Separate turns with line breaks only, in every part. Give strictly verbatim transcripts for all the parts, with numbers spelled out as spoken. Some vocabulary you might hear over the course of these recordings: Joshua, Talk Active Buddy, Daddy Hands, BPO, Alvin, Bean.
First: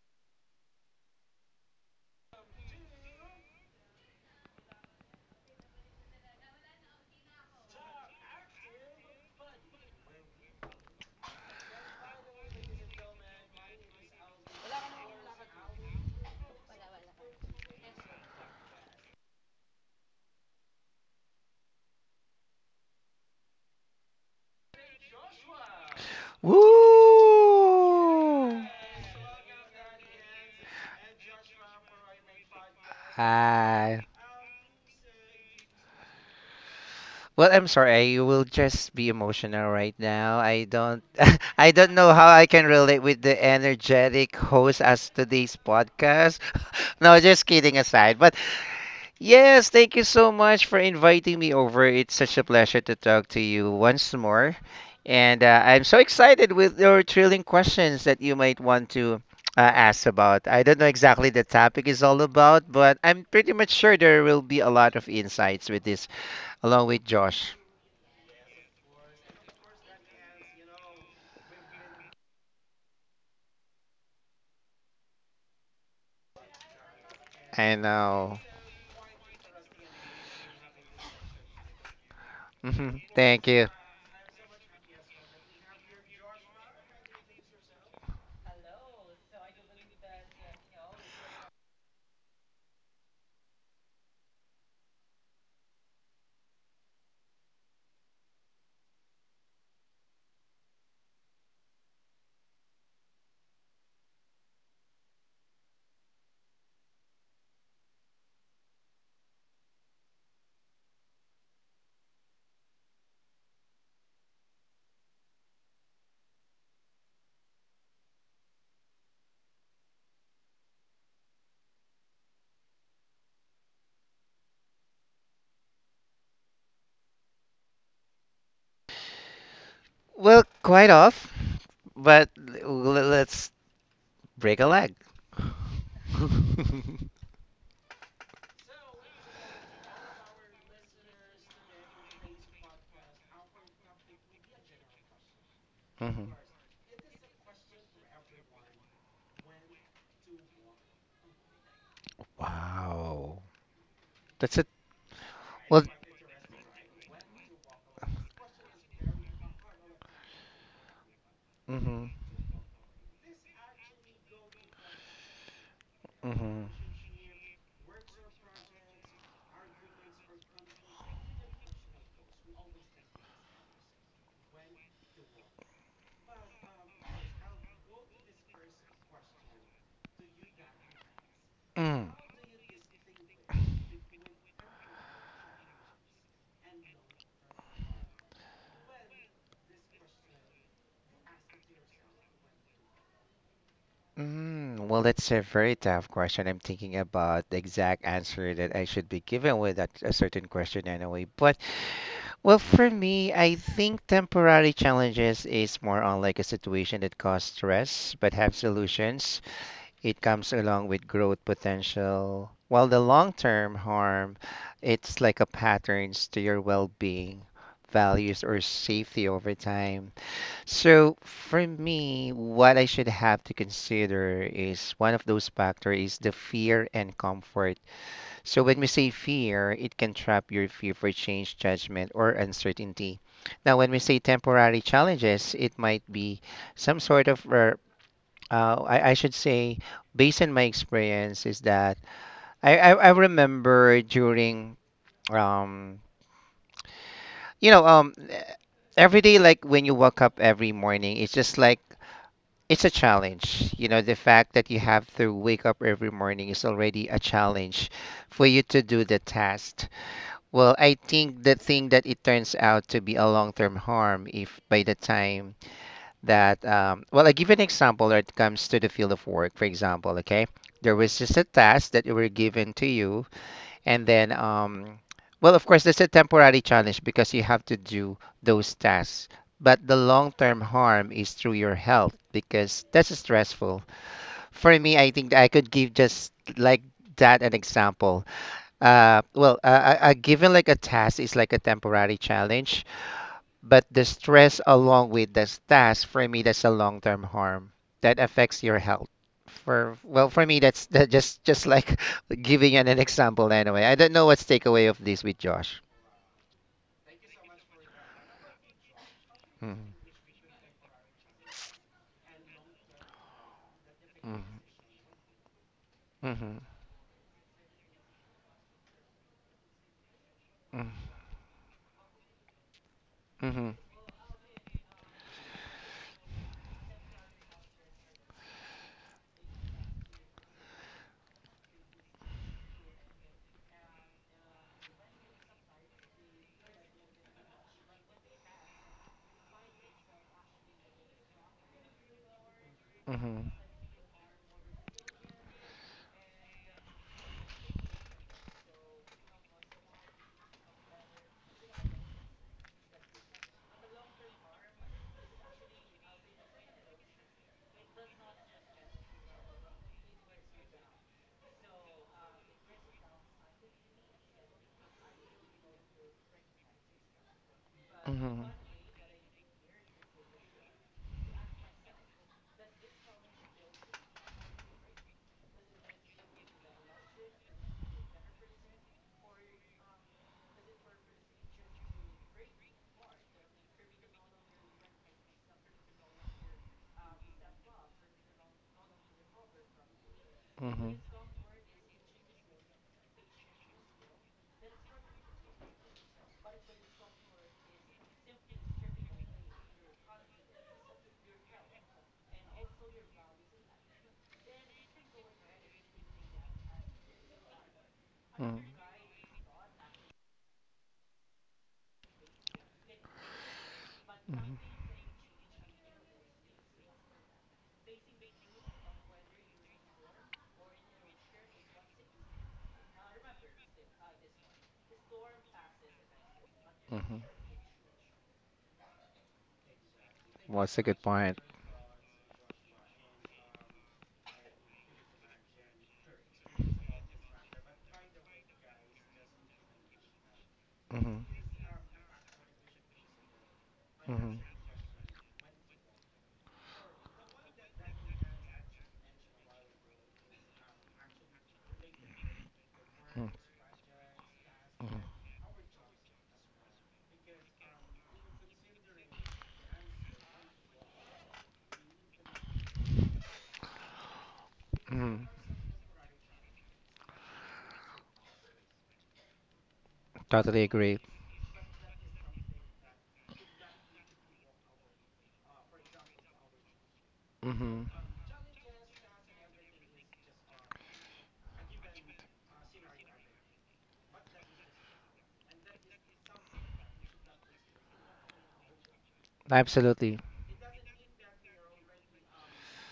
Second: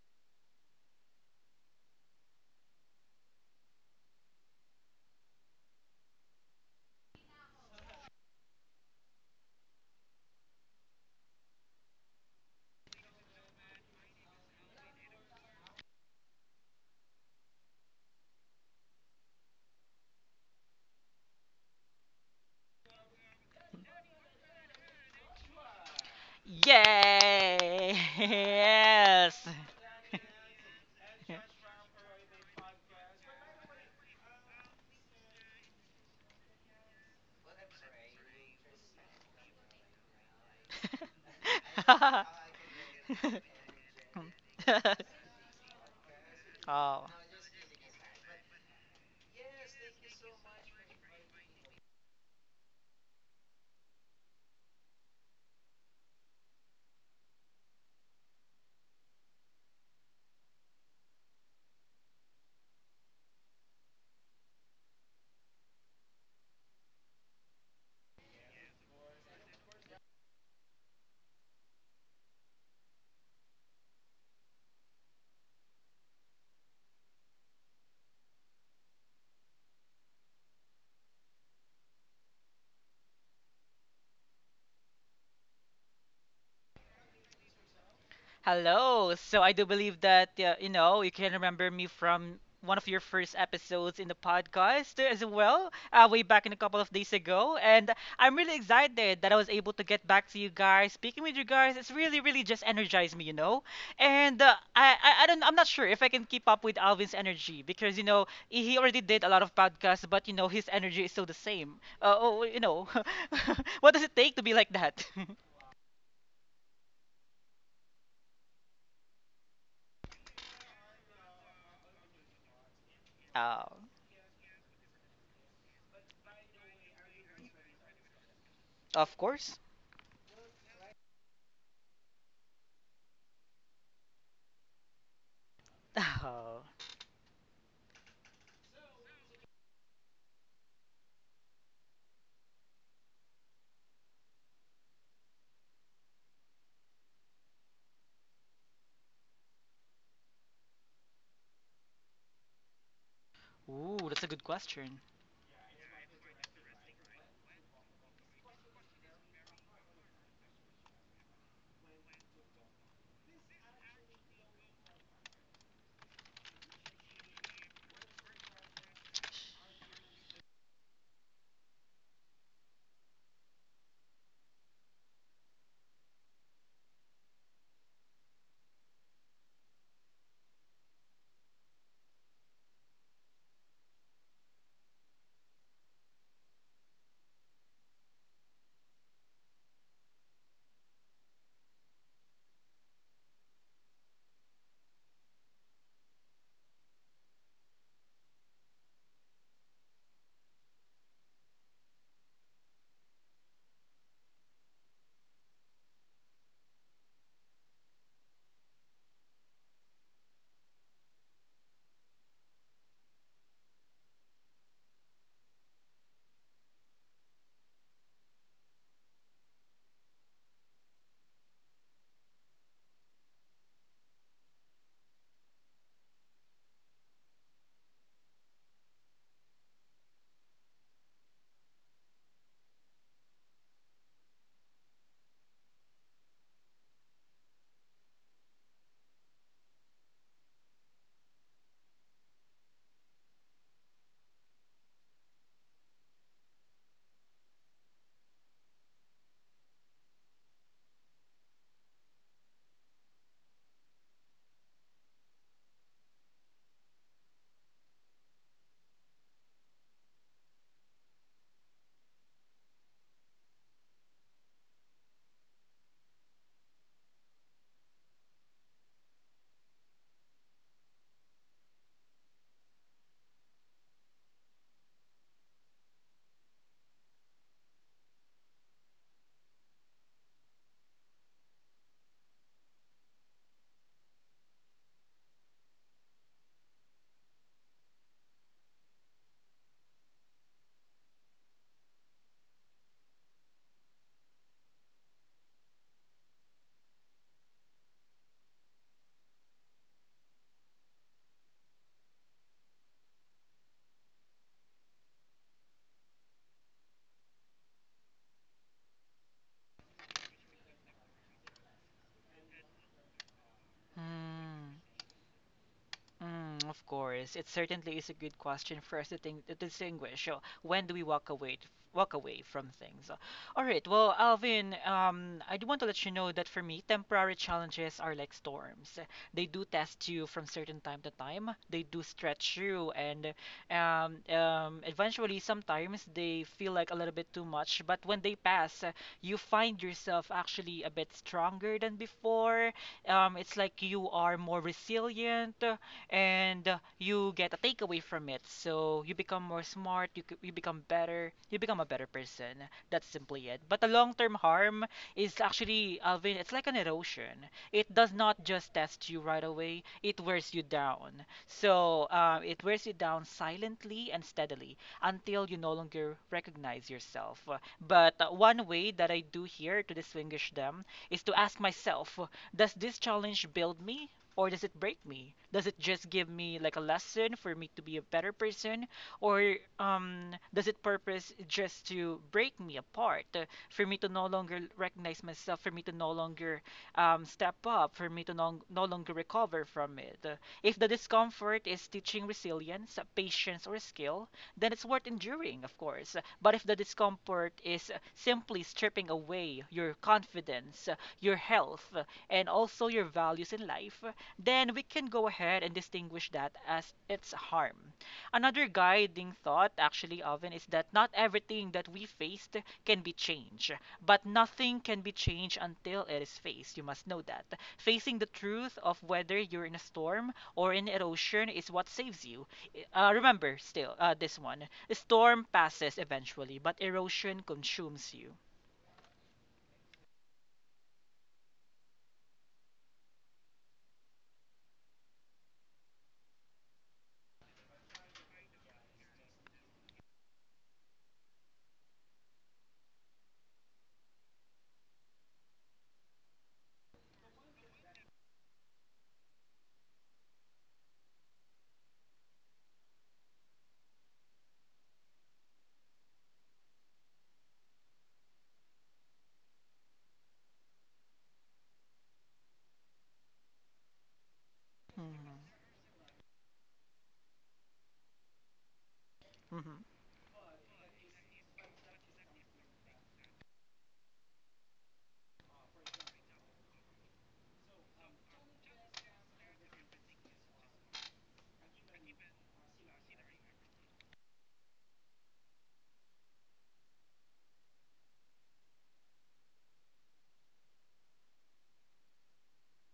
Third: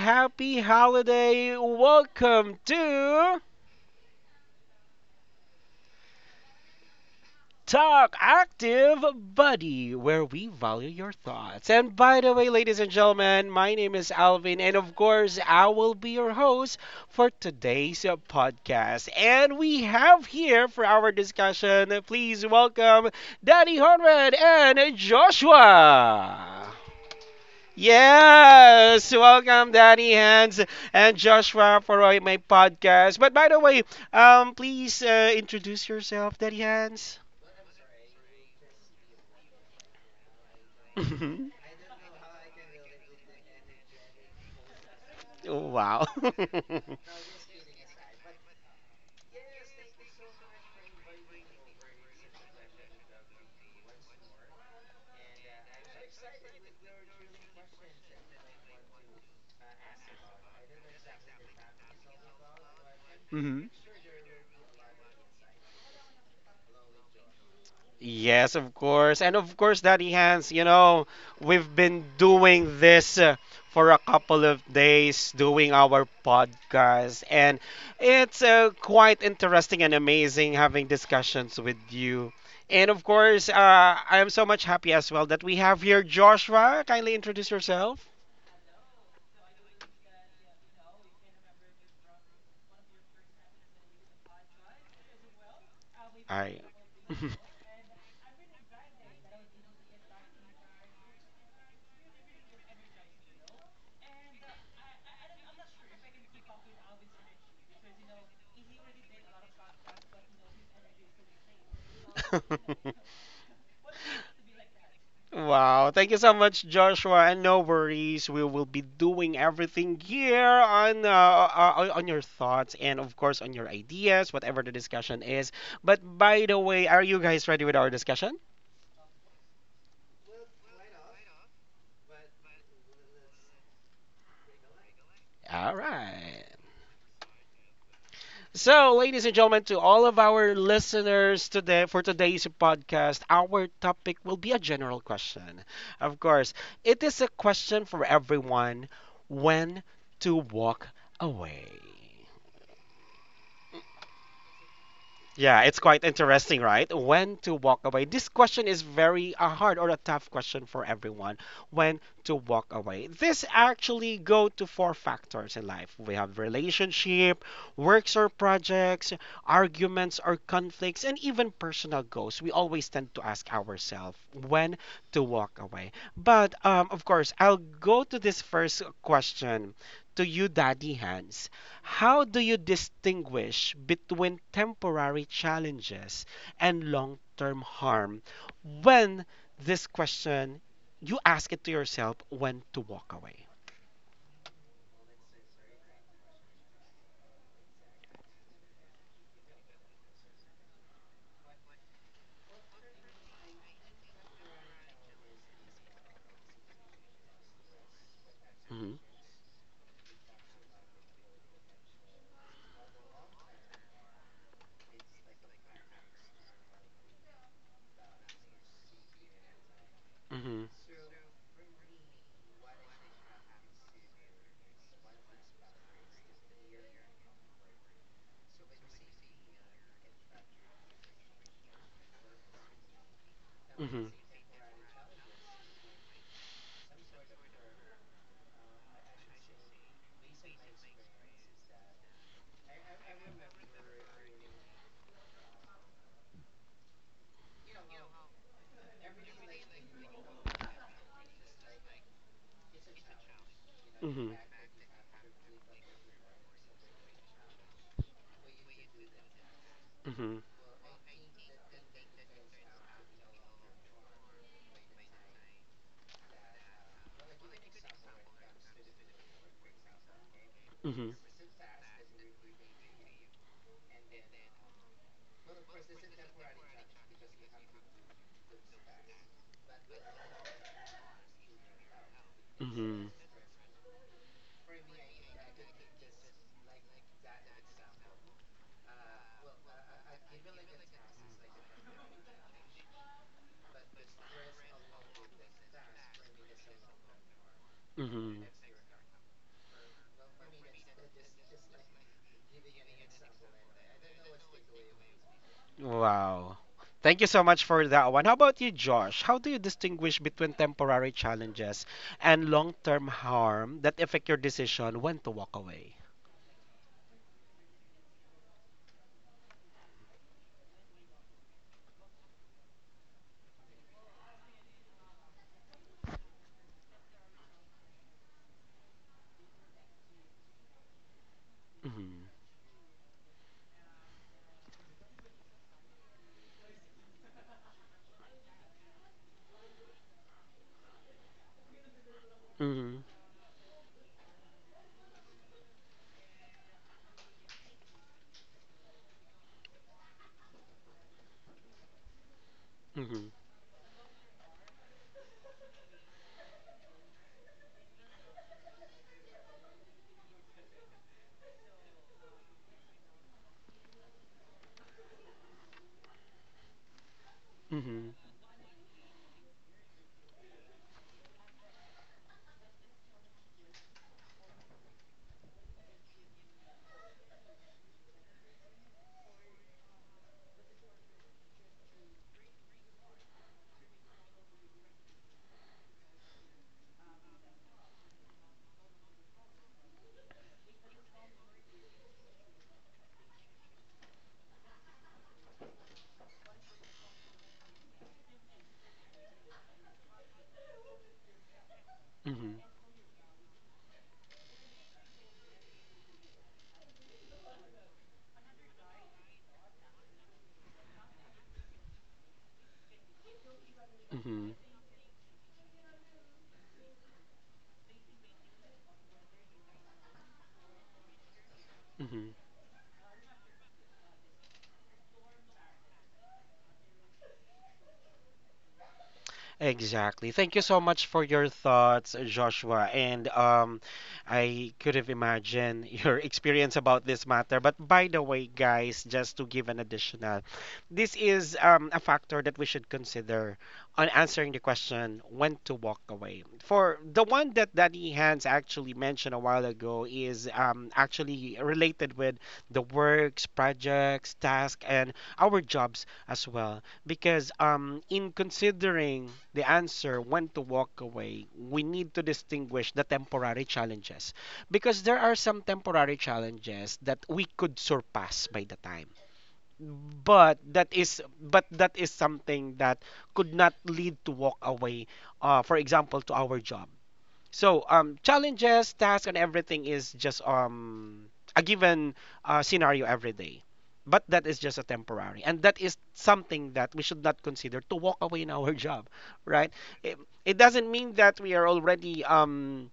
happy holiday. Welcome to Talk Active Buddy, where we value your thoughts. And by the way, ladies and gentlemen, my name is Alvin, and of course, I will be your host for today's uh, podcast. And we have here for our discussion, please welcome Daddy Honrad and Joshua.
Woo!
Yay!
Yes,
Yes!
welcome Danny Hands and Joshua for uh, my podcast. But by the way,
Hi.
um, please uh, introduce yourself, Danny Hands.
Well, I'm sorry. I will just be emotional right now. I don't I don't know how I can relate with the energetic host as today's
Wow.
podcast. No,
oh.
just kidding aside. But yes, thank you so much for inviting me over. It's such a pleasure to talk to you once more. And uh, I'm so excited with your thrilling questions that you might want to uh, ask about. I don't know exactly the topic is all about, but I'm pretty
Mhm.
much sure there will be a lot of insights with this, along with Josh.
Yes, of course. And of course, Daddy Hans, you know, we've been doing this uh, for a couple of days, doing our podcast. And
I
it's
know.
uh, quite interesting and amazing having discussions with you. And of
Mhm.
course,
Thank
uh,
you.
I am so much happy as well that we have here Joshua. Kindly introduce yourself.
Hello. So I do believe that uh, you know you can remember me from one of your first episodes in the podcast as well, uh, way
All
back in a
right.
couple of days ago. And I'm really excited that I was able to get back to you guys. Speaking with you guys, it's really, really just energized me, you know. And uh, I, I, I don't, I'm not sure if I can keep up with Alvin's energy because you know he already did a lot of podcasts, but you know his energy is still the same. Uh, oh, oh, you know, what does it take to be like that?
Wow, thank you so much, Joshua. And no worries, we will be doing everything here on uh, uh, uh, on your thoughts and of course on
Uh,
your ideas, whatever the discussion is. But by the way, are you guys ready with our discussion?
of course.
Well, quite off, but l- let's break a leg.
All right. So, ladies and gentlemen, to all of our listeners today for today's podcast, our topic will be a general question. Of
Mhm.
course, it is a question for everyone: when to walk away.
Wow.
Ooh, that's a good
That's a
question.
Yeah, it's
Well,
quite interesting, right? When to walk away. This question is very a hard or a tough question for everyone. When
mhm,
to walk away. This actually go to four factors in life. We have
mhm,
relationship, works or projects, arguments or conflicts, and even personal goals. We always tend to ask ourselves when to walk away. But um, of course, I'll go to this first question to you, Daddy Hans.
mm,
How do you distinguish between temporary challenges and long-term harm when this question you ask it to yourself when to walk away?
mm. Well, that's a very tough question. I'm thinking about the exact answer that I should be given with that a certain question anyway. But well, for me, I think temporary challenges is more on like a situation that cause stress but have
Mhm.
solutions. It comes along with growth potential. While the long-term harm, it's like a patterns to your well-being, values or safety over time.
mhm,
So for me, what I should have to consider is one of those factors is the fear and comfort. So when we say fear, it can trap your fear for change, judgment, or uncertainty. Now, when we
mhm,
say temporary challenges, it might be some sort of, uh, uh, I, I should say, based on my experience, is that I, I, I remember during, um, you know, um, every day, like when you wake up every morning, it's just like it's a challenge. You know, the
mhm,
fact that you have to wake up every morning is already a challenge for you to do the task.
mhm,
Well, I think the thing that it turns out to be a long term harm if by the time that, um, well, I give an example when it comes to the field of work, for example, okay? There
mhm,
was just a task that were given to you and then, um, well, of course, there's a temporary challenge because you have to do those tasks. But the long term harm is through your health because
mhm,
that's stressful. For me, I think that I could give just like that an example. Uh, well, a, a a given like a task is like a temporary challenge, but the stress along with the task for me, that's a long term harm that
mhm.
affects your health. For well, for me, that's that just just like giving an, an example anyway. I don't know what's takeaway of this with Josh.
Wow. Thank you so much for that one. How about you, Josh? How do you
Mhm,
distinguish between temporary challenges and long-term harm that affect your
mhm,
Hmm.
decision when to walk away?
mhm,
Mm, of course, it certainly is a good question for us to think to distinguish. So, when do we
mhm,
walk away t- walk away from things? Uh, All
mhm,
right. Well, Alvin, um, I do want to let you know that for me, temporary challenges are like storms. They do test you from certain time to time. They do
Mhm.
stretch you, and um, um, eventually, sometimes they feel like a little bit too much. But when they pass, uh, you find yourself actually a bit stronger than before.
mhm,
Um,
mhm,
it's like you are more resilient and uh, you get a takeaway from it. So you become more smart, you, c- you become better, you become a better person. That's
mhm,
simply it. But the long term harm is actually, Alvin, it's like an erosion. It does not just test you right away, it wears you down. So uh, it wears you down silently and steadily until you no longer recognize yourself. Uh,
mhm,
But uh,
mhm,
one way that I do here to distinguish them is to ask myself, does this challenge build me or does it break me? Does it just give me like a lesson for me to be a better person, or um, does it purpose just to break me apart, uh, for me to no longer recognize myself, for me to no longer um, step up, for me to no, no longer recover from it? Uh, If the discomfort is teaching resilience, uh, patience, or skill, then it's worth enduring, of course. Uh, But if the discomfort is uh, simply stripping away your confidence, uh, your health, uh, and
Mm-hmm.
also your values in life, then we can go ahead and distinguish that as its harm.
mhm, mhm,
Another guiding thought, actually, Alvin, is that not everything that we faced can be changed, but
Mm-hmm.
mhm,
nothing can be changed until it is faced. You must know that. Facing the truth of whether you're in a storm or in erosion is what saves
Mm-hmm.
you. Uh, remember, still, uh, this one. The storm passes eventually, but
mhm.
erosion consumes you.
Exactly. Thank you
What's
so
a good
much for
point.
your thoughts, Joshua. And um, I could have imagined your experience about this matter. But by the way, guys, just to give an additional, this
Mhm,
is um, a factor that we should consider on
mhm,
answering the question when to walk away. For the one that Daddy Hans actually mentioned a while ago is um, actually related with the
mhm,
works, projects, tasks, and our jobs as well. Because um, in considering the answer when to walk away, we need to distinguish the temporary challenges. Because there
mhm.
are
Mm-hmm.
some temporary challenges that we could surpass by the time.
Mm-hmm.
But
Totally
that
agree.
is but that is something that could not lead to walk away, uh, for example, to our job. So
Mhm.
um, challenges, tasks, and everything is just um a given uh, scenario every day. But that is just a temporary, and that is something that we should not consider to walk away in our job, right? It,
Absolutely.
it doesn't mean that we are already um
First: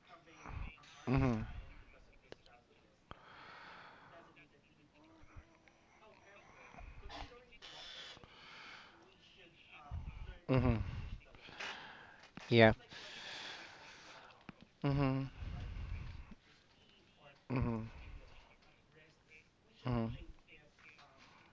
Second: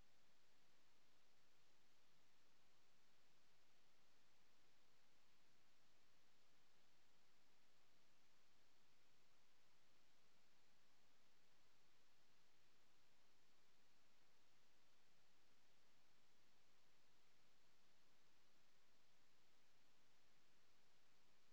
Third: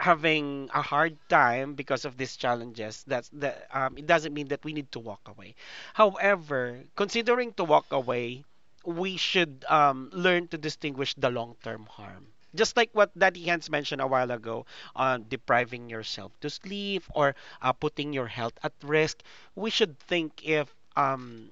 having a hard
Mhm,
time because of these challenges that's the um, it doesn't mean that we need to walk away, however, considering to walk away, we should um, learn to
mhm.
distinguish the long-term harm
Yeah.
just like what Daddy Hans mentioned a while ago
Mhm,
on depriving yourself to sleep or uh,
mhm,
putting your health at risk. We should
mhm.
think if um,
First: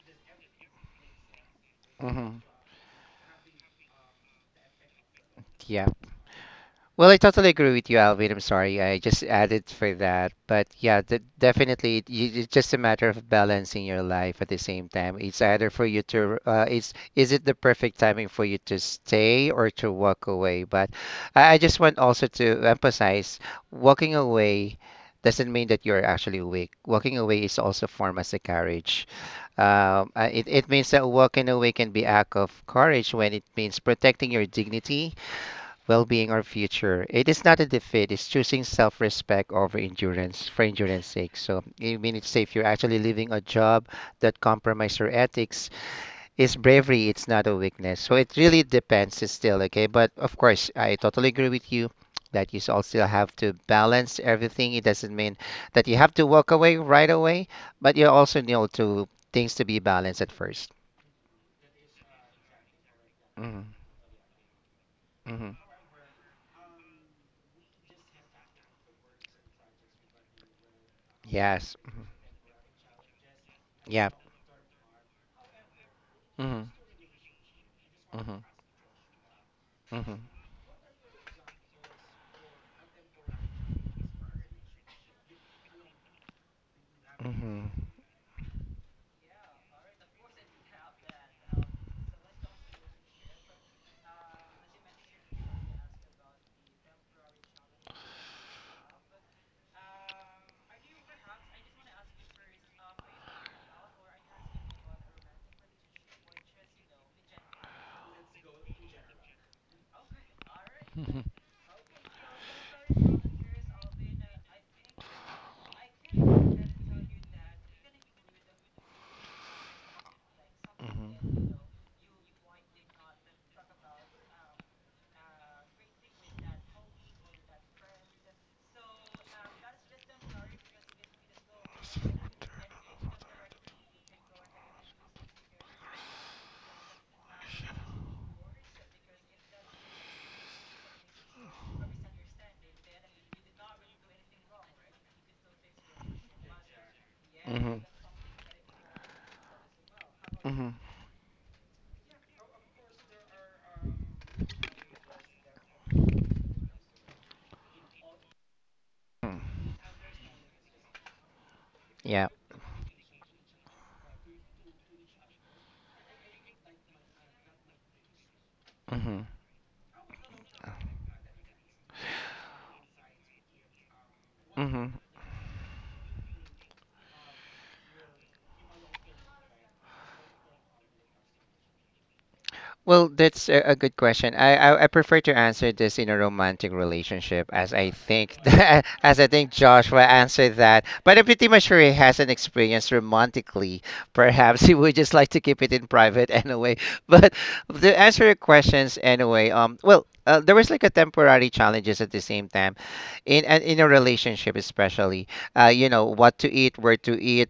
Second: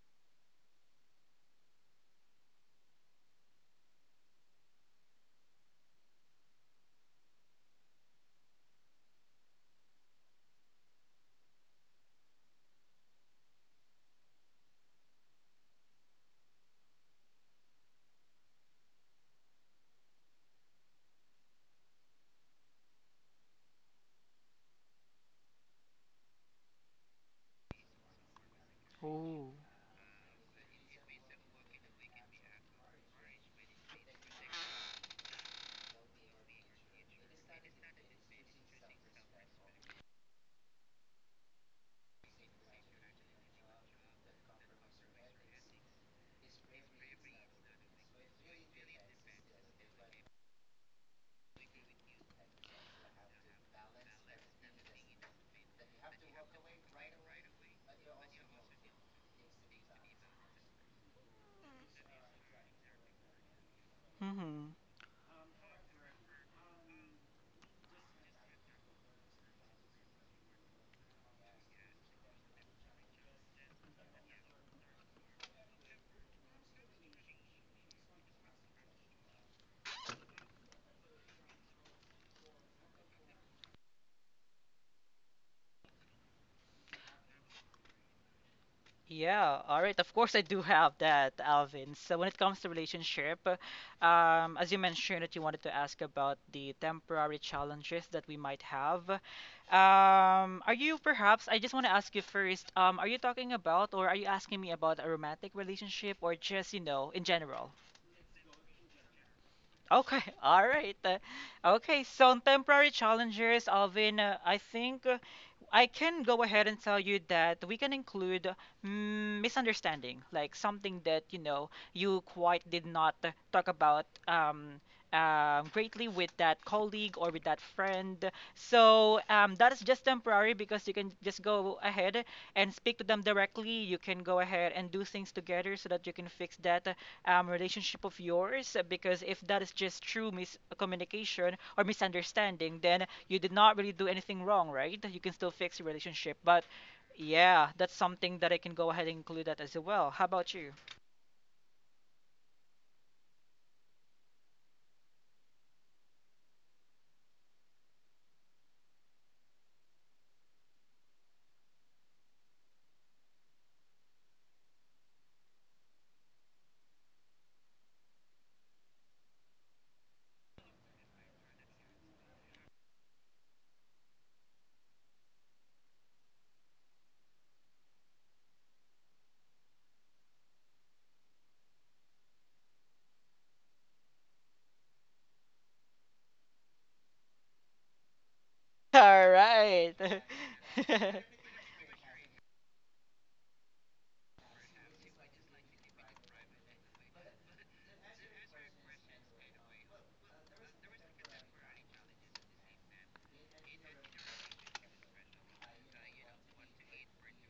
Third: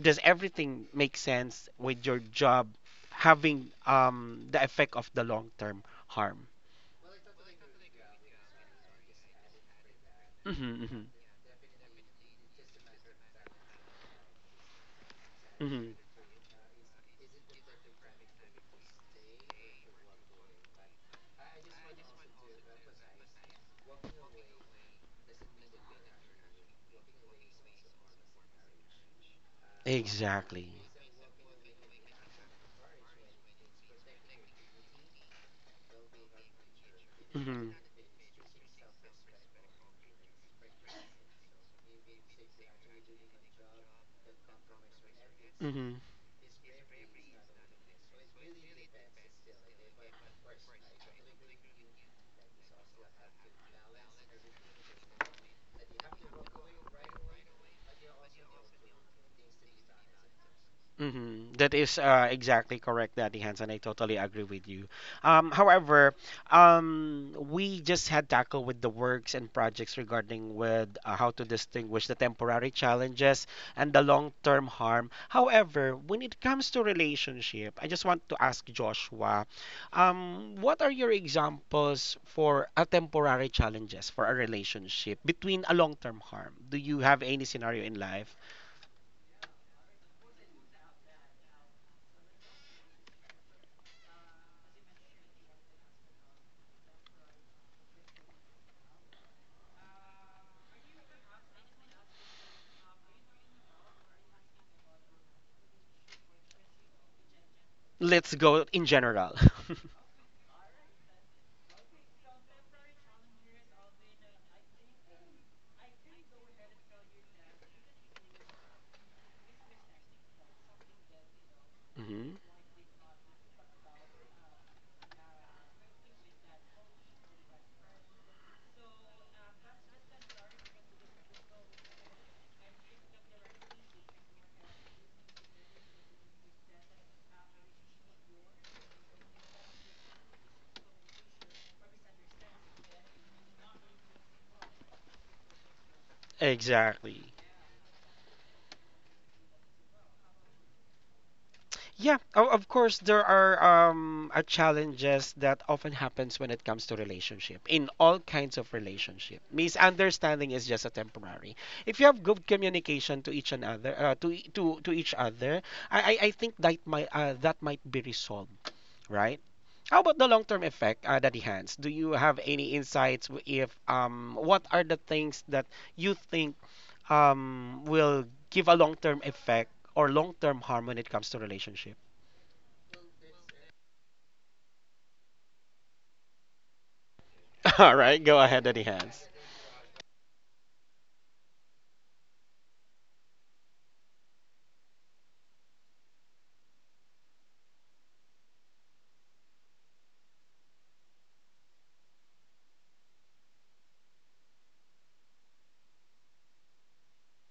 does everything make sense with your
Mm-hmm.
job having um, the effect of the long term
Yeah.
harm.
Well, I totally agree with you, Alvin. I'm sorry. I just added for that. But yeah,
Hmm
de definitely, it, y- it's just a matter of balancing your life at the same time. It's either for
hmm
you to, uh, it's, is it the perfect timing for you to stay or to walk away? But I, I just want also to emphasize walking away doesn't mean that you're actually weak. Walking away is also form as a courage.
Ooh.
Um, uh, it,
Exactly.
it means that walking away can be act of courage when it means protecting your dignity, well being, or future. It is not a
hmm
defeat, it's choosing self respect over endurance for endurance sake. So, I mean, it's if you're actually leaving a job that compromises your ethics,
hmm
it's bravery, it's not a weakness. So, it really depends, it's still okay. But of course, I totally agree with you that you all still have to balance everything. It doesn't mean that you have to walk away right away, but you also need to things to be balanced at first.
Mhm. That is uh, exactly correct, Daddy Hans, and
Mm-hmm.
I totally agree with
Mm-hmm.
you. Um,
Mm-hmm.
however, um, we just had tackle with the works and projects regarding with uh, how to
Yes.
distinguish
mhm,
the temporary challenges and the
Yeah.
long-term harm. However, when it comes
Mm-hmm.
to relationship, I just want to
Mm-hmm.
ask Joshua,
Mm-hmm.
um, what are your examples for a temporary challenges for a relationship between a long-term harm? Do you have any
Mm-hmm.
scenario in life?
Yeah, all right. Of course, I do have that, Alvin. So, when it comes to relationship, uh, um, as you mentioned that you wanted to ask about the temporary challenges that we might have, um, are you perhaps? I just want to ask you first. Um, are you talking about, or are you asking me about a romantic relationship, or just you know, in general?
Let's go in general.
Okay, all right. Uh,
Mhm.
okay, so on temporary challengers, Alvin, uh, I think uh, I can go ahead and tell you that we can include mm, misunderstanding, like something that, you
Mhm.
know, you
Mhm.
quite did not uh, talk about um, um, greatly with that colleague or with that friend. So um, that is just temporary because you can just go ahead and speak to them directly. You can go ahead and do things together so that you can fix that um, relationship of yours uh, because if that is just true miscommunication or misunderstanding, then you did not really do anything wrong, right? You can still fix your relationship. But
Exactly.
yeah, that's
Mhm.
something that I can go ahead and include that as well. How about you?
Mhm.
Yeah, o- of course there are um uh, challenges that often happens when it comes to relationship in all kinds of relationship.
Mhm.
Misunderstanding is just a temporary. If you have
Yeah.
good communication to each another, uh, to e- to to each other, I I, I think that might uh, that might be resolved,
Mhm.
right? How about the long-term effect, uh, Daddy Hans? Do you have any insights w- if um what are the
Mhm.
things that you think um, will give a long-term effect or long-term harm when it comes to relationship?
Well, that's a, a good question. I, I I prefer to answer this in a romantic relationship, as I
All right,
think
go ahead, Eddie
that, as I
Hans.
All
think
right.
Joshua answered that. But I'm pretty much sure he hasn't experienced romantically. Perhaps he would just like to keep it in private anyway. But to answer your questions anyway, um, well, uh, there was like a temporary challenges at the same time in and in a relationship, especially uh, you know, what to eat, where to eat,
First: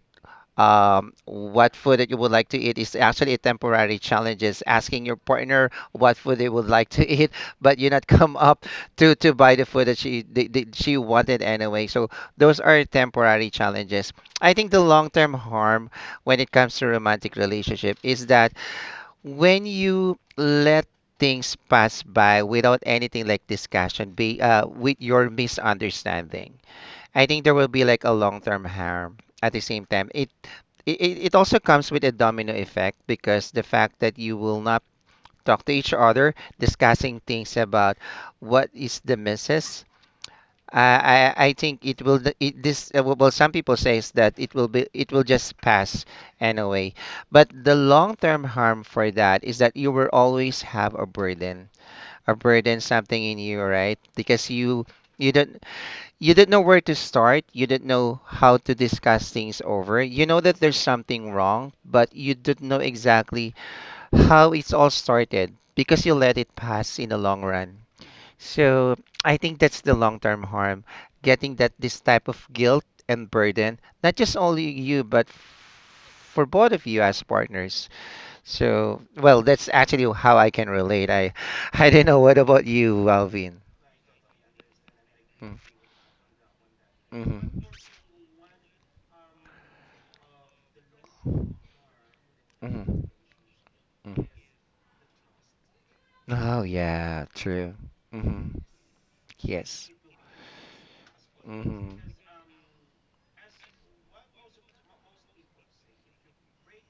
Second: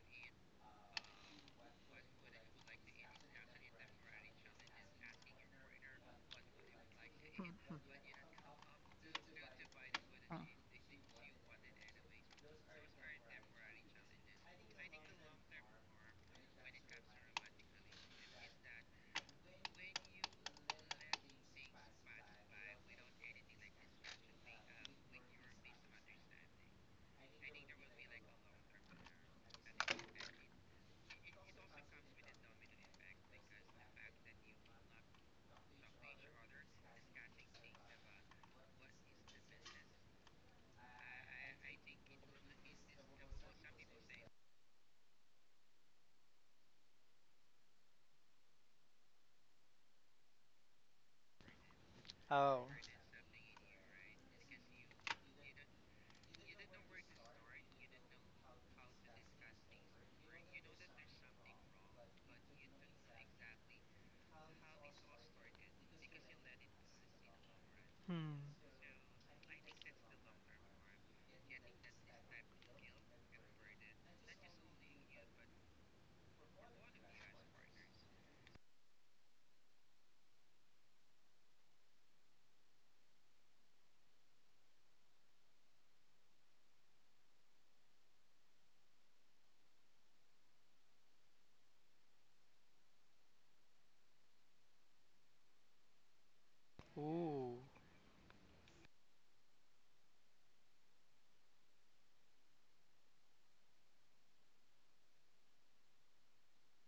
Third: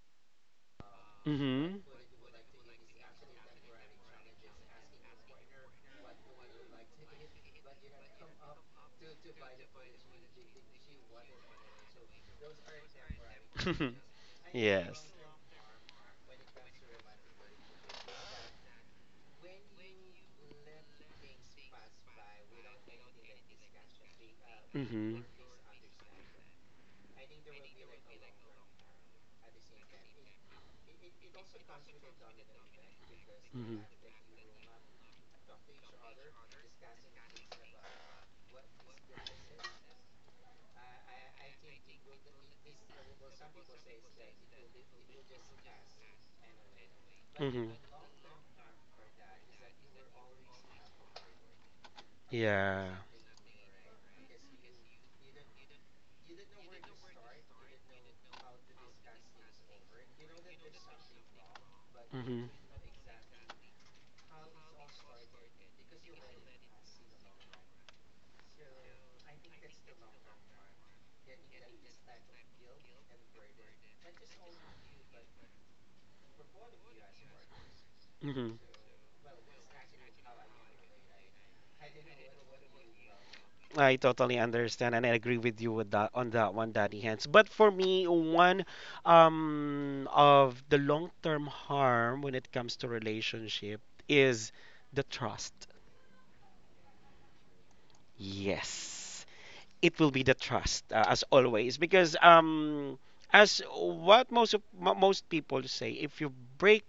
um,
Mm-hmm.
what food that you would like to eat is actually a temporary challenge. Is asking your partner what food they would like to eat, but you not come up to to buy the food that she the, the, she wanted anyway. So those are temporary challenges. I think the
Yes.
long term harm when it comes to romantic relationship is that when you let things pass by without anything like discussion be uh, with
mm-hmm.
your misunderstanding. I think there will be like a long-term harm at the same time. It, it it also comes with a domino effect because the
Mm-hmm.
fact that you will not talk to each other discussing things about what is the misses. I, I, I think it will th- it, this uh, well, some people says that it will be, it will just pass anyway. But
Mm-hmm.
the long term harm for that is that you will always have a burden, a
Oh.
burden,
Yeah.
something in you, right? Because you you don't, you didn't know where to start, you didn't know how to discuss things over. You know that there's something wrong, but you
Mm-hmm.
didn't know exactly how it's all started because you let it pass in the long run.
Hmm.
So I think that's the long term harm, getting that this type of guilt and burden, not just only you but f- for both of you as partners.
Mm-hmm.
So well, that's actually how I can relate. I I don't know what about you, Alvin.
I totally understand and I agree with you with that on that one, Daddy Hands. But
mm-hmm.
for me, one um of the long-term harm when it comes to
Mm-hmm.
relationship is the trust.
Oh yeah,
Ooh.
true. hmm
Yes,
Yes.
it will be the trust uh, as always
hmm
because um as what most of mo- most people say, if you break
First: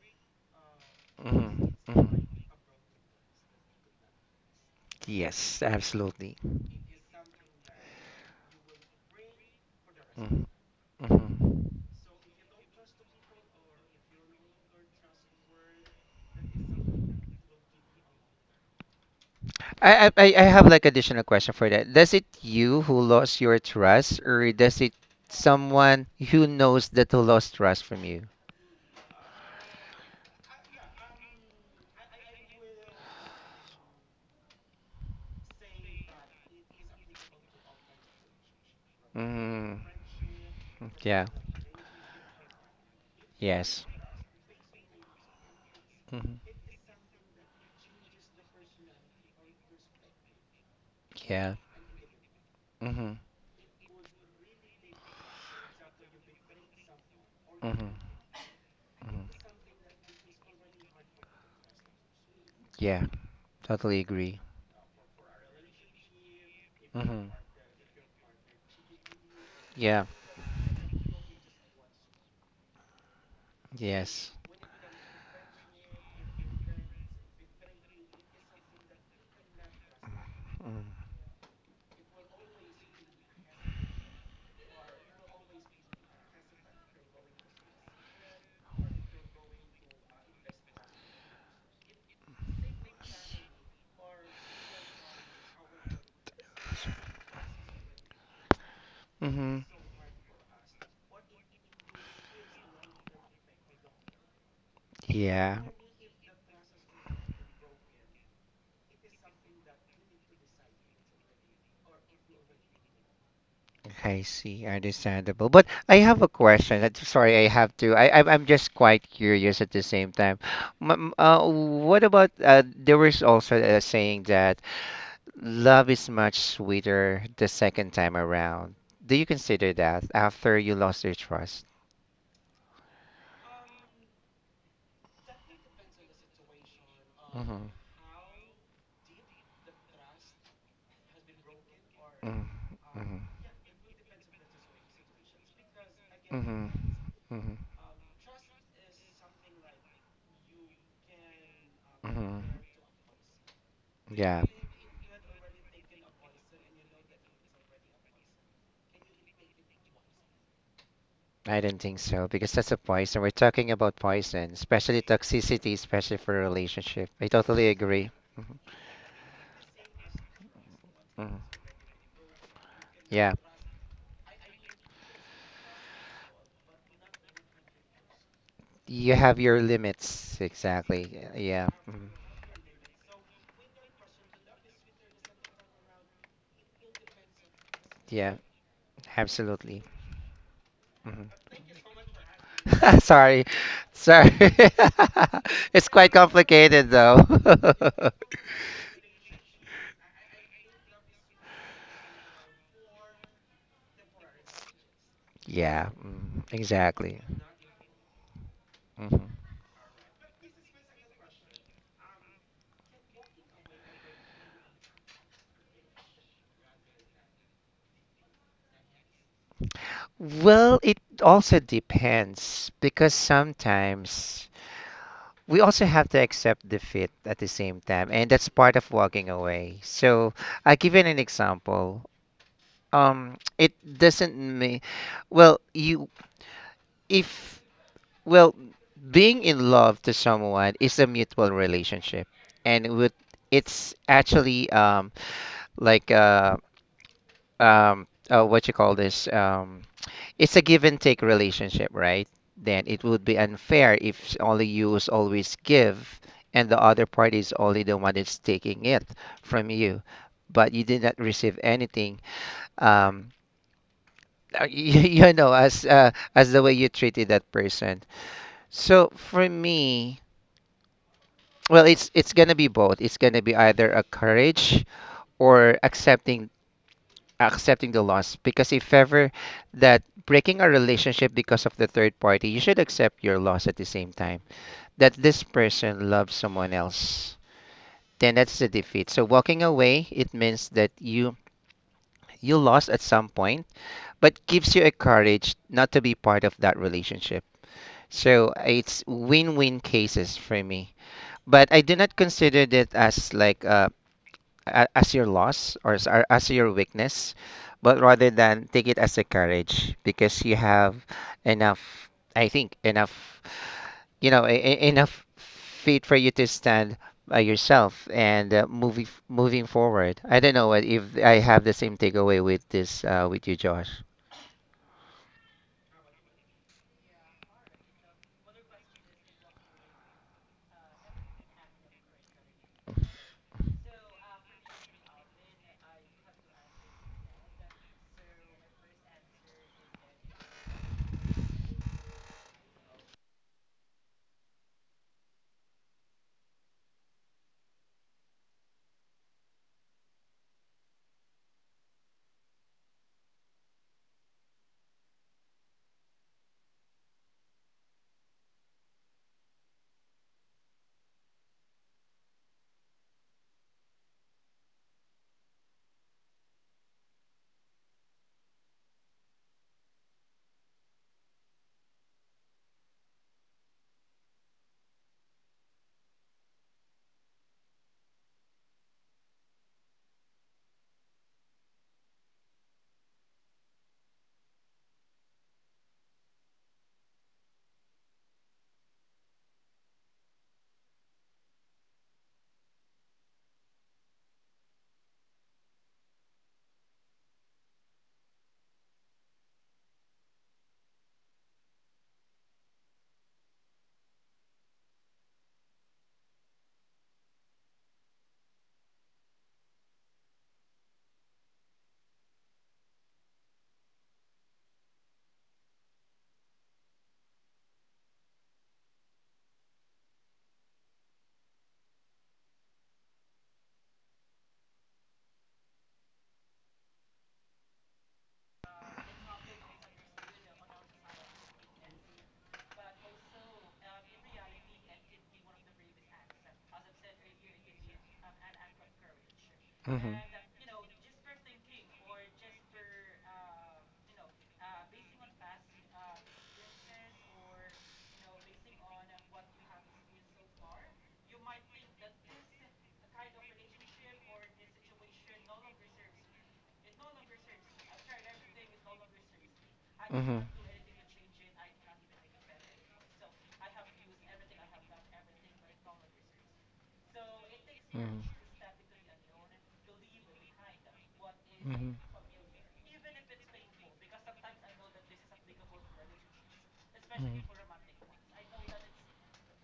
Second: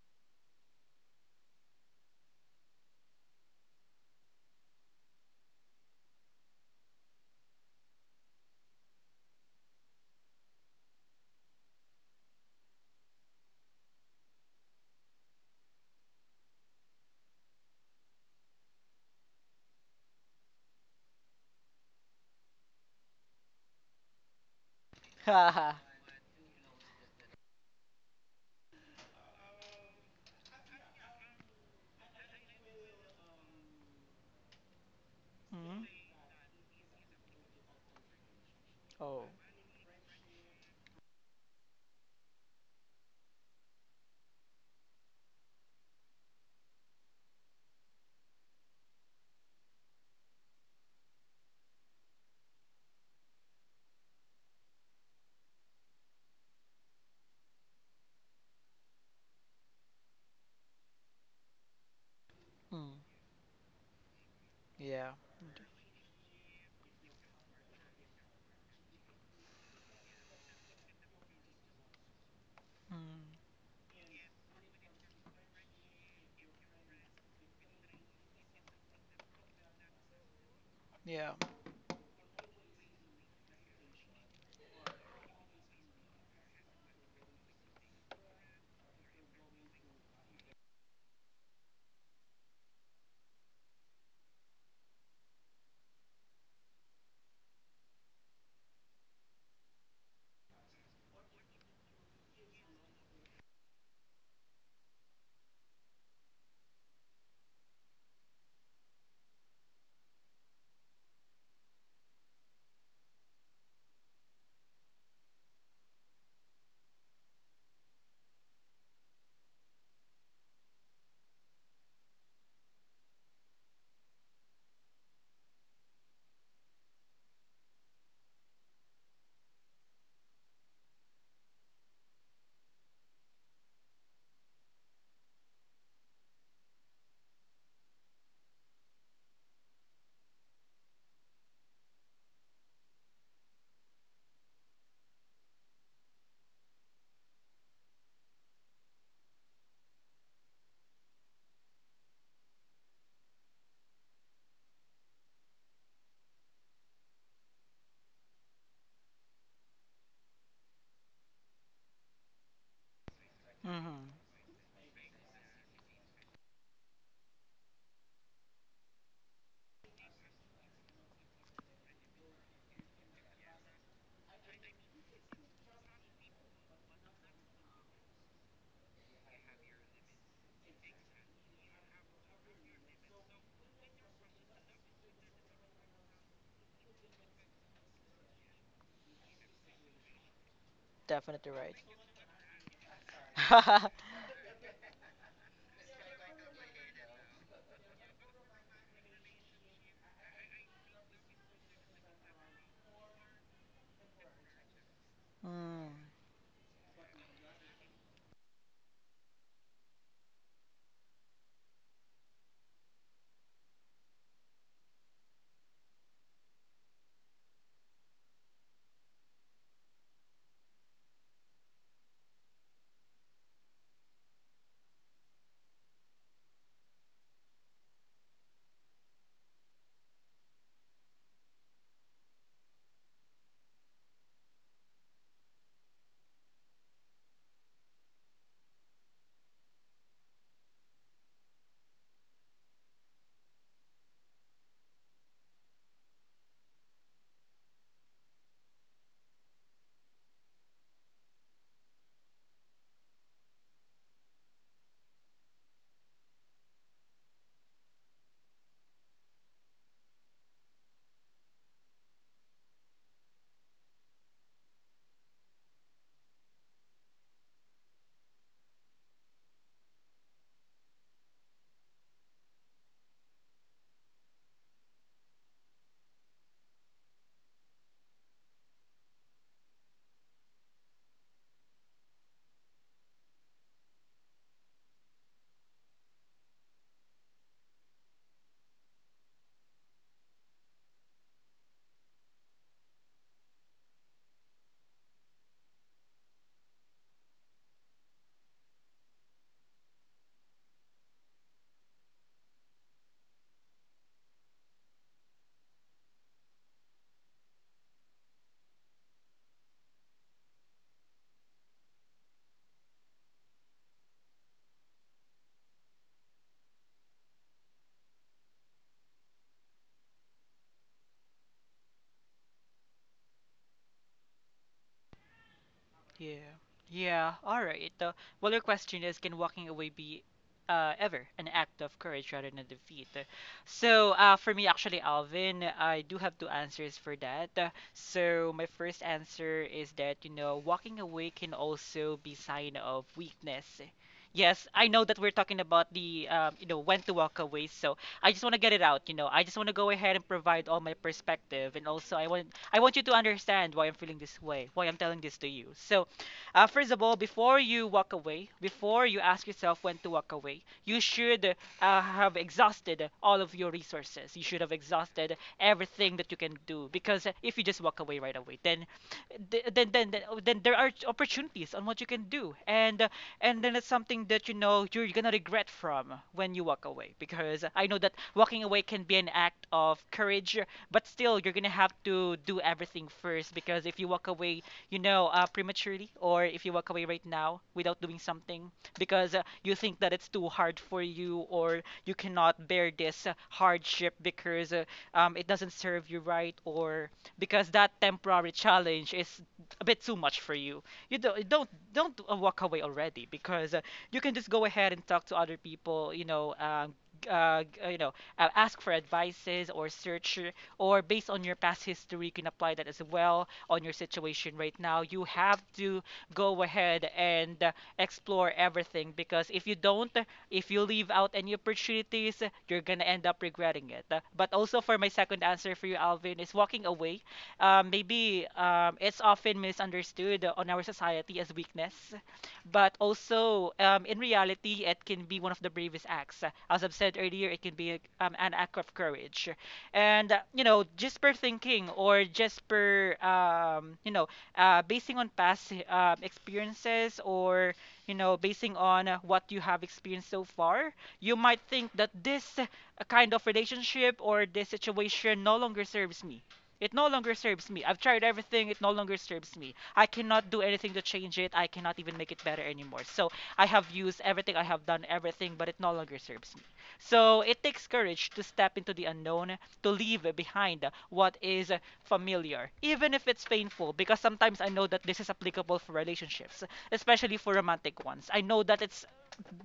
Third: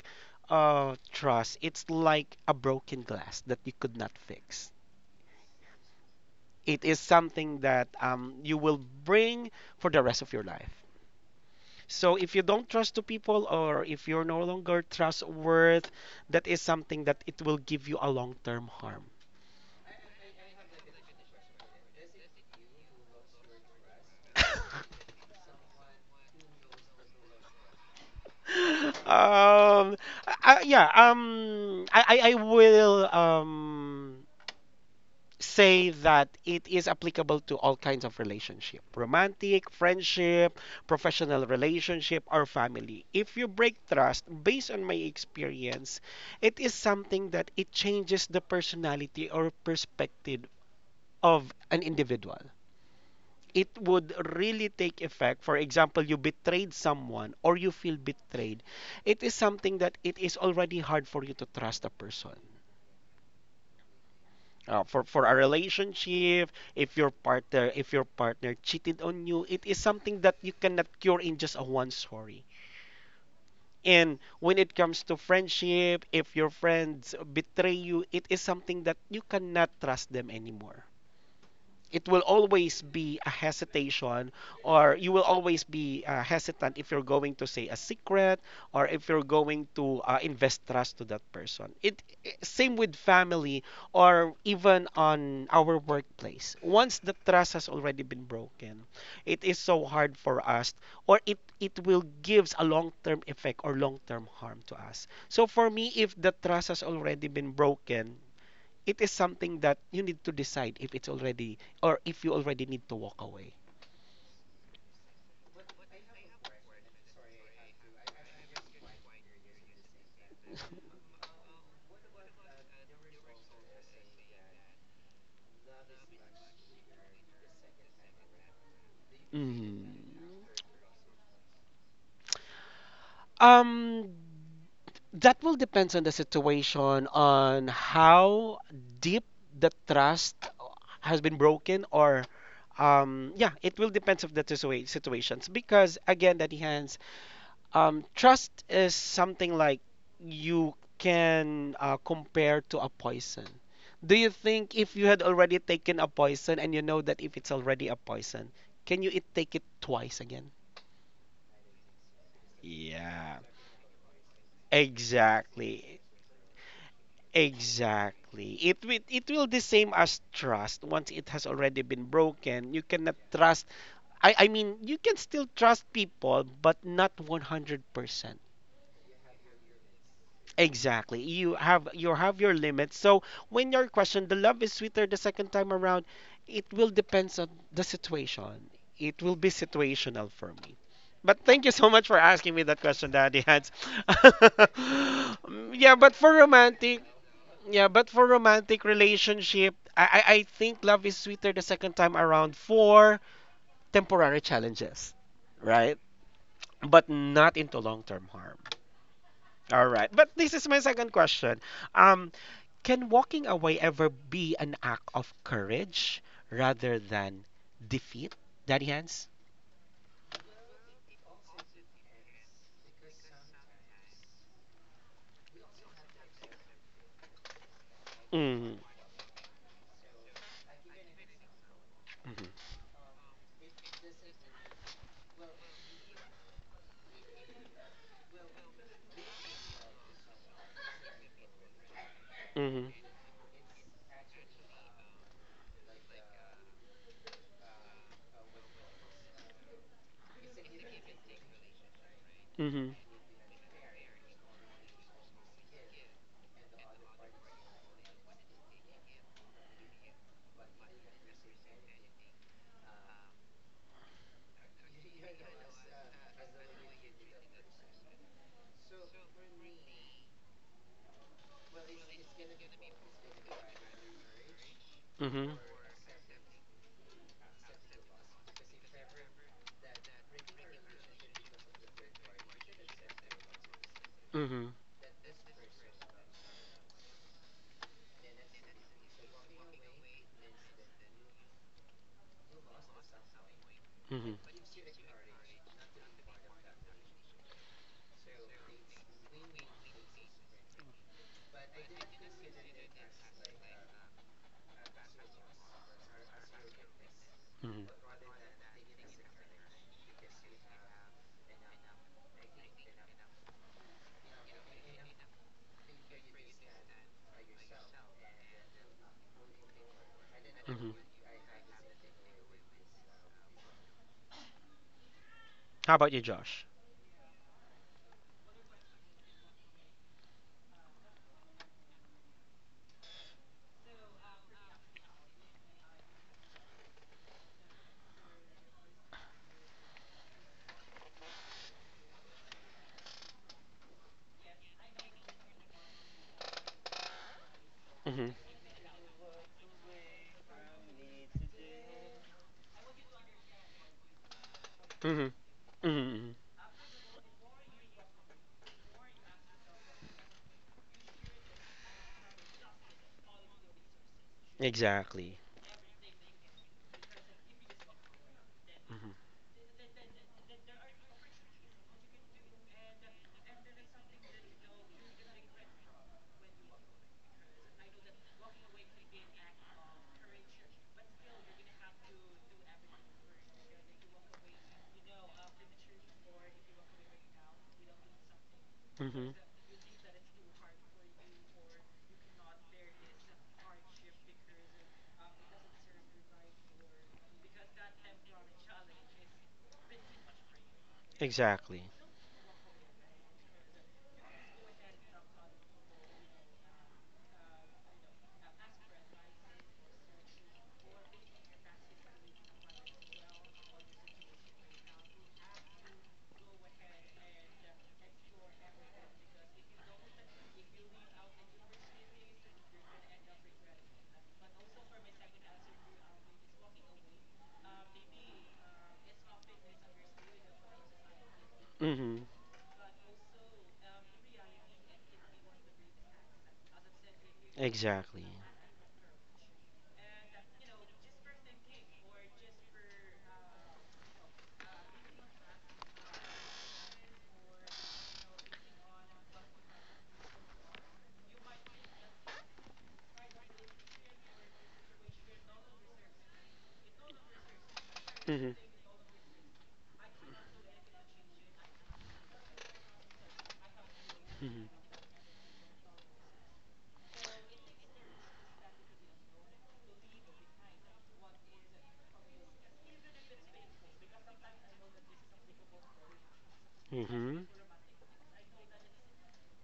uh trust,
hmm
it's
hmm
like a broken glass that you could not fix.
Yes, absolutely.
It is something that um you will bring for the rest of
hmm
your life.
hmm
So if you don't trust to people or if you're no longer trustworth, that is something that it will give you a long-term harm.
I, I I I have like additional question for that. Does it you who lost your trust, or does it
Haha.
someone who knows that who lost trust from you?
um I, I- yeah, um I, I I will um
Hmm.
say that it is applicable to all kinds of relationship:
Oh.
romantic,
Mm,
friendship,
yeah.
professional relationship, or family. If you break
Yes.
trust based on my experience,
hmm
it is something that it changes the personality or perspective of
Yeah.
an individual.
hmm
It would really take effect. For example, you betrayed someone or you
hmm
feel betrayed. It is
hmm
something that it is already hard for you to trust a person.
Hmm.
Yeah. Totally agree.
Uh, for for a relationship, if your
hmm
partner if your partner cheated on you, it is
Yeah.
something that you cannot cure in just a one story.
Hmm.
And
Yes.
when it comes to friendship, if your friends betray you, it is something that you cannot trust them anymore.
Yeah.
It will always be a hesitation, or you will always be uh, hesitant if you're going to say a secret or if you're going to uh, invest trust to that person. it i- same with family or even on our workplace. Once the trust has already been broken, it is
Mm-hmm.
so hard for us, or it it will gives a long-term effect or long-term harm to us. So
Yeah,
for me, if the trust has already been broken, it is something that you need to decide if it's already or if you already need to walk away.
I see. Understandable. But I have a question. I'm sorry, I have to. I, I'm I'm just quite curious at the same time. M- m- uh, what about uh, there was also a saying that love is much sweeter the second time around. Do you consider
Mm.
that after you lost your trust?
Um, that will depends on the situation,
Mhm,
on how deep the trust has been broken, or
mhm, mhm,
um, yeah, it will depends of the situa- situations because again, that
mhm,
hands.
mhm,
Um, trust is something like you can uh,
mhm.
compare to a poison. Do you
Yeah.
think if you had already taken a poison and you know that if it's already a poison, can you it take it twice again?
I don't think so because that's a poison. We're talking about
Hmm.
poison, especially toxicity,
Exactly.
especially for a relationship. I totally agree.
Exactly.
Mhm,
It will it will the same as trust. Once it has
mhm.
already been broken, you cannot
Yeah,
trust. I I mean, you can still trust people, but not one hundred percent.
you have your limits
Exactly.
exactly.
You
Yeah,
have
mhm.
you have your limits. So when you're questioned, the love is sweeter the second time around. It will depends on the
Yeah,
situation. It will be
absolutely.
situational for me.
Mhm.
But
Definitely
thank you
right.
so much for asking me that question, Daddy
Sorry,
Hans.
sorry.
Mm,
It's
yeah,
quite
but for
complicated
romantic,
though.
yeah, but for romantic relationship, I, I I think love is sweeter the second time around for temporary challenges,
Yeah,
Hmm.
right?
mm,
But
exactly.
not into long-term harm.
Mhm.
All right. But this is my second question. Um, can walking away ever be an act of courage rather than defeat, Daddy Hans?
Well, it also depends because sometimes we also have to accept defeat at the same time and that's
Mm-hmm.
part of walking away. So I give you an example.
Mm-hmm.
Um it doesn't mean well you if well Being in love to someone is a mutual relationship,
Mm-hmm.
and with, it's actually um like uh um uh, what you call this, um it's a give and take relationship, right? Then
Mm-hmm.
it would be unfair if only you is always give and the other party is only the one that's taking it from you, but you did not receive anything. Um, uh, you, you know, as uh, as the way you treated that person. So for me, well, it's it's gonna be both. It's gonna be either a courage
Mm-hmm.
or accepting accepting the loss, because if ever that breaking a relationship because of the third party, you should accept your loss at the same time that this person loves someone else. Then that's the defeat. So walking away, it means that you you lost at some point, but
Mm-hmm.
gives you a courage not to be part of that relationship. So it's win-win cases for me, but I do not consider that as like uh, a- as your loss, or as, or as your weakness, but rather than take it as a courage because you have enough, I think, enough, you know, e- e- enough feet for you to stand by yourself and uh, moving moving forward. I don't know what,
Mm-hmm.
if I have the same takeaway with this uh, with you, Josh.
How about you,
Yeah.
Josh?
Yeah. All right. Uh, well, your question is, can walking away be uh, ever an act of courage rather than defeat? Uh, So, uh, for me, actually, Alvin, I do have two answers for that. Uh, so, my first answer is that, you know, walking away can also be sign of weakness. Yes, I know that we're talking about the, um, you know, when to walk away. So I
Mm-hmm.
just want to get it out. You know, I just want to go ahead and provide all my perspective, and also I want I want you to understand why I'm feeling this way, why I'm telling
Mm-hmm.
this to you. So
Mm-hmm.
uh, first of all, before you walk away, before you ask yourself when to walk away, you should uh, have exhausted all of your resources. You should have exhausted
Exactly.
everything that you can do, because if you just walk away right away, then then then then, oh, then there are opportunities on what you can do, and uh, and then it's something that you know you're gonna regret from when you walk away, because I know that walking away can be an act of courage, but still you're gonna have to do everything first. Because if you walk away, you know, uh, prematurely, or if you walk away right now without doing something because
Mm-hmm.
uh, you think that it's too hard for you, or you cannot bear this uh, hardship because uh, um, it doesn't serve you right, or because that temporary challenge is a bit too much for you. You don't don't
Exactly.
don't uh, walk away already, because uh, you can just go ahead and talk to other people. You know. Um, uh, g- uh, you know, uh, ask for advices or search, or based on your past history, you can apply that as well on your situation right now. You have to go ahead and uh, explore everything, because if you don't, if you leave out any opportunities, you're gonna end up regretting it. Uh, But also for my second answer for you, Alvin, is walking away. Um, maybe um, it's often misunderstood on our society as weakness,
Mm-hmm.
but also um, in reality, it can be one of the bravest acts. As I've said earlier, it can be
Exactly.
um, an act of courage.
hmm hmm
And uh, you know, just per thinking or just per um, you know, uh, basing on past um, experiences, or you know, basing on uh, what you have experienced so far, you might think that this uh, kind of relationship or this situation no longer serves me. It no longer serves me. I've tried
Mm-hmm.
everything. It no longer serves me. I cannot do anything to change it. I cannot even make it better anymore. So I have used everything. I have
Mm-hmm.
done everything, but it no longer serves me. So it takes courage to step into the unknown, to leave behind what is
hmm hmm
familiar, even if it's painful. Because sometimes I know that this is applicable for relationships, especially
Mm-hmm.
for romantic ones. I know that it's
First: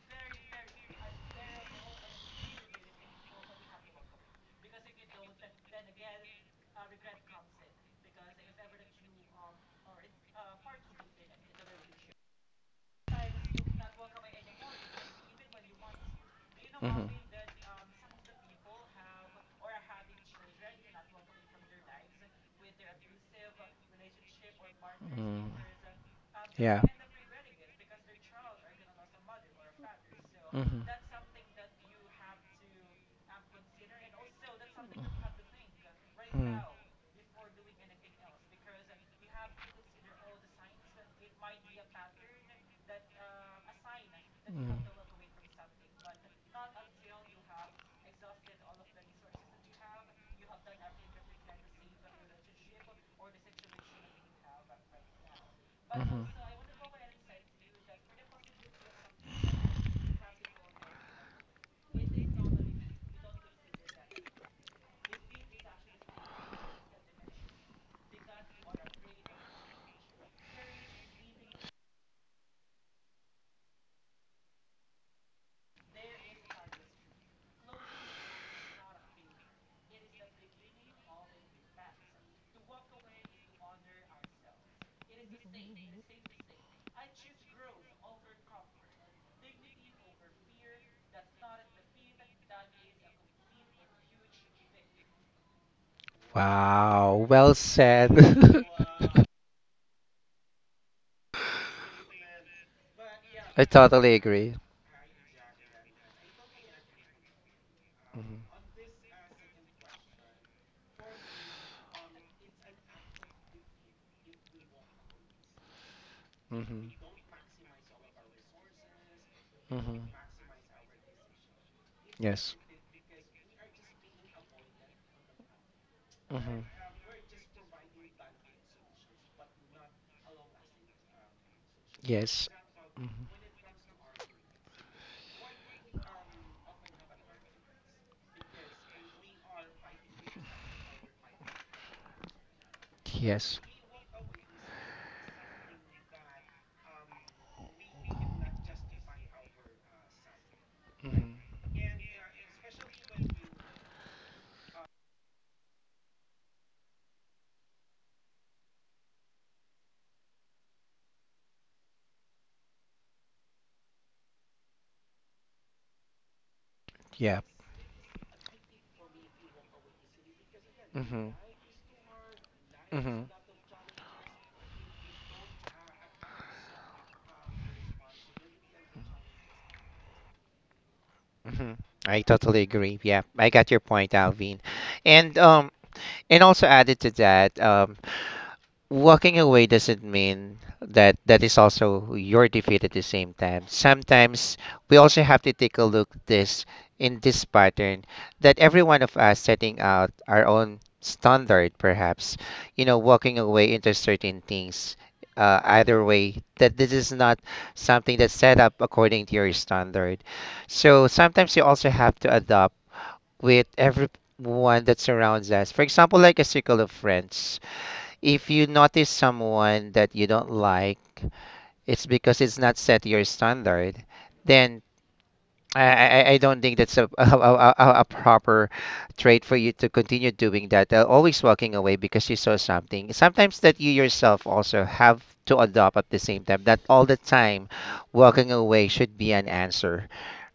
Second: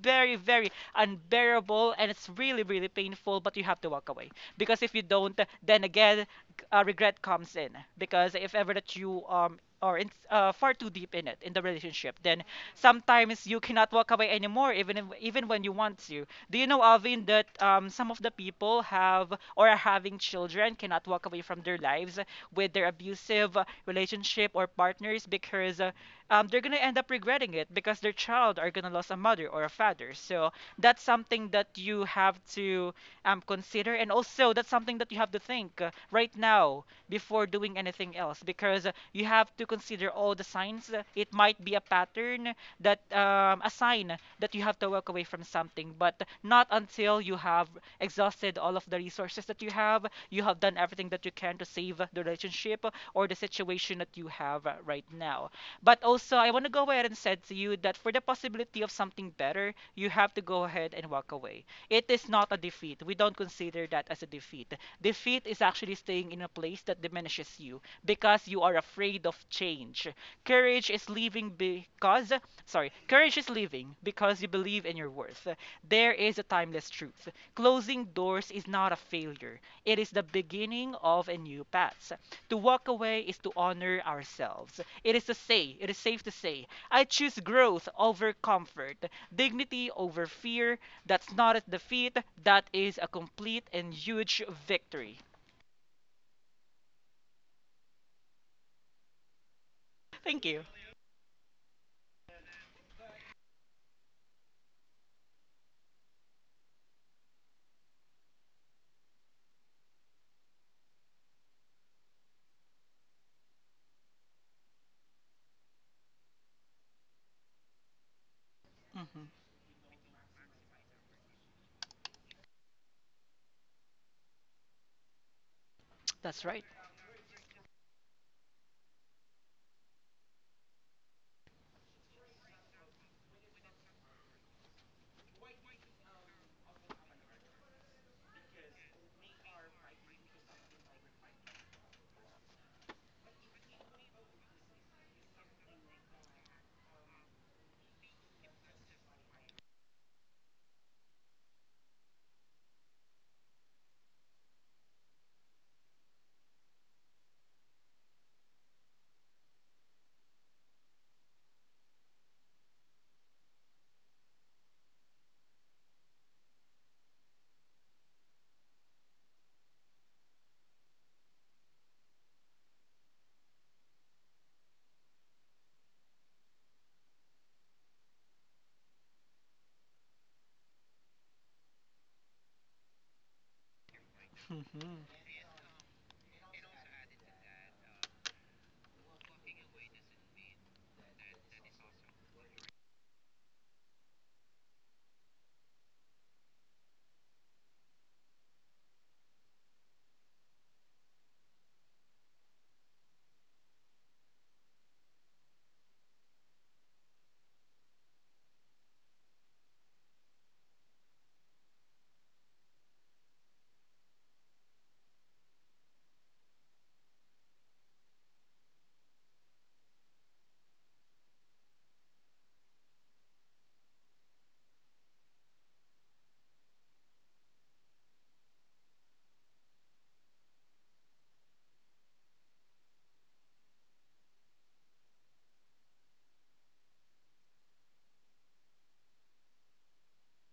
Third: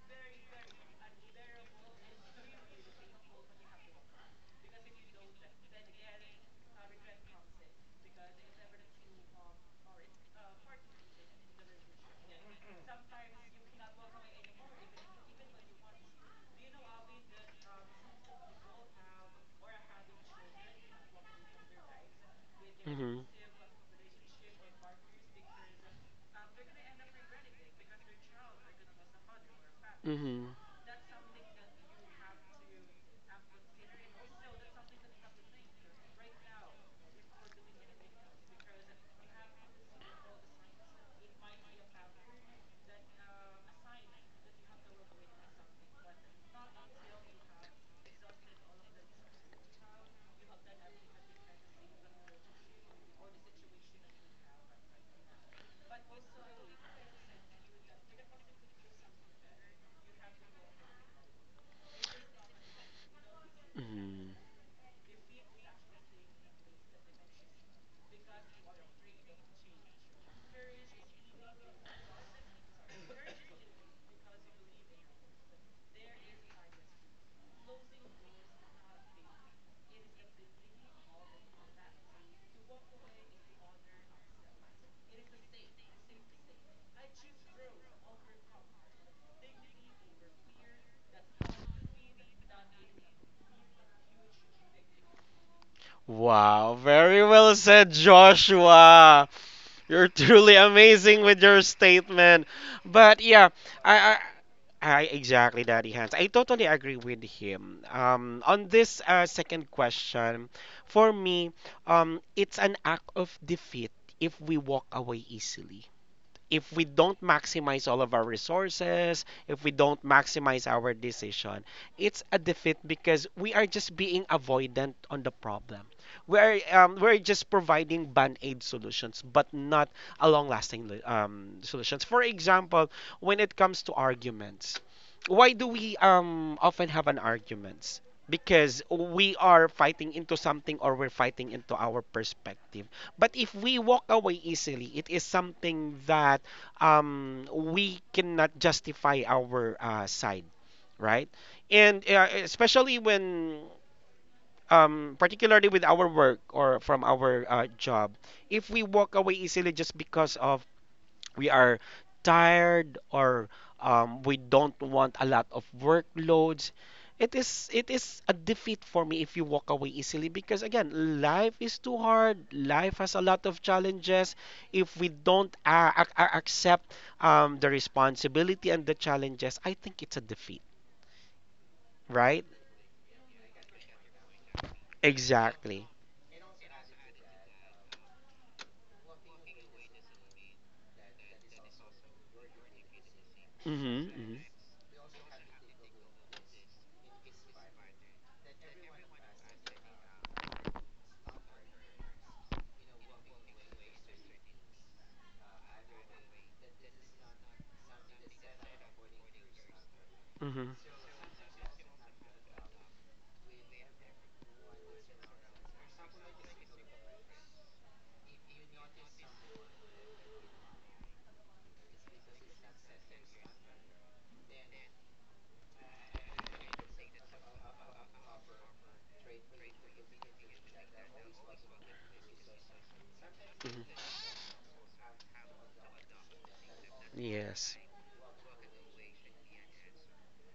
very, very unbearable and it's really, really painful, but you have to walk away. Because if you don't, then again, uh, regret comes in. Because if ever that you um, are in, uh, far too deep in it, in the relationship, then sometimes you cannot walk away anymore even if, even when you want to. Do you know,
hmm hmm
Alvin, that um, some of the people have or are having children cannot walk away from their lives with their
Mm-hmm.
abusive uh, relationship or partners,
Mm.
because uh, um, they're gonna
Yeah.
end up regretting it, because their child are gonna lose a mother or a father. So
Mhm.
that's something that you have to um, consider. And and also that's something that you have to think uh, right
Mm.
now before doing anything else, because uh, you have to consider all the signs. Uh, it might be a pattern, that um, a sign that you
Mm.
have to walk away from something, but not until you have exhausted all of the resources that you have, you have done everything that you can to save the relationship or the situation that you have uh, right now. But
Mhm.
also I want to go ahead and said to you that for the possibility of something better, you have to go ahead and walk away. It is not a defeat. We don't consider that as a
Mm-hmm.
defeat. Defeat is actually staying in a place that diminishes you because you are afraid of change. Courage is leaving because, sorry, courage is leaving because you believe in your worth. There is a timeless truth. Closing doors is not a failure, it is the beginning of a new path. To walk away is to honor ourselves. It is to say, it is safe to say, I choose growth over comfort, dignity over fear. That's not a defeat, that is a complete and huge victory.
Wow,
Wow,
very
well
well said,
said.
Joshua. You're
Thank
truly
you.
amazing with your statement. But yeah,
I totally
I,
agree.
I, I exactly, Daddy Hans. I totally agree with him.
hmm
Um, on this uh, second question, for me, um, it's an act of defeat if we walk away easily, if we
hmm
don't maximize all of our resources,
Hmm.
if we don't
hmm
maximize our decision, it's a
Yes.
defeat because we are just being avoidant on the problem.
That's
We're
hmm
right.
um, we're just providing band-aid solutions, but not a long-lasting um, solutions. For
Yes.
example,
hmm
when it comes to arguments, why do we um often have an arguments? Because we are fighting into something or we're fighting into our perspective. But if
Yes.
we walk away easily, it is something that um, we cannot justify our uh, side, right?
hmm
And uh, especially when, um, particularly with our work or from our uh, job, if we walk away easily just because of we are tired or um, we don't want a lot of workloads, it
Yeah.
is it is a defeat for me if you walk away easily. Because again,
hmm
life is too hard, life has a
hmm
lot of challenges. If we don't uh, ac- ac- accept um, the responsibility and the challenges, I think it's a defeat,
hmm I
right?
totally agree. Yeah, I got your point, Alvin.
Hmm.
And um
Exactly.
and also added to that, um walking away doesn't mean that that is also your defeat at the same time.
Mm-hmm,
Sometimes we also have to take a look this in this pattern that every one of us setting out our own standard perhaps, you know, walking away into certain things uh, either way that this is not something that's set up according to your standard.
mm-hmm,
So sometimes you also have to adapt with everyone that surrounds us. For example, like a circle of friends, if you notice someone that you don't like, it's because it's not set to your standard, then I, I I don't think that's a, a, a, a a proper trait for you to continue doing that. Uh, always walking away because you saw something. Sometimes that you
mm-hmm,
yourself also have to adopt at the same time. That all the time,
yes,
walking away should be an answer.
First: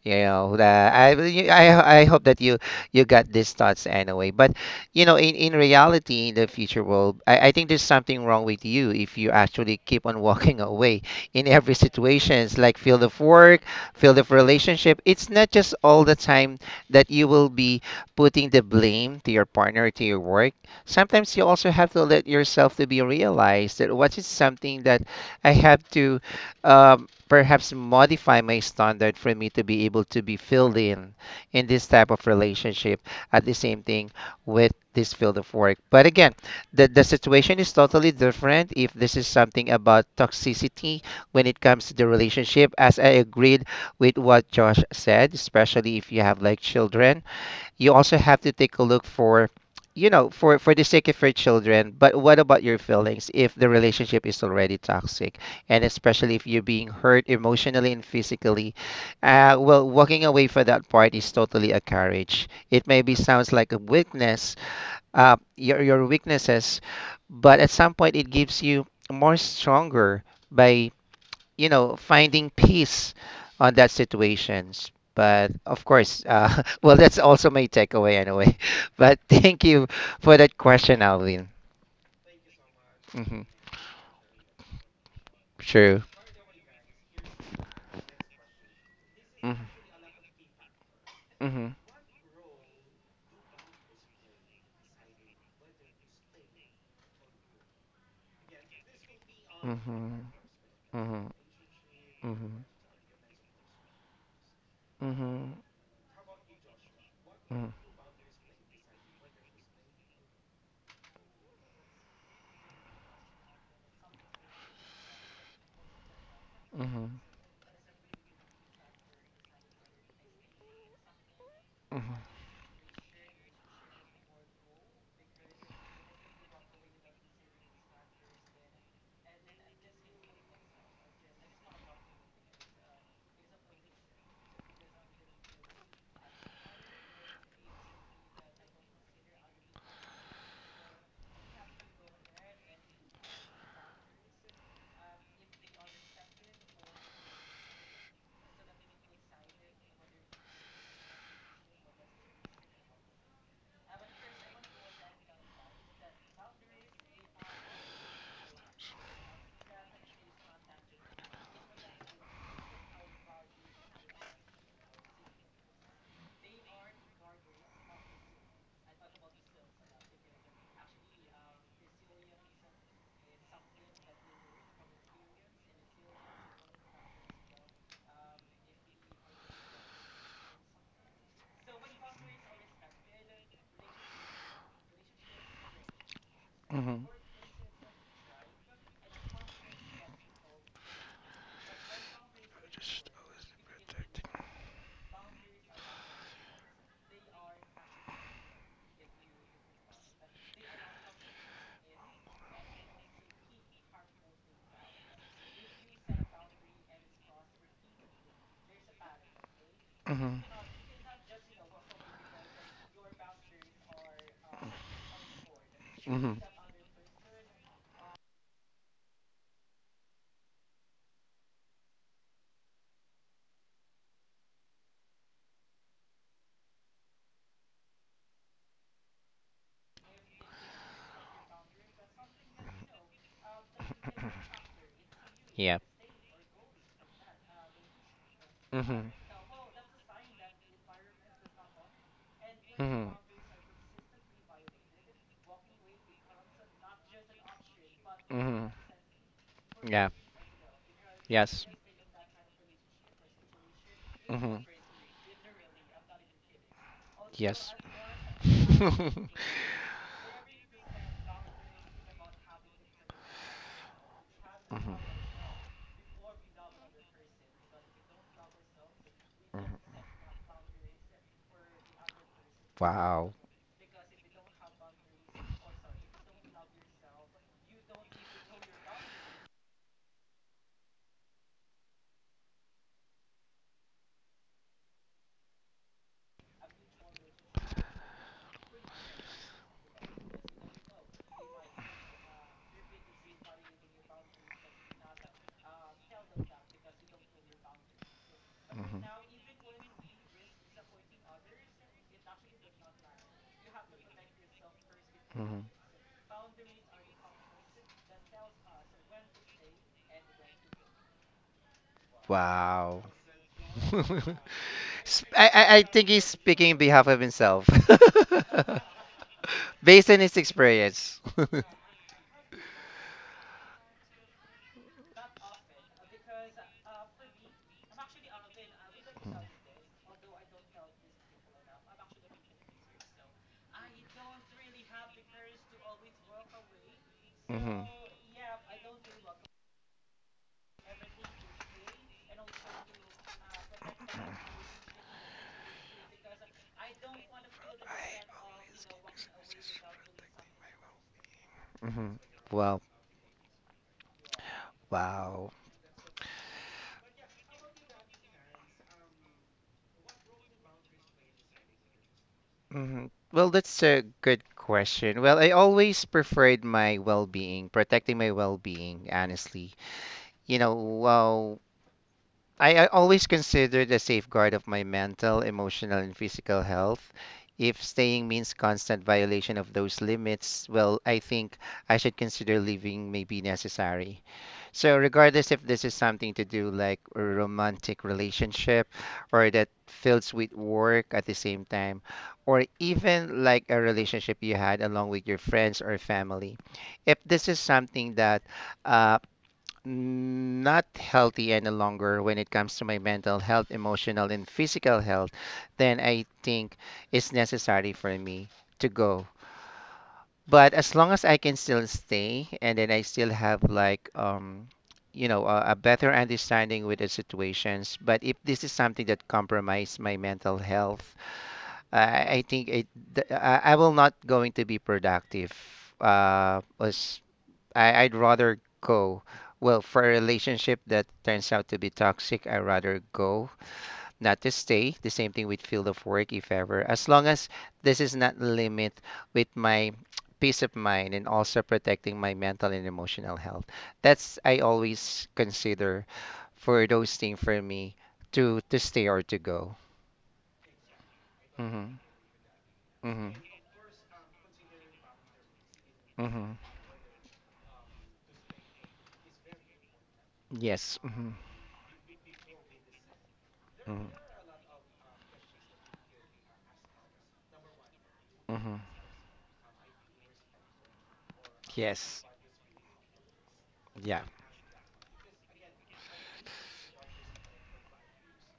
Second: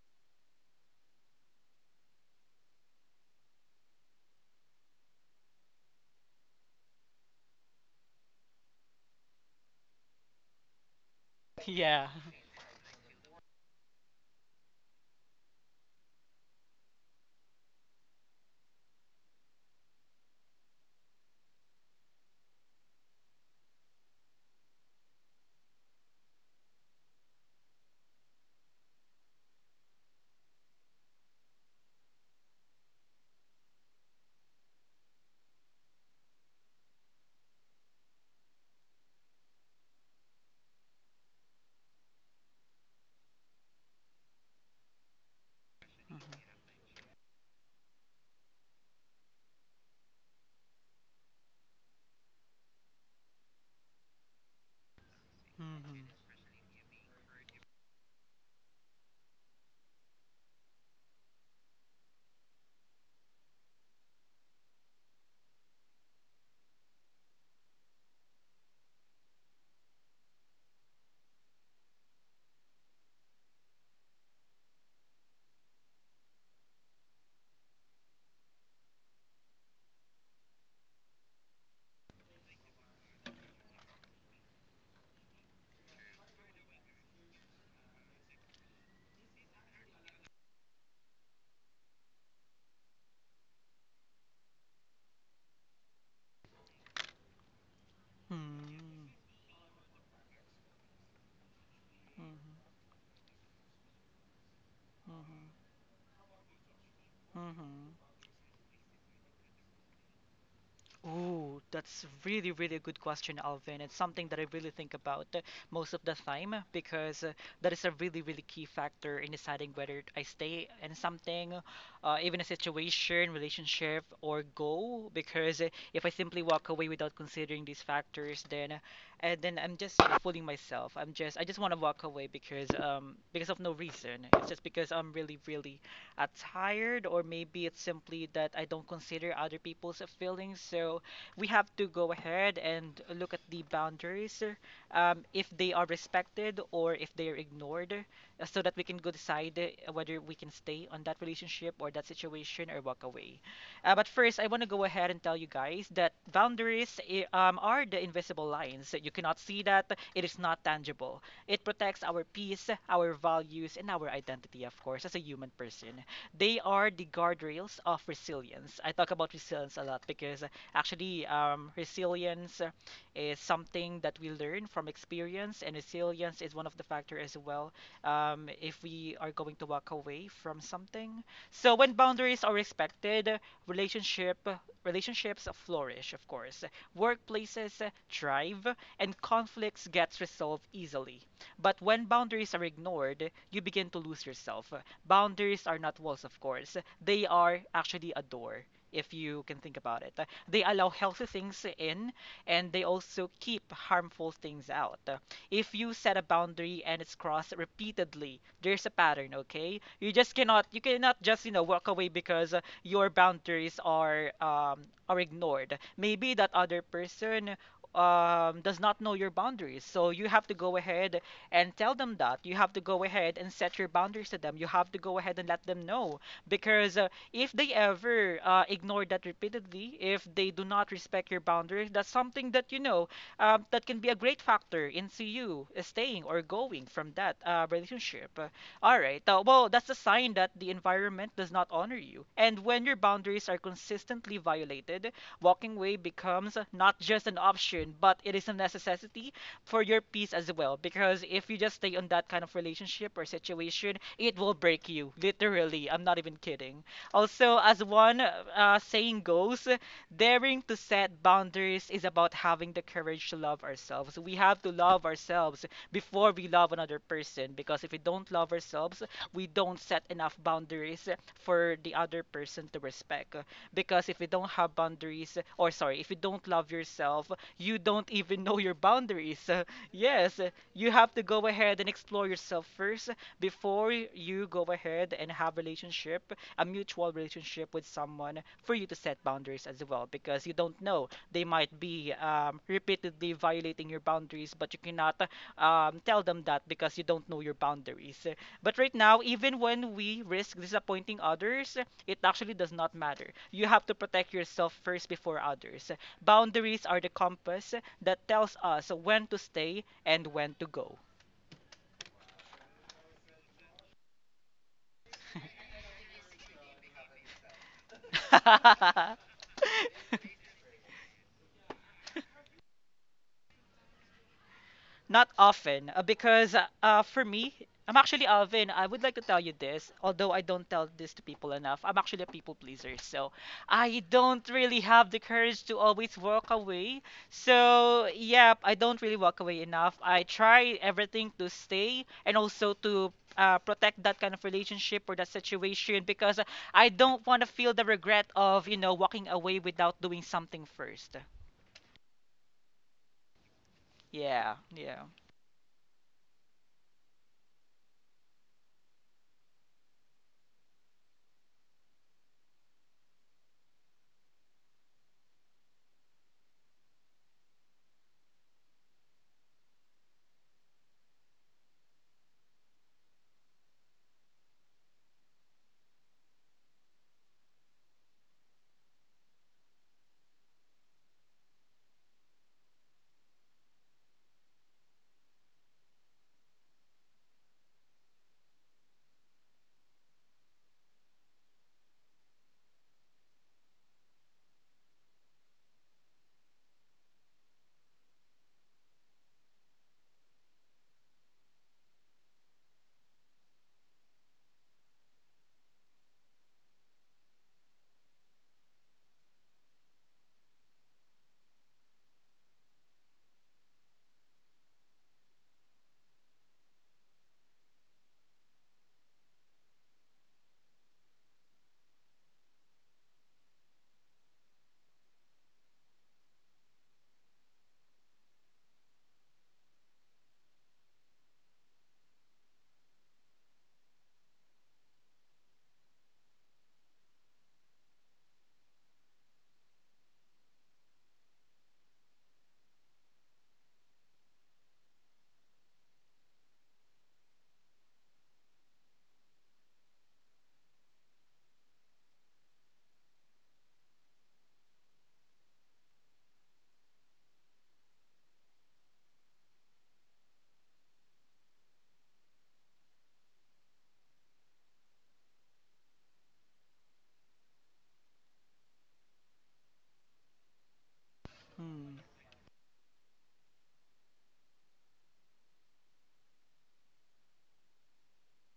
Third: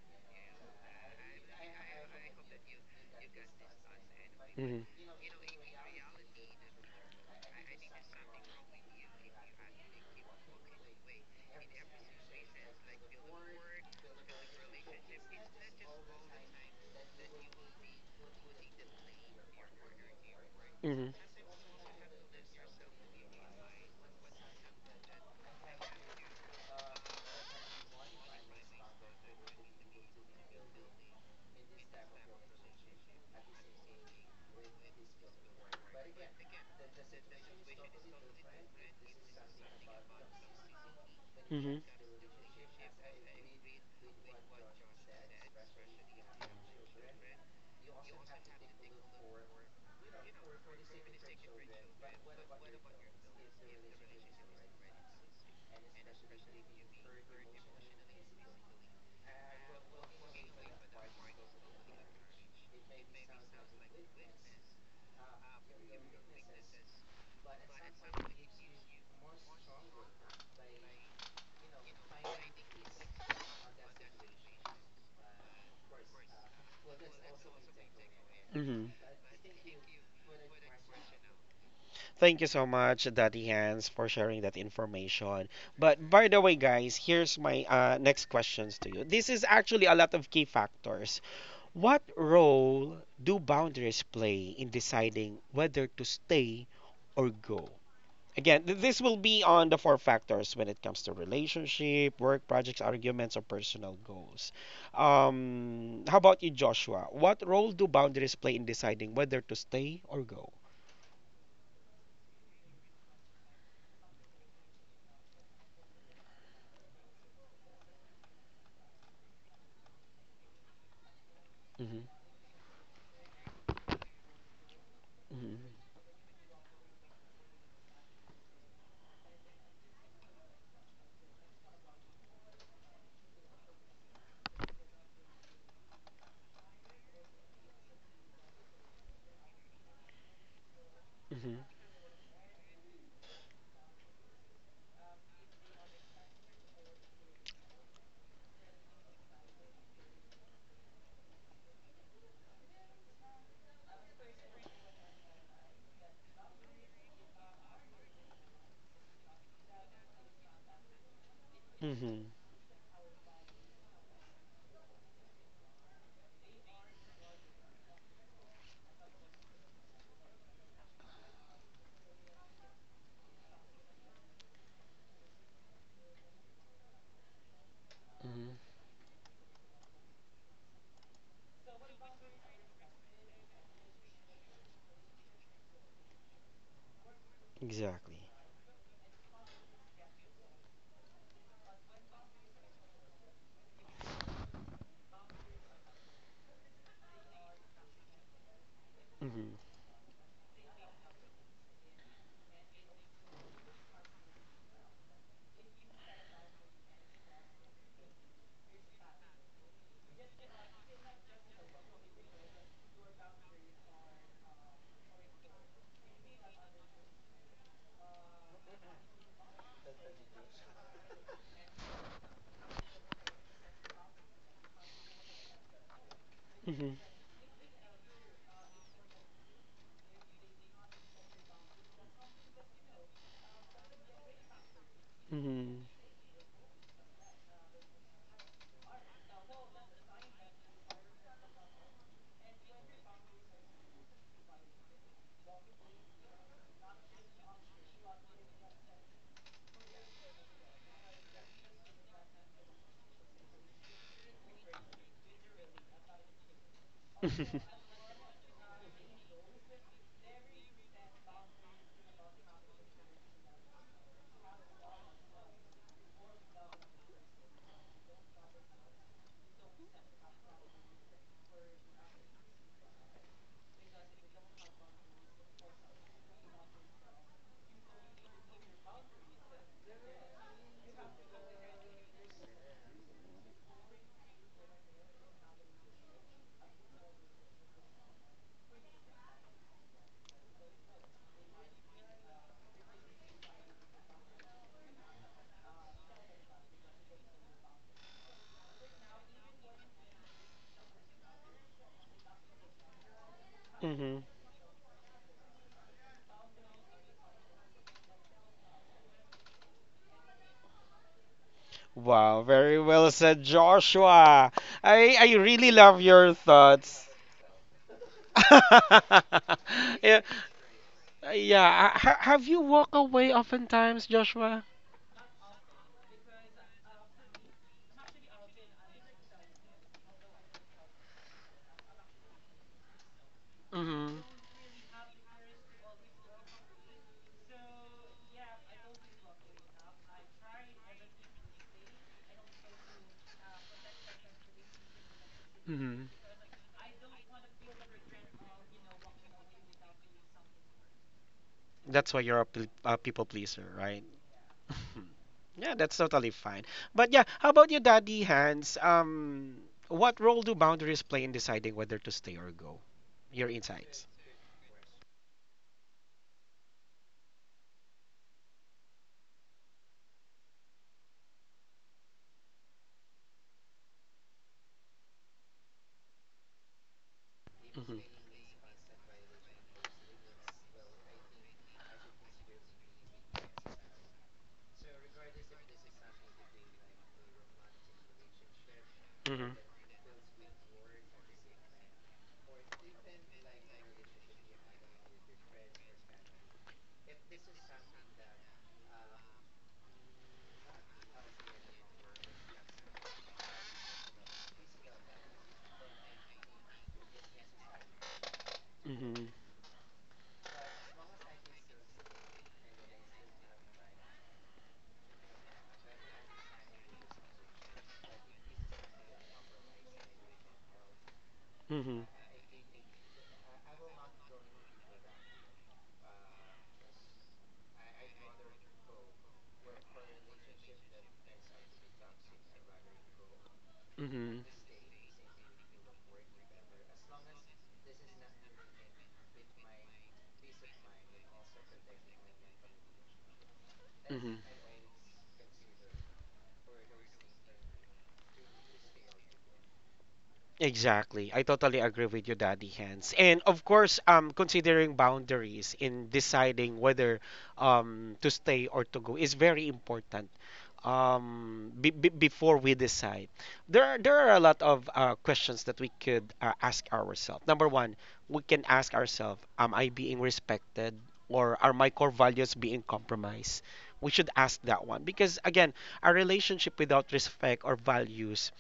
You know, the, I, you- I I hope that you you got these thoughts anyway. But
mm-hmm,
you know, in, in reality, in the future world, I, I think there's something wrong with you if you actually keep on walking away in every
Yeah.
situations like field of work, field of relationship, it's not just all the time that you will be putting the blame to your partner, to your work.
mm-hmm,
Sometimes you also have to let yourself to be realized that what is something that I have to um, perhaps modify my standard for me to be able to be filled in in this type of relationship at the same thing with this field of work. But again, the, the situation is totally different if this is something about toxicity when it
mm-hmm.
comes to the relationship. As I agreed with what Josh said, especially if you have like children. You also have to take a look for, you know, for for the sake of your children. But what about your feelings if the relationship is already toxic, and
Hmm.
especially if you're being hurt emotionally and physically? Uh, well, walking away for that part is totally a courage. It maybe sounds like a weakness, uh, your your weaknesses, but at some point it gives you more stronger by, you know, finding peace on that situations. But of course, uh, well, that's also my takeaway anyway.
Mm-hmm.
But thank you for that question, Alvin.
Thank you so much,
Hmm.
Daddy Hans, for sharing that information.
True.
But by the way, guys, here's my uh, next questions to you. This is
Mm-hmm.
actually a lot of key factors.
Hmm.
What role do boundaries play in deciding whether to stay or go?
Hmm.
Again, th-
Mm-hmm.
this will be on the four
Hmm.
factors when it comes
Hmm.
to
Hmm.
relationship, work
Hmm.
projects, arguments, or personal goals.
Hmm.
Mm-hmm.
Um, how about you, Joshua? What role do
Mm-hmm.
boundaries play in deciding whether to stay or go?
Ooh, that's really, really a good question, Alvin. It's something that I really think about uh, most of the time because uh, that is a really, really key factor in deciding whether I stay in something,
Hmm,
uh, even a situation, relationship, or go. Because
hmm,
uh, if I simply walk away without considering these factors, then uh, and then I'm just fooling myself. I'm just I just want to walk away because um because of no reason. It's just because I'm really, really uh, tired, or maybe it's simply that I don't consider other people's feelings. So we have to go ahead and look at the boundaries, um, if they are respected or if they are ignored, uh, so that we can go decide uh, whether we can stay on that relationship or that situation or walk away. Uh, but first, I want to go ahead and tell you guys that boundaries i- um, are the invisible lines. So you cannot see that. It is not tangible. It
hmm,
protects
hmm.
our peace, our values, and our identity, of course, as a human person. They are the guardrails of resilience. I talk about resilience a lot because uh, actually, um, resilience uh, is something that we learn from experience, and resilience is one of the factors as well um,
Mhm.
if we are going to walk away from something. So when boundaries are respected, uh, relationship relationships flourish, of course.
Hmm.
Workplaces uh,
Exactly.
thrive, and conflicts gets resolved easily. But when boundaries are ignored, you begin to lose yourself. Boundaries are not walls, of course. They are actually a door, if you can
Mhm.
think about it. They allow healthy things in, and they also keep harmful things out. If you set a boundary and it's crossed repeatedly, there's a pattern, okay? You just
Hmm.
cannot you cannot just, you know, walk away because uh, your boundaries are um are ignored. Maybe
Hmm.
that other person um, does not know your boundaries. So you have to go ahead and tell them that you have to go ahead and set your boundaries to them, you have to go ahead and let them know,
Mhm.
because uh, if they ever uh, ignore that repeatedly, if they do not respect your boundaries, that's something that, you know, um, that can be a great factor into you
Yeah.
Mhm.
staying or going from that uh, relationship. Uh, all
Hmm.
right, uh, well, that's a sign that the environment does not honor you, and when your
Hmm.
boundaries are consistently violated, walking away becomes not just an option, but it is a
Hmm.
necessity for your
Yeah.
peace as well. Because if you
Yes.
just stay on that kind of relationship or situation, it will
Hmm.
break you. Literally, I'm not even kidding. Also,
Yes.
as one uh, saying goes, daring to set boundaries is about having the courage to love ourselves. We have to love
Mhm.
ourselves before we love another person. Because if we don't love ourselves, we don't set enough boundaries for the other person to
Wow.
respect. Because if you don't have boundaries, or sorry, if you don't love yourself, you don't even know your boundaries. Uh, yes, uh, you have to go ahead and explore yourself first before y- you go ahead and have relationship, a mutual relationship with someone for you to set boundaries as well, because you don't know, they might be um, repeatedly violating your boundaries, but you cannot uh, um, tell them that because you don't know your boundaries. But right
Hmm.
now, even when we risk disappointing others, it actually does not matter. You have to
Mhm.
protect yourself first before others. Boundaries are the compass that tells us when to stay and when to go.
Wow, very
Wow.
well said, Joshua. I
Sp-
I
I
really
I I
love
think he's
your
speaking on behalf
thoughts.
of himself. Based on
Yeah,
his experience.
yeah. Uh, Ha- have you walked away oftentimes, Joshua?
Not often, uh, because uh, uh, for me, I'm actually Alvin. I would like to tell you this, although I don't tell this to people enough. I'm actually a people pleaser, so I
Mhm.
don't really have the courage to always walk away.
Hmm.
So, yeah, I don't really walk away enough. I try everything to stay and also to uh, protect that kind of relationship or that situation
Mhm.
because I don't want to feel the regret of, you know, walking away without doing something first.
Hmm.
That's why you're a, pe-
Well,
a people pleaser, right?
Yeah, yeah.
wow.
Yeah, that's totally fine. But yeah, how about you, Daddy Hans? Um, what role do boundaries play in deciding whether to stay or go?
Hmm. Well,
Your
that's a
insights.
good question. Well, I always preferred my well-being, protecting my well-being, honestly. You know, well. I, I always consider the safeguard of my mental, emotional, and physical health. If staying means constant violation of those limits, well, I think I should consider leaving may be necessary. So, regardless if this is something to do like a romantic relationship or
Mhm.
that fills with work at the same time, or even like a relationship you had along with your friends or family, if this is something that uh, not healthy any longer when it comes to my mental health, emotional, and physical health, then I think it's necessary for me to go.
Mhm.
But as long as I can still stay and then I still have like um you know, a, a better understanding with the situations, but if this is something that compromise my mental health,
Mhm.
I, I think it th- I, I will not going to be productive uh, as I, I'd rather go. Well, for a relationship that turns out to be toxic, I'd rather go, not
Mhm.
to stay. The same thing with field of work, if ever. As long as this is not limit with my peace of mind and also protecting my mental and emotional health. That's
Mhm.
I always consider for those things for me to to stay or to go.
Exactly. I totally
Mm-hmm.
agree with you, Daddy Hands.
Mm-hmm.
And of course, um, considering boundaries in
Mm-hmm.
deciding whether um to stay or to go is very important,
Yes. Mm-hmm.
um, be, be, before we decide. There are,
Mm-hmm.
there are a lot of uh, questions that we could uh, ask ourselves. Number one, we can
Hmm.
ask ourselves, am I being respected or are my
Hmm.
core
Yes.
values being compromised? We
Yeah.
should ask that one because again, a relationship without respect or values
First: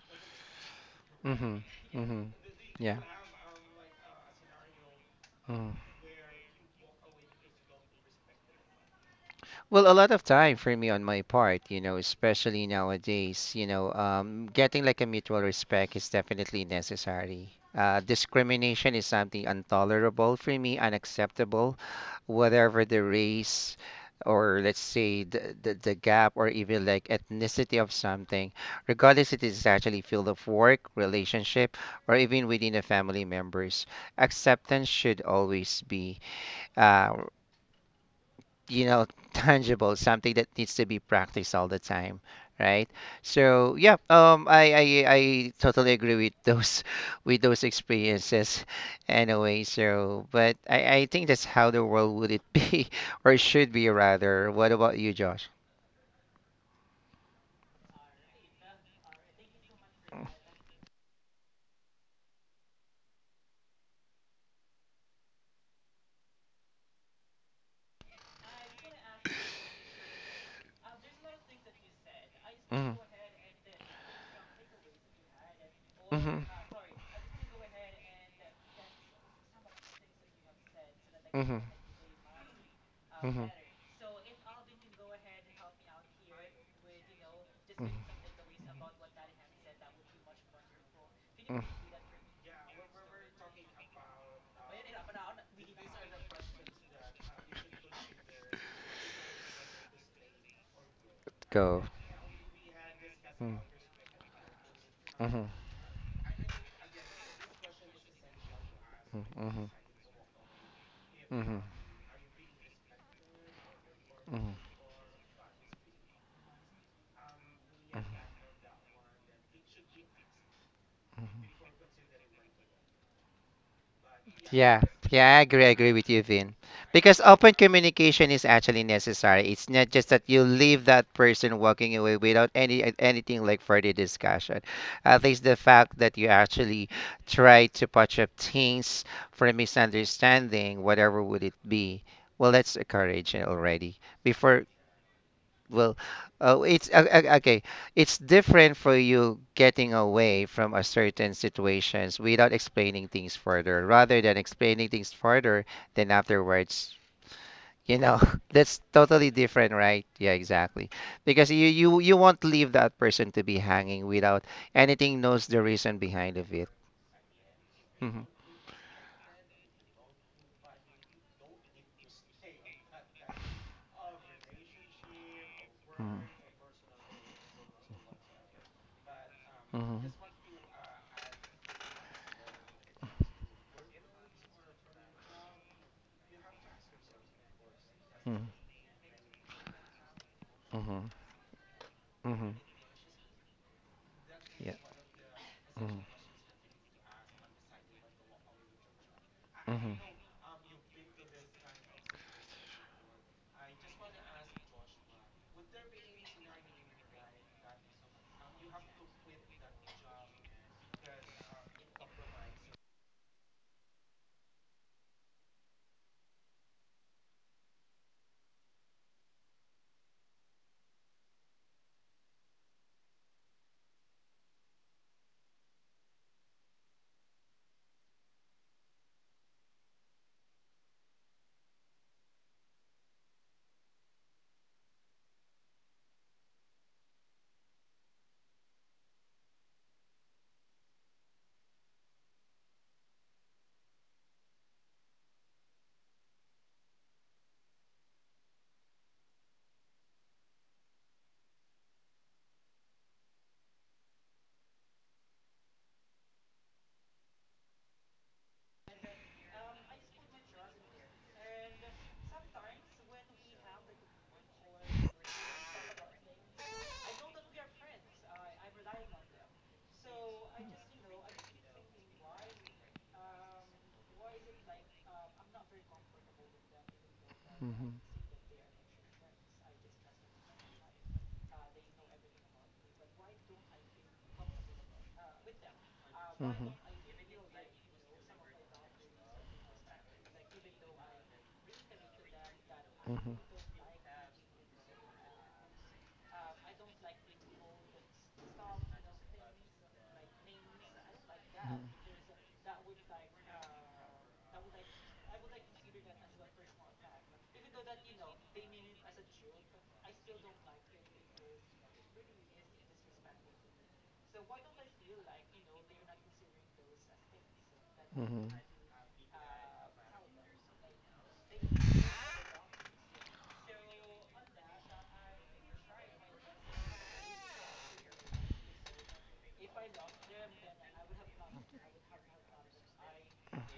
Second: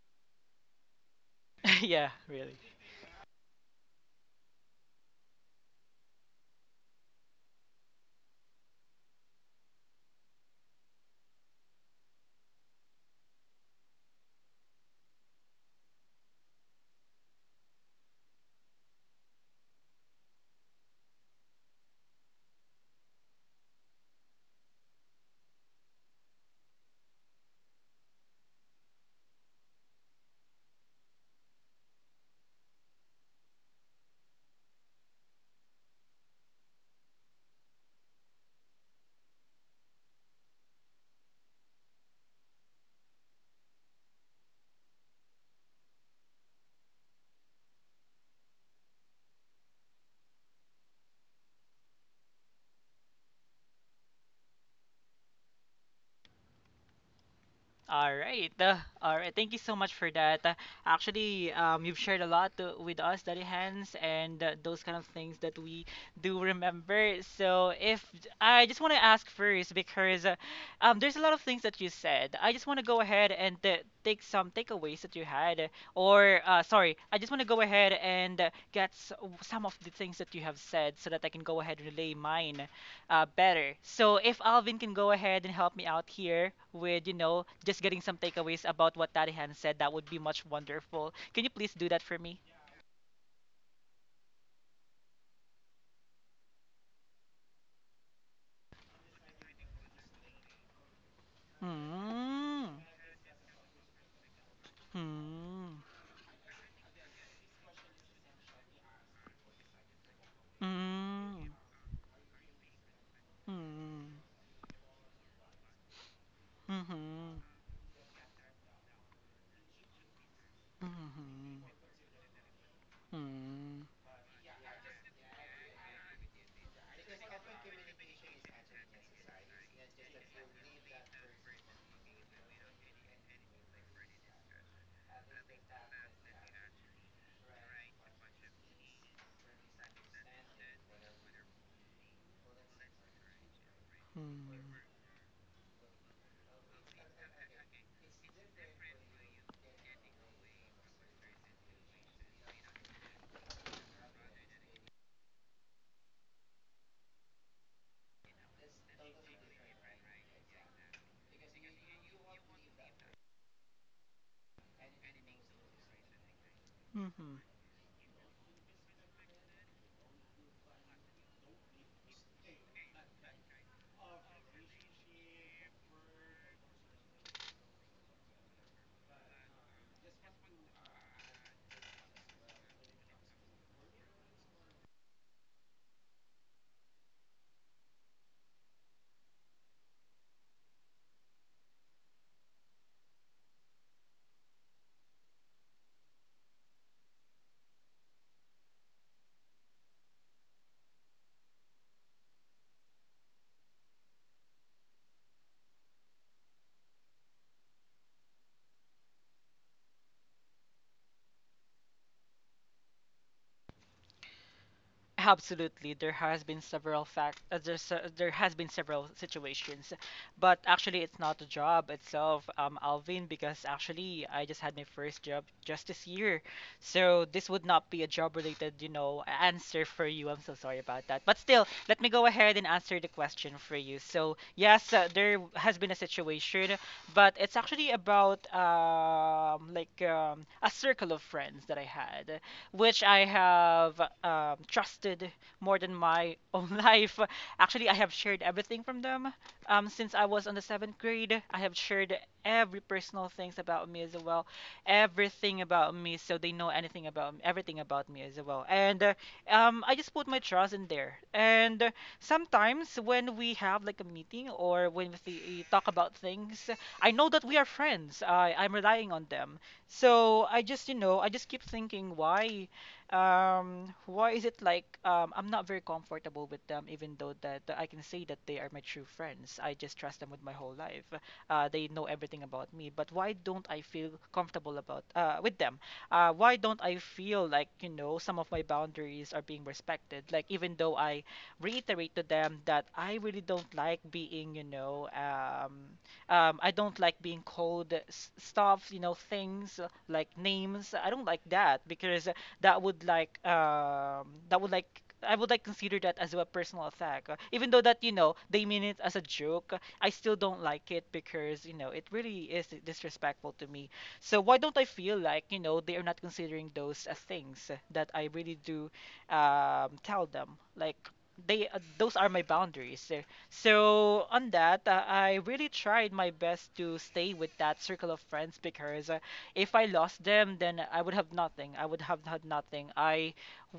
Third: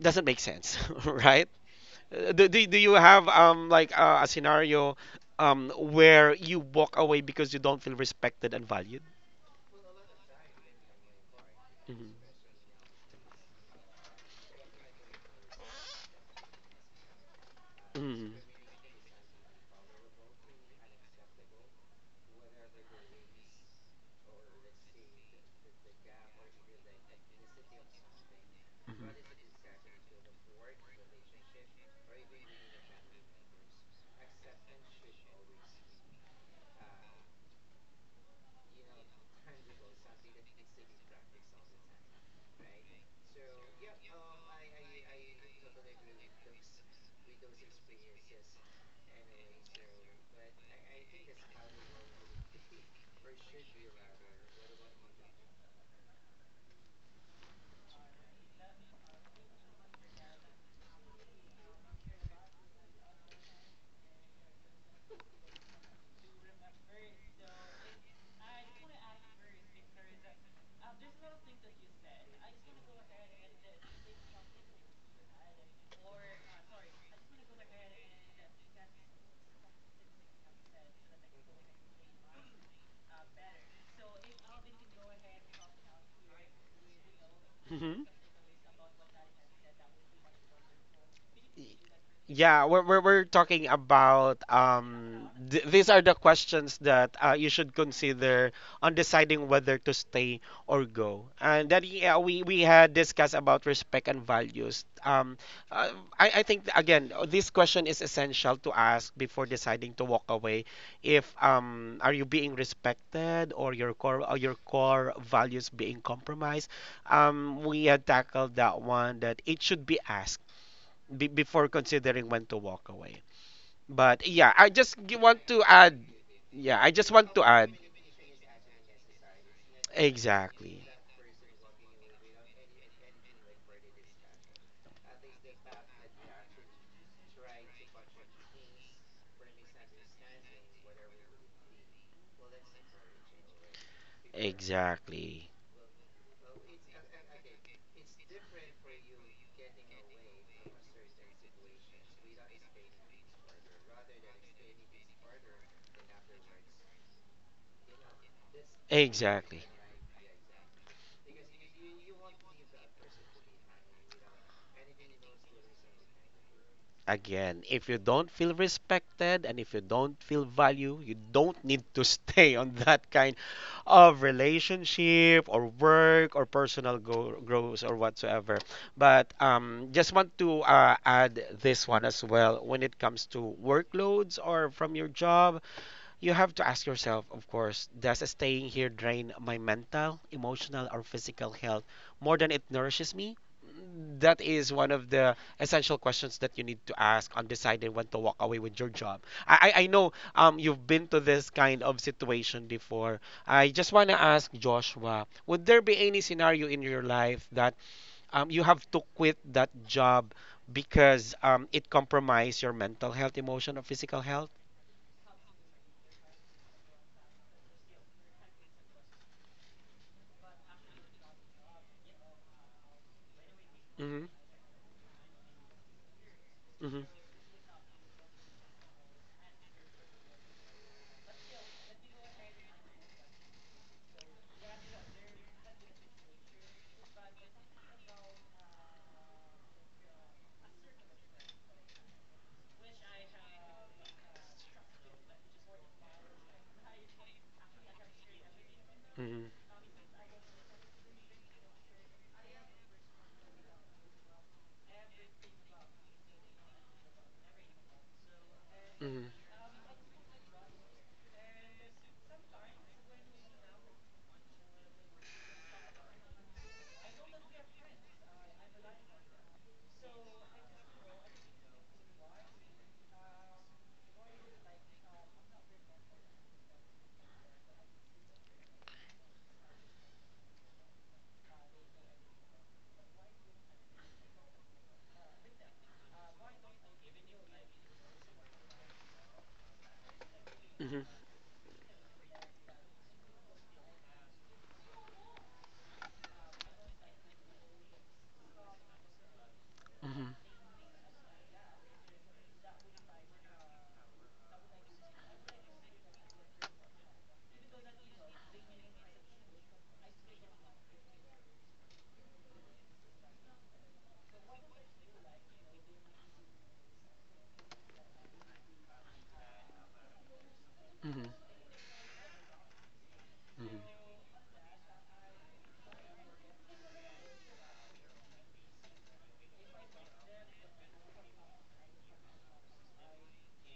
doesn't make sense, right?
Mm-hmm.
Yeah,
Mm-hmm.
Uh, Do,
really.
do, do you
Yeah.
have um like uh, a scenario um
Mm-hmm.
where you walk away because you don't feel respected and valued?
Well, a lot of time for me on my part, you know,
Mhm.
especially nowadays, you know, um, getting like a mutual respect is definitely necessary. Uh,
Mhm.
discrimination is something intolerable for me, unacceptable, whatever the race or let's say the, the, the gap or even like ethnicity of something, regardless it is actually field of work, relationship, or even within the family members. Acceptance should always be. uh, you know, tangible something that needs to be practiced all the time, right? So yeah, um i i, I totally agree with those with those experiences anyway. So but i i think that's how the world would it be or should be rather. What about you, Josh?
All right. Uh, all right. Thank you so much for that. Uh, actually, um, you've shared a lot to, with us, Daddy Hands, and uh, those kind of things that we do remember. So, if I just want to ask first, because uh, um, there's a lot of things that you said. I just want to
Mhm.
go ahead and uh, take some takeaways that you had, or
Mhm.
uh, sorry, I just want to go ahead and uh, get s- some of the things that you have said so that I can go
Mhm.
ahead and relay mine uh,
Mhm.
better. So if Alvin can go ahead and help me out here with, you know,
Mhm.
just getting
Mhm.
some takeaways about what Tarihan said, that would be much wonderful. Can you
Mm.
please do that for me?
Yeah, we're, we're, we're talking about um, th these are the questions that uh, you should consider on deciding whether to stay or go. And
Go.
then yeah, we, we
Hmm.
had discussed
Mm-hmm.
about respect and values. Um,
Mhm,
Hmm.
uh, I, I think, again, this question is essential to ask
mhm,
before
mhm,
deciding to walk away. If
Hmm.
mhm,
um, are you being respected or your
Hmm.
core, or
mhm,
your core values being compromised?
Mhm.
Um, we had
mhm,
tackled that one that it should be asked be-
Mhm.
mhm.
before considering when to walk
Hmm.
away.
Hmm.
But yeah, I
Yeah,
just g-
yeah, I
want to
agree, I agree
add.
with you, Vin.
Yeah, I just
Because
want to
open
add.
communication is actually necessary. It's not just that you leave
Exactly.
that person walking away without any uh, anything like further discussion. At least the fact that you actually try to patch up things for a misunderstanding, whatever would it be. Well, that's a courage already. Before,
Hmm.
Exactly.
well, oh, it's o- o- okay. It's different for you getting away from a certain situations without explaining things further, rather than explaining things further, then afterwards, you know, that's totally
Exactly.
different, right? Yeah, exactly. Because you you you won't leave that person to be hanging without anything knows the reason behind of it.
Hmm. Hmm.
Again, if you
Mm-hmm,
don't feel respected and if you don't feel value, you don't need to stay on that kind of relationship or
mm-hmm,
work or personal go- growth or whatsoever. But um,
mm-hmm,
just want to uh, add this one as well when it comes to workloads or from your job. You have to ask yourself, of course, does staying here drain my mental, emotional, or
mm-hmm,
physical health more than
mm-hmm,
it nourishes me? That
yeah.
is one of the
Mm-hmm,
essential questions that you need to ask on deciding when to walk away with your job. I, I I know um, you've been to this kind of situation before. I just want to ask Joshua, would there be any scenario in your life that um, you have to quit that job because um, it compromised your mental health, emotional, or physical health?
Absolutely, there has been several fact. Uh, there's, uh, there has been several situations, but actually, it's not the job itself, um, Alvin, because actually,
Hmm,
I just had my first job just this year,
hmm.
so this would not be a job-related, you know, answer for you. I'm so sorry about that, but still, let me go ahead and answer the question for you. So yes, uh, there has been a situation, but it's actually about um, like um, a circle of friends that I had, which I have um, trusted more than my own life. Actually, I have shared everything from them. Um, since I was on the seventh grade, I have shared every personal things about me as well, everything about me, so they know anything about everything about me as well. And uh,
Mhm.
um, I just put my trust in there. And uh, sometimes when we have like a meeting or when we th- talk about things, I know that we are friends. I I'm relying on them. So I just, you know, I just keep thinking why, um, why is it like um, I'm not very comfortable with them, even though that I
mm-hmm.
can say that they are my true friends. I just trust them with my whole life. Uh, they know everything about me. But why don't I feel comfortable about uh, with them? Uh, why
Mhm.
don't I feel like, you know, some of my boundaries are being respected? Like even though
Mhm.
I reiterate to them that I really don't like being, you know, um. Um, I don't like being called s- stuff, you know, things uh, like
Mhm.
names. I don't like that because that would like um, that would like, I would like consider that as a personal attack. Uh, Even though that you know they mean it as a joke, I still don't like it because you know it really is disrespectful to me. So why don't I feel like you know they are not considering those as things that
Mhm.
I
Mhm.
really do um, tell them like
Mhm.
they uh, those are my boundaries. Uh,
Mhm.
so on that, uh, I really tried my best to stay with that circle of friends because uh, if I lost them, then I would have nothing. I would have had nothing. I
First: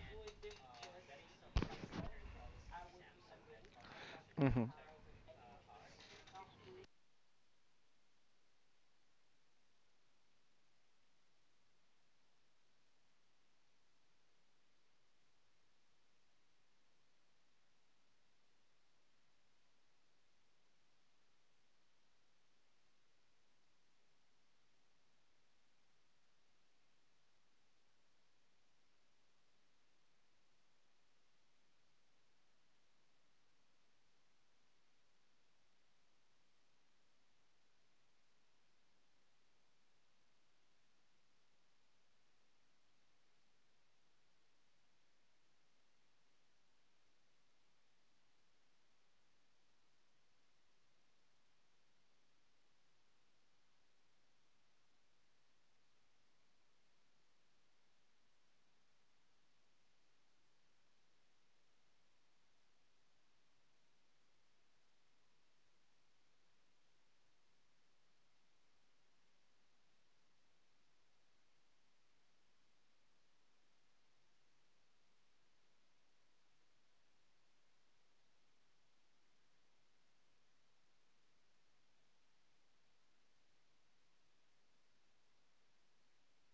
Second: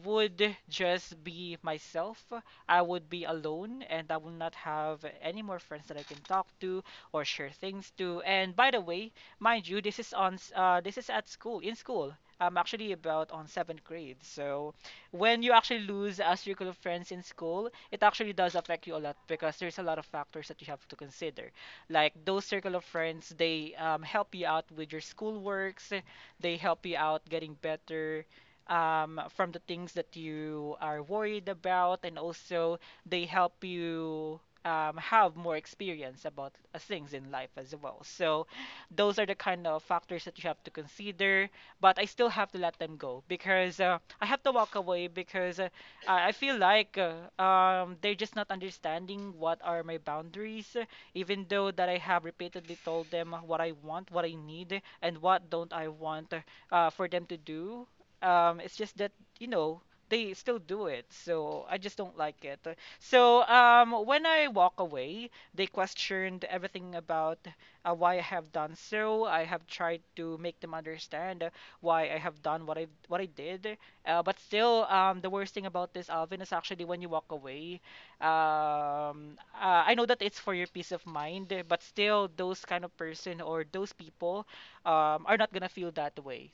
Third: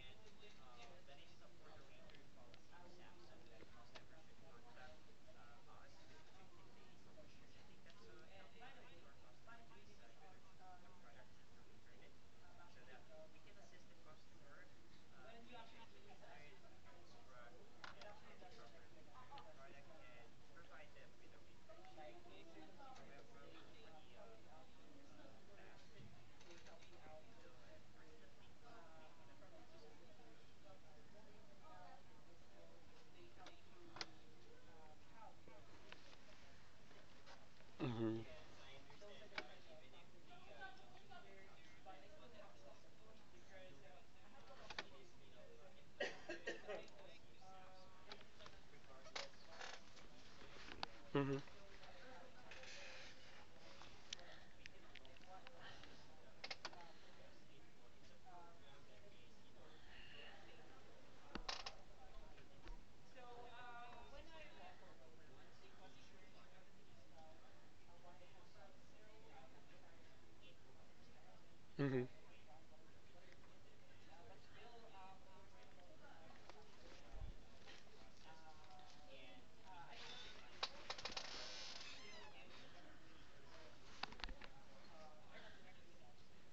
would just be myself. I would be alone, and I would not
Mhm.
have any more friends that I can talk to or share things to. And by the way, mind you, this is on s- uh, this is at school in school. I'm actually about on seventh grade, so when you actually lose a circle of friends in school, it actually does affect you a lot because there's a lot of factors that you have to consider. Like those circle of friends, they um, help you out with your school works, they help you out getting better um, from the things that you are worried about, and also they help you. Um, have more experience about uh, things in life as well.
Mhm.
So, those are the kind of factors that you have to consider, but I still have to let them go because uh, I have to walk away because uh, I I feel like uh, um, they're just not understanding what are my boundaries, uh,
Mhm.
even though that I have repeatedly told them what I want, what I need, and what don't I want uh, uh, for them to do. Um, it's just that, you know, they still do it, so I just don't like it. So um, when I walk away, they questioned everything about uh, why I have done so. I have tried to make them understand
Mhm.
why I have done what I what I did. Uh, but still, um, the worst thing about this, Alvin, is actually when you walk away. Um, uh, I know that it's for your peace of mind, but still, those kind of person or those people um, are not gonna feel that way.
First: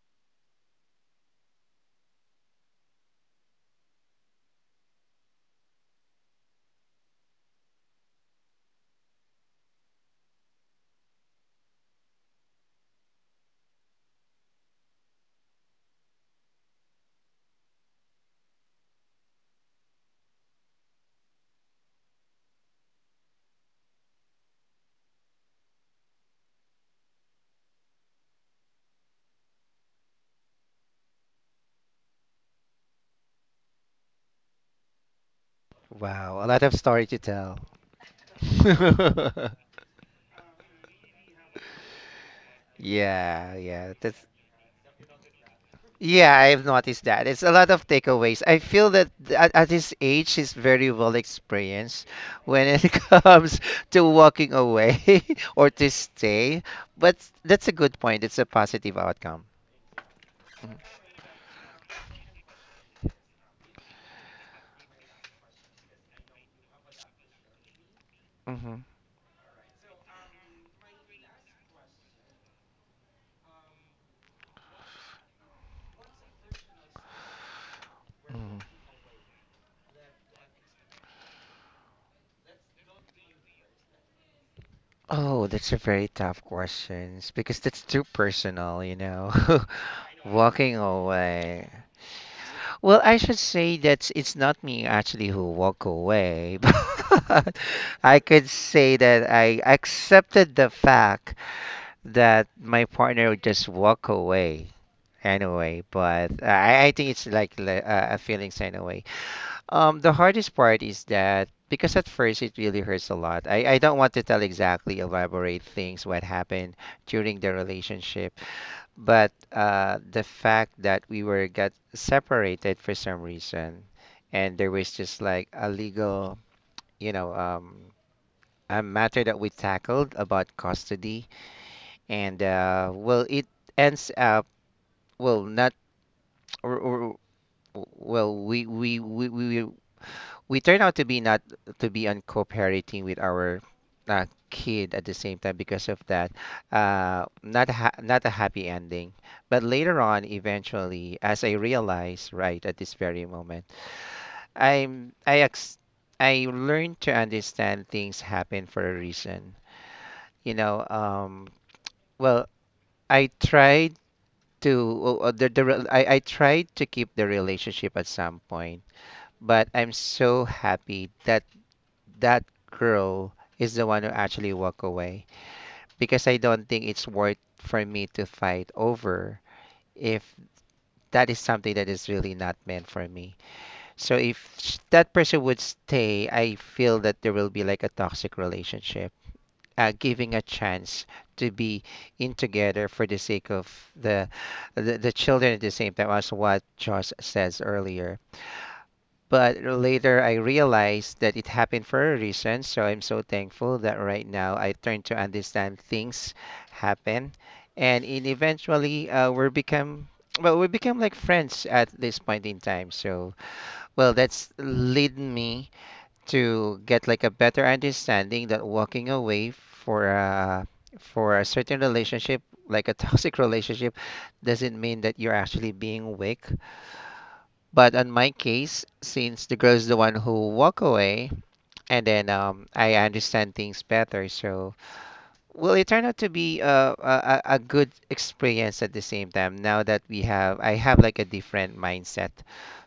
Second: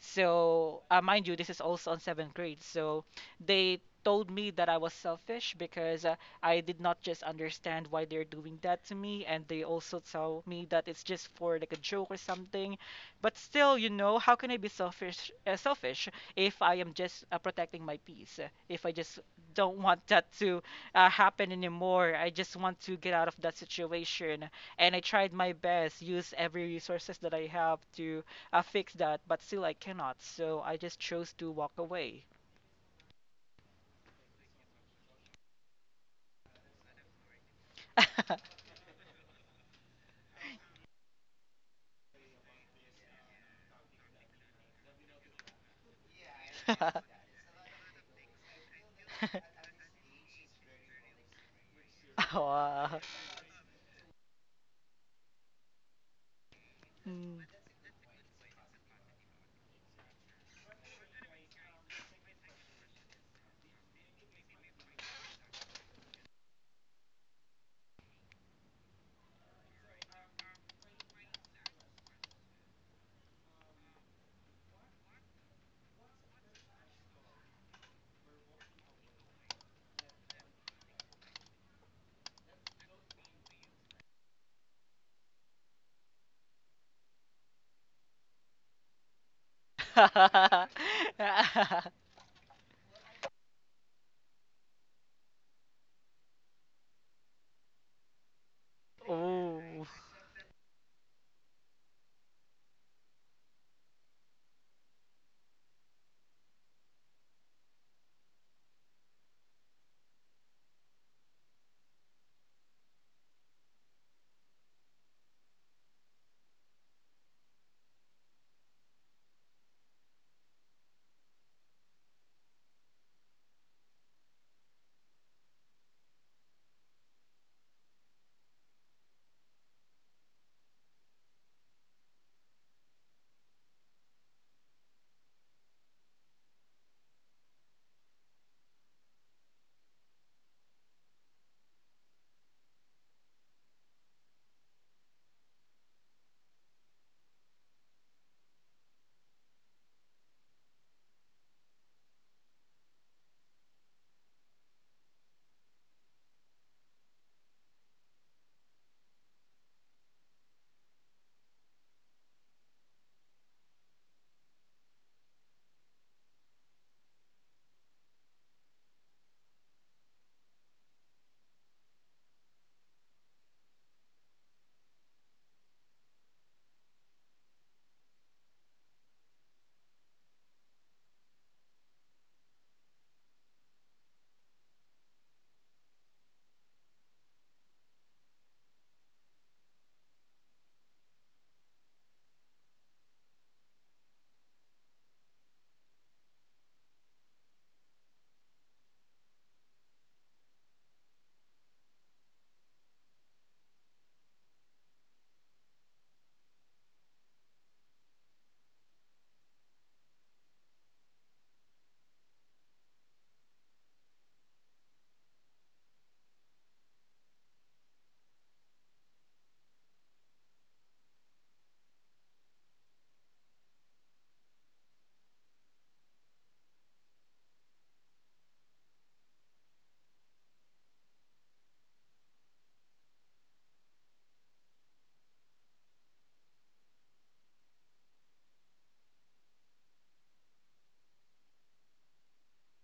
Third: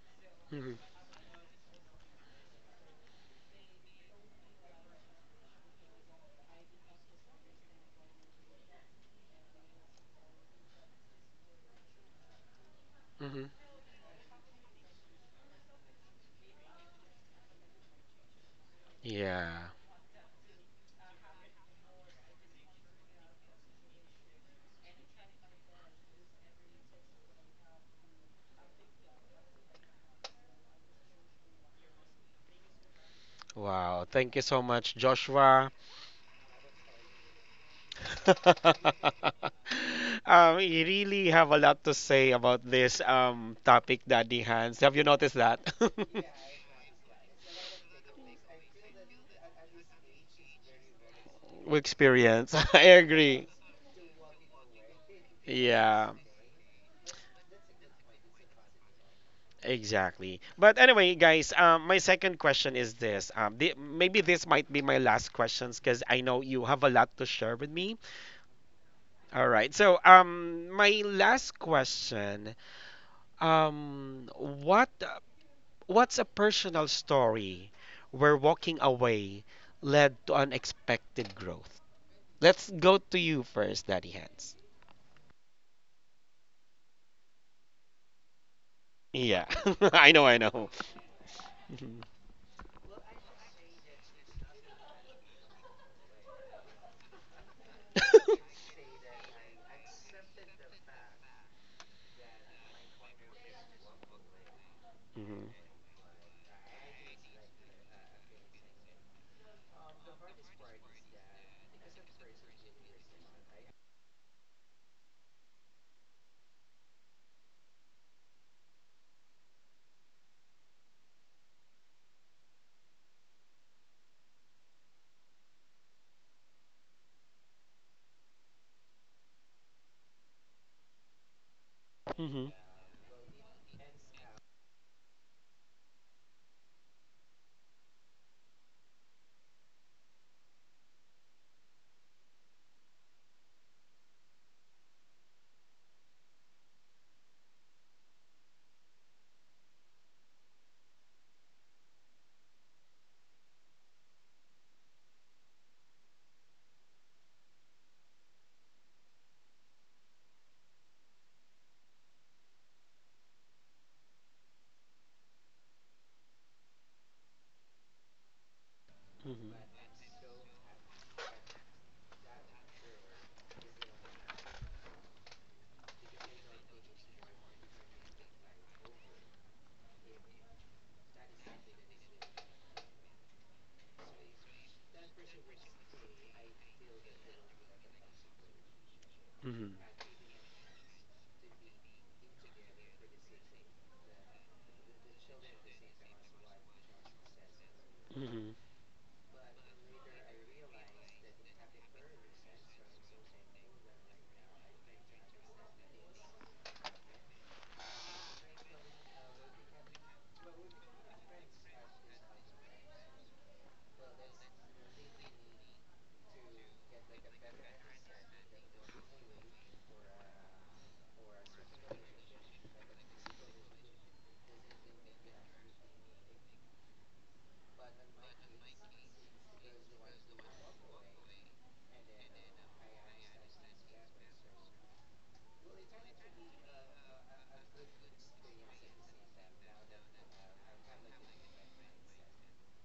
Mhm.
So, uh, mind you, this is also on seventh grade, so they told me that I was selfish because uh, I did not just understand why they're doing that to me, and they also tell me that it's just for like a joke or something. But
Mhm.
still, you know, how can I be selfish uh, selfish if I am just uh, protecting my peace? uh, If I just
Yeah.
don't want that to uh, happen anymore. I just want to get out of that situation. And I tried my best, use every resources that I have to uh, fix that, but still I cannot. So I just chose to walk away.
Wow. Thank you so much, Joshua.
Wow, a lot of story to tell.
Um, you really have a lot to say about this
Yeah,
um
yeah.
topic,
That's,
Daddy Hans. Have you noticed that?
yeah, I've noticed that. It's a lot of takeaways. I feel that th- at, at his age, he's very well
With
experienced
experience.
when
I
Wow.
it
agree.
comes to walking away or to
Yeah,
stay. But
Mm.
that's a good point. It's a positive outcome.
exactly. But anyway, guys, um, my second question is this. Um, the, maybe this might be my last questions because I know you have a lot to share with me.
Mm-hmm.
All right. So, um, my last question, um, what what's a personal story where
Hmm.
walking away led to unexpected growth? Let's go to you first, Daddy Hands.
Oh, that's a very tough question because that's too personal, you know.
Yeah, I know, I know.
Walking away.
Mhm.
Well, I should say that it's not me actually who walk away, but I could say that I
Ooh.
accepted the fact that my partner would just walk away
Mhm.
anyway. But I, I think it's like le- uh, a feelings anyway. Um, the hardest part is that because at first it really hurts a lot. I, I don't want to tell exactly elaborate things what happened during the relationship, but uh, the fact that we were got separated for some reason, and there was just like a legal, you know, um, a matter that we tackled about custody, and
Mhm.
uh, well, it ends up well not, or, or well, we we we we we turn out to be not to be uncooperating with our uh, kid at the same time because of that, uh, not ha- not a happy ending, but later on eventually as I realize right at this very moment, i'm i ex- I learned to understand things happen for a reason, you know. Um, well, I tried to, uh, the, the re- I, I tried to keep the relationship at some point,
Mhm.
but I'm so happy that that girl is the one who actually walk away, because I don't think it's worth for me to fight over if that is something that is really not meant for me. So if sh- that person would stay, I feel that there will be like a toxic relationship.
Mhm.
Uh, giving a chance to be in together for the sake of the, the the children at the same time as what Josh says earlier.
Mhm.
But later I realized that it happened for a reason, so I'm so thankful that right now I turn to understand things happen. And in eventually uh, we become, well, we become like friends at this point in time. So, well, that's lead me to get like a better understanding that walking away for a, for a certain relationship, like a toxic relationship, doesn't mean that you're actually being weak. But on my case, since the girl's the one who walk away, and then um, I understand things better, so well, it turned out to be uh, a, a a good experience at the same time. Now that we have, I have like a different mindset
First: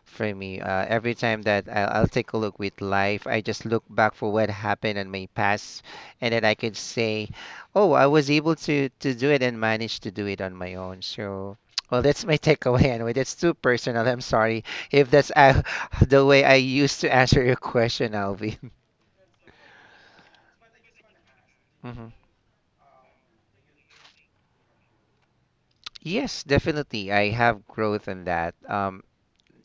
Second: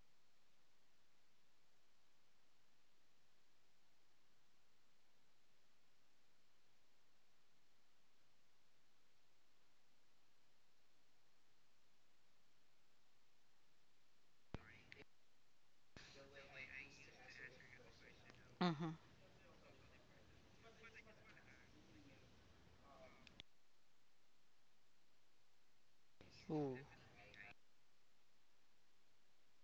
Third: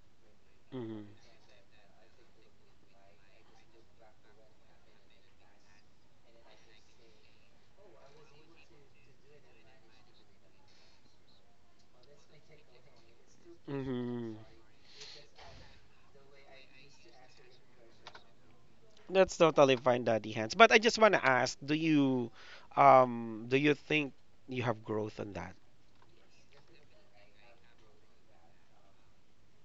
for me. Uh,
Mhm.
every time that I'll, I'll take a look with life, I just look back for what happened in my past, and then I could say, "Oh, I was able to to do it and managed to do it on my own." So, well, that's my takeaway. Anyway, that's too personal. I'm
Mhm.
sorry if that's uh, the way I used to answer your question, Alvin.
Mhm.
That's totally fine, Daddy Hands. But I just want to ask, do
Hmm.
you, um, do you think you have growth on that?
Yes,
Ooh.
definitely. I have growth in that. Um,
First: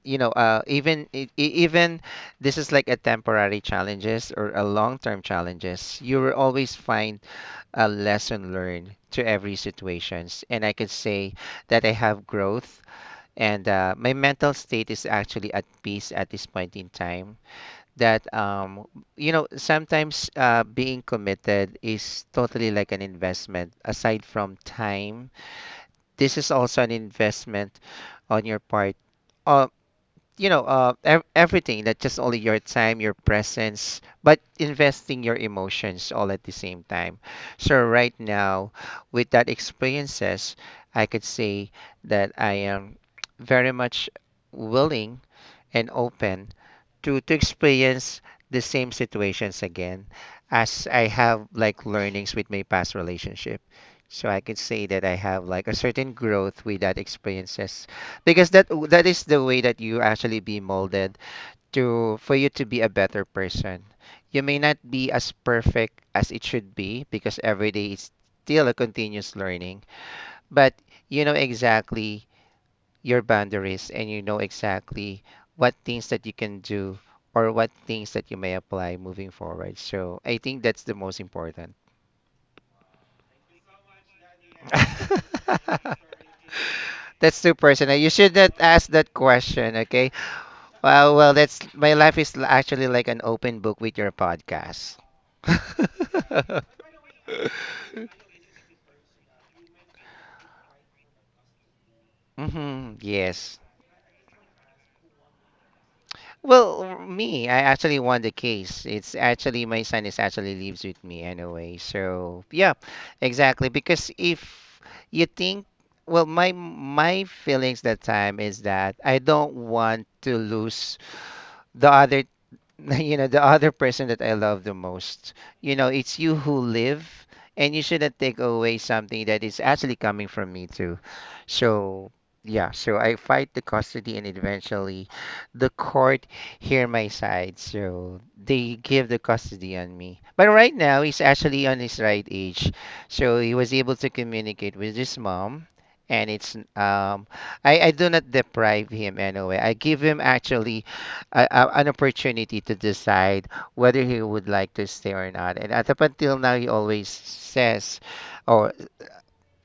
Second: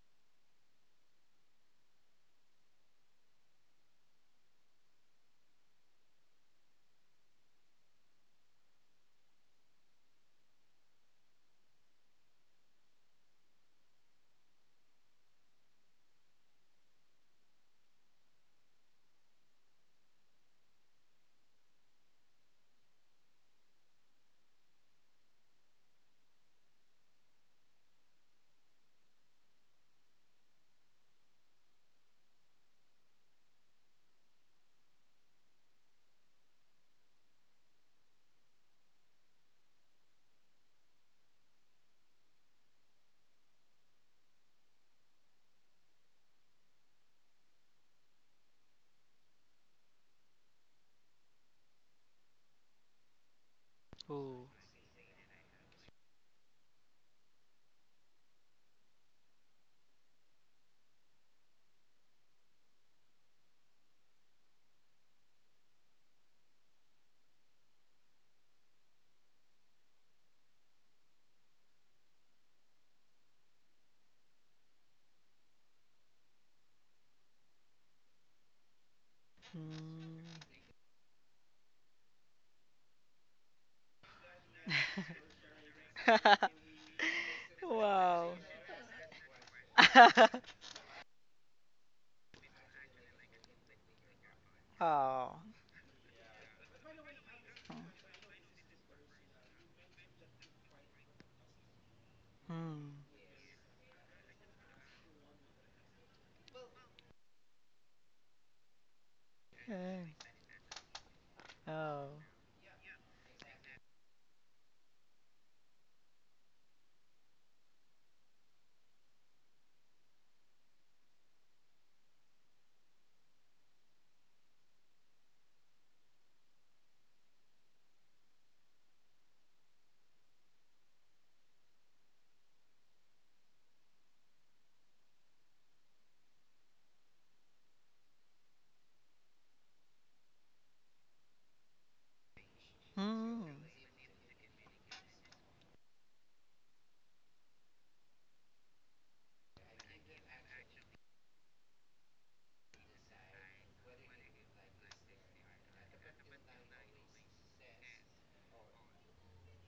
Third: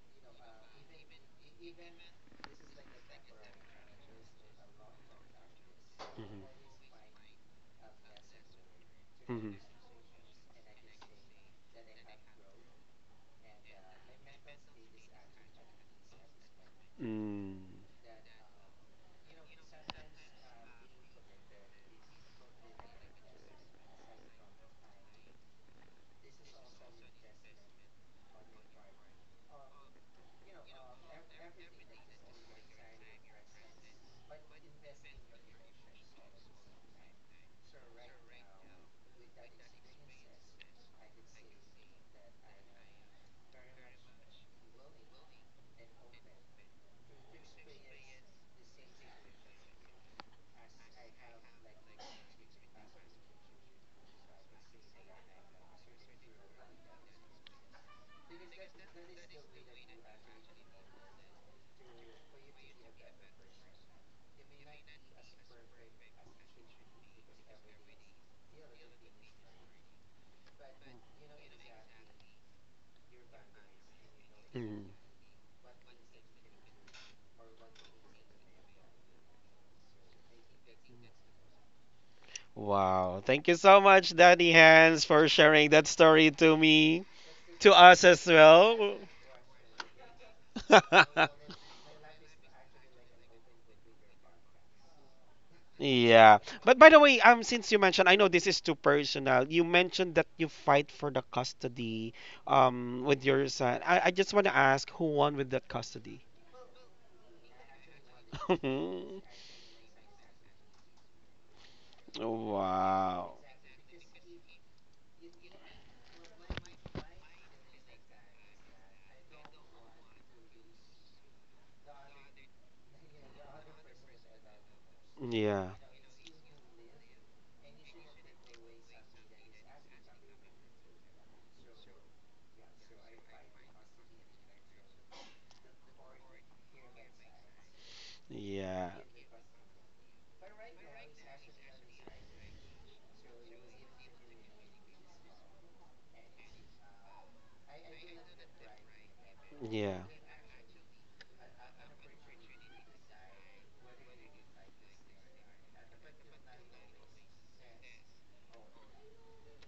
you know uh, even e- e- even this is like a temporary challenges or a long-term challenges. You will always find a lesson learned to
Mhm.
every situations, and I could say that I have growth. And uh, my mental state is actually at peace at this point in time.
Mm,
That um, you know sometimes uh, being committed is totally like an investment. Aside from time, this is also an investment on your part. uh, you know, uh, ev- Everything that just only your time, your presence, but investing your emotions all at the same time. So right now, with that experiences, I could say that I am very much willing and open to to experience the same situations again, as I have like learnings with my past relationship. So I
Ooh.
can say that I have like a certain growth with that experiences, because that that is the way that you actually be molded to, for you to be a better person. You may not be as perfect as it should be, because every day is still a continuous learning, but you know exactly your boundaries, and you know
mm.
exactly what things that you can do or what things that you may apply moving forward. So
Mm.
I think that's the most important.
Wow. Thank you so much, Daddy Hans, for sharing that story to me,
That's too
to
personal.
us
You
as
Wow.
should not ask
well.
that question, okay? Well, well, that's my life is l- actually like an open book with your podcast.
Oh.
Yeah. But by the way, um, since you mentioned, I know this is too personal. You mentioned that you fight for the custody,
Hmm.
hmm.
um, with your
Yes.
son. I, I just want to ask who won with that custody?
Well, me, I actually won the case. It's actually my son is
Eh.
actually lives with me anyway.
Oh.
So yeah,
Wow.
exactly. Because if you think, well, my my feelings that time is that I don't want to lose the other you know the other person that I love the most.
Yeah.
You know, it's you who live, and you shouldn't take away something that is actually coming from me too. So yeah, so I fight the custody, and eventually, the court hear my side. So they
Yeah.
give the custody on me. But right now, he's actually on his right age, so
Hmm.
he was able to communicate with his mom. And it's um, I, I do not deprive him anyway. I
Yeah.
give him actually a, a- an opportunity to decide whether he would like to stay or not. And at up until now, he always says, or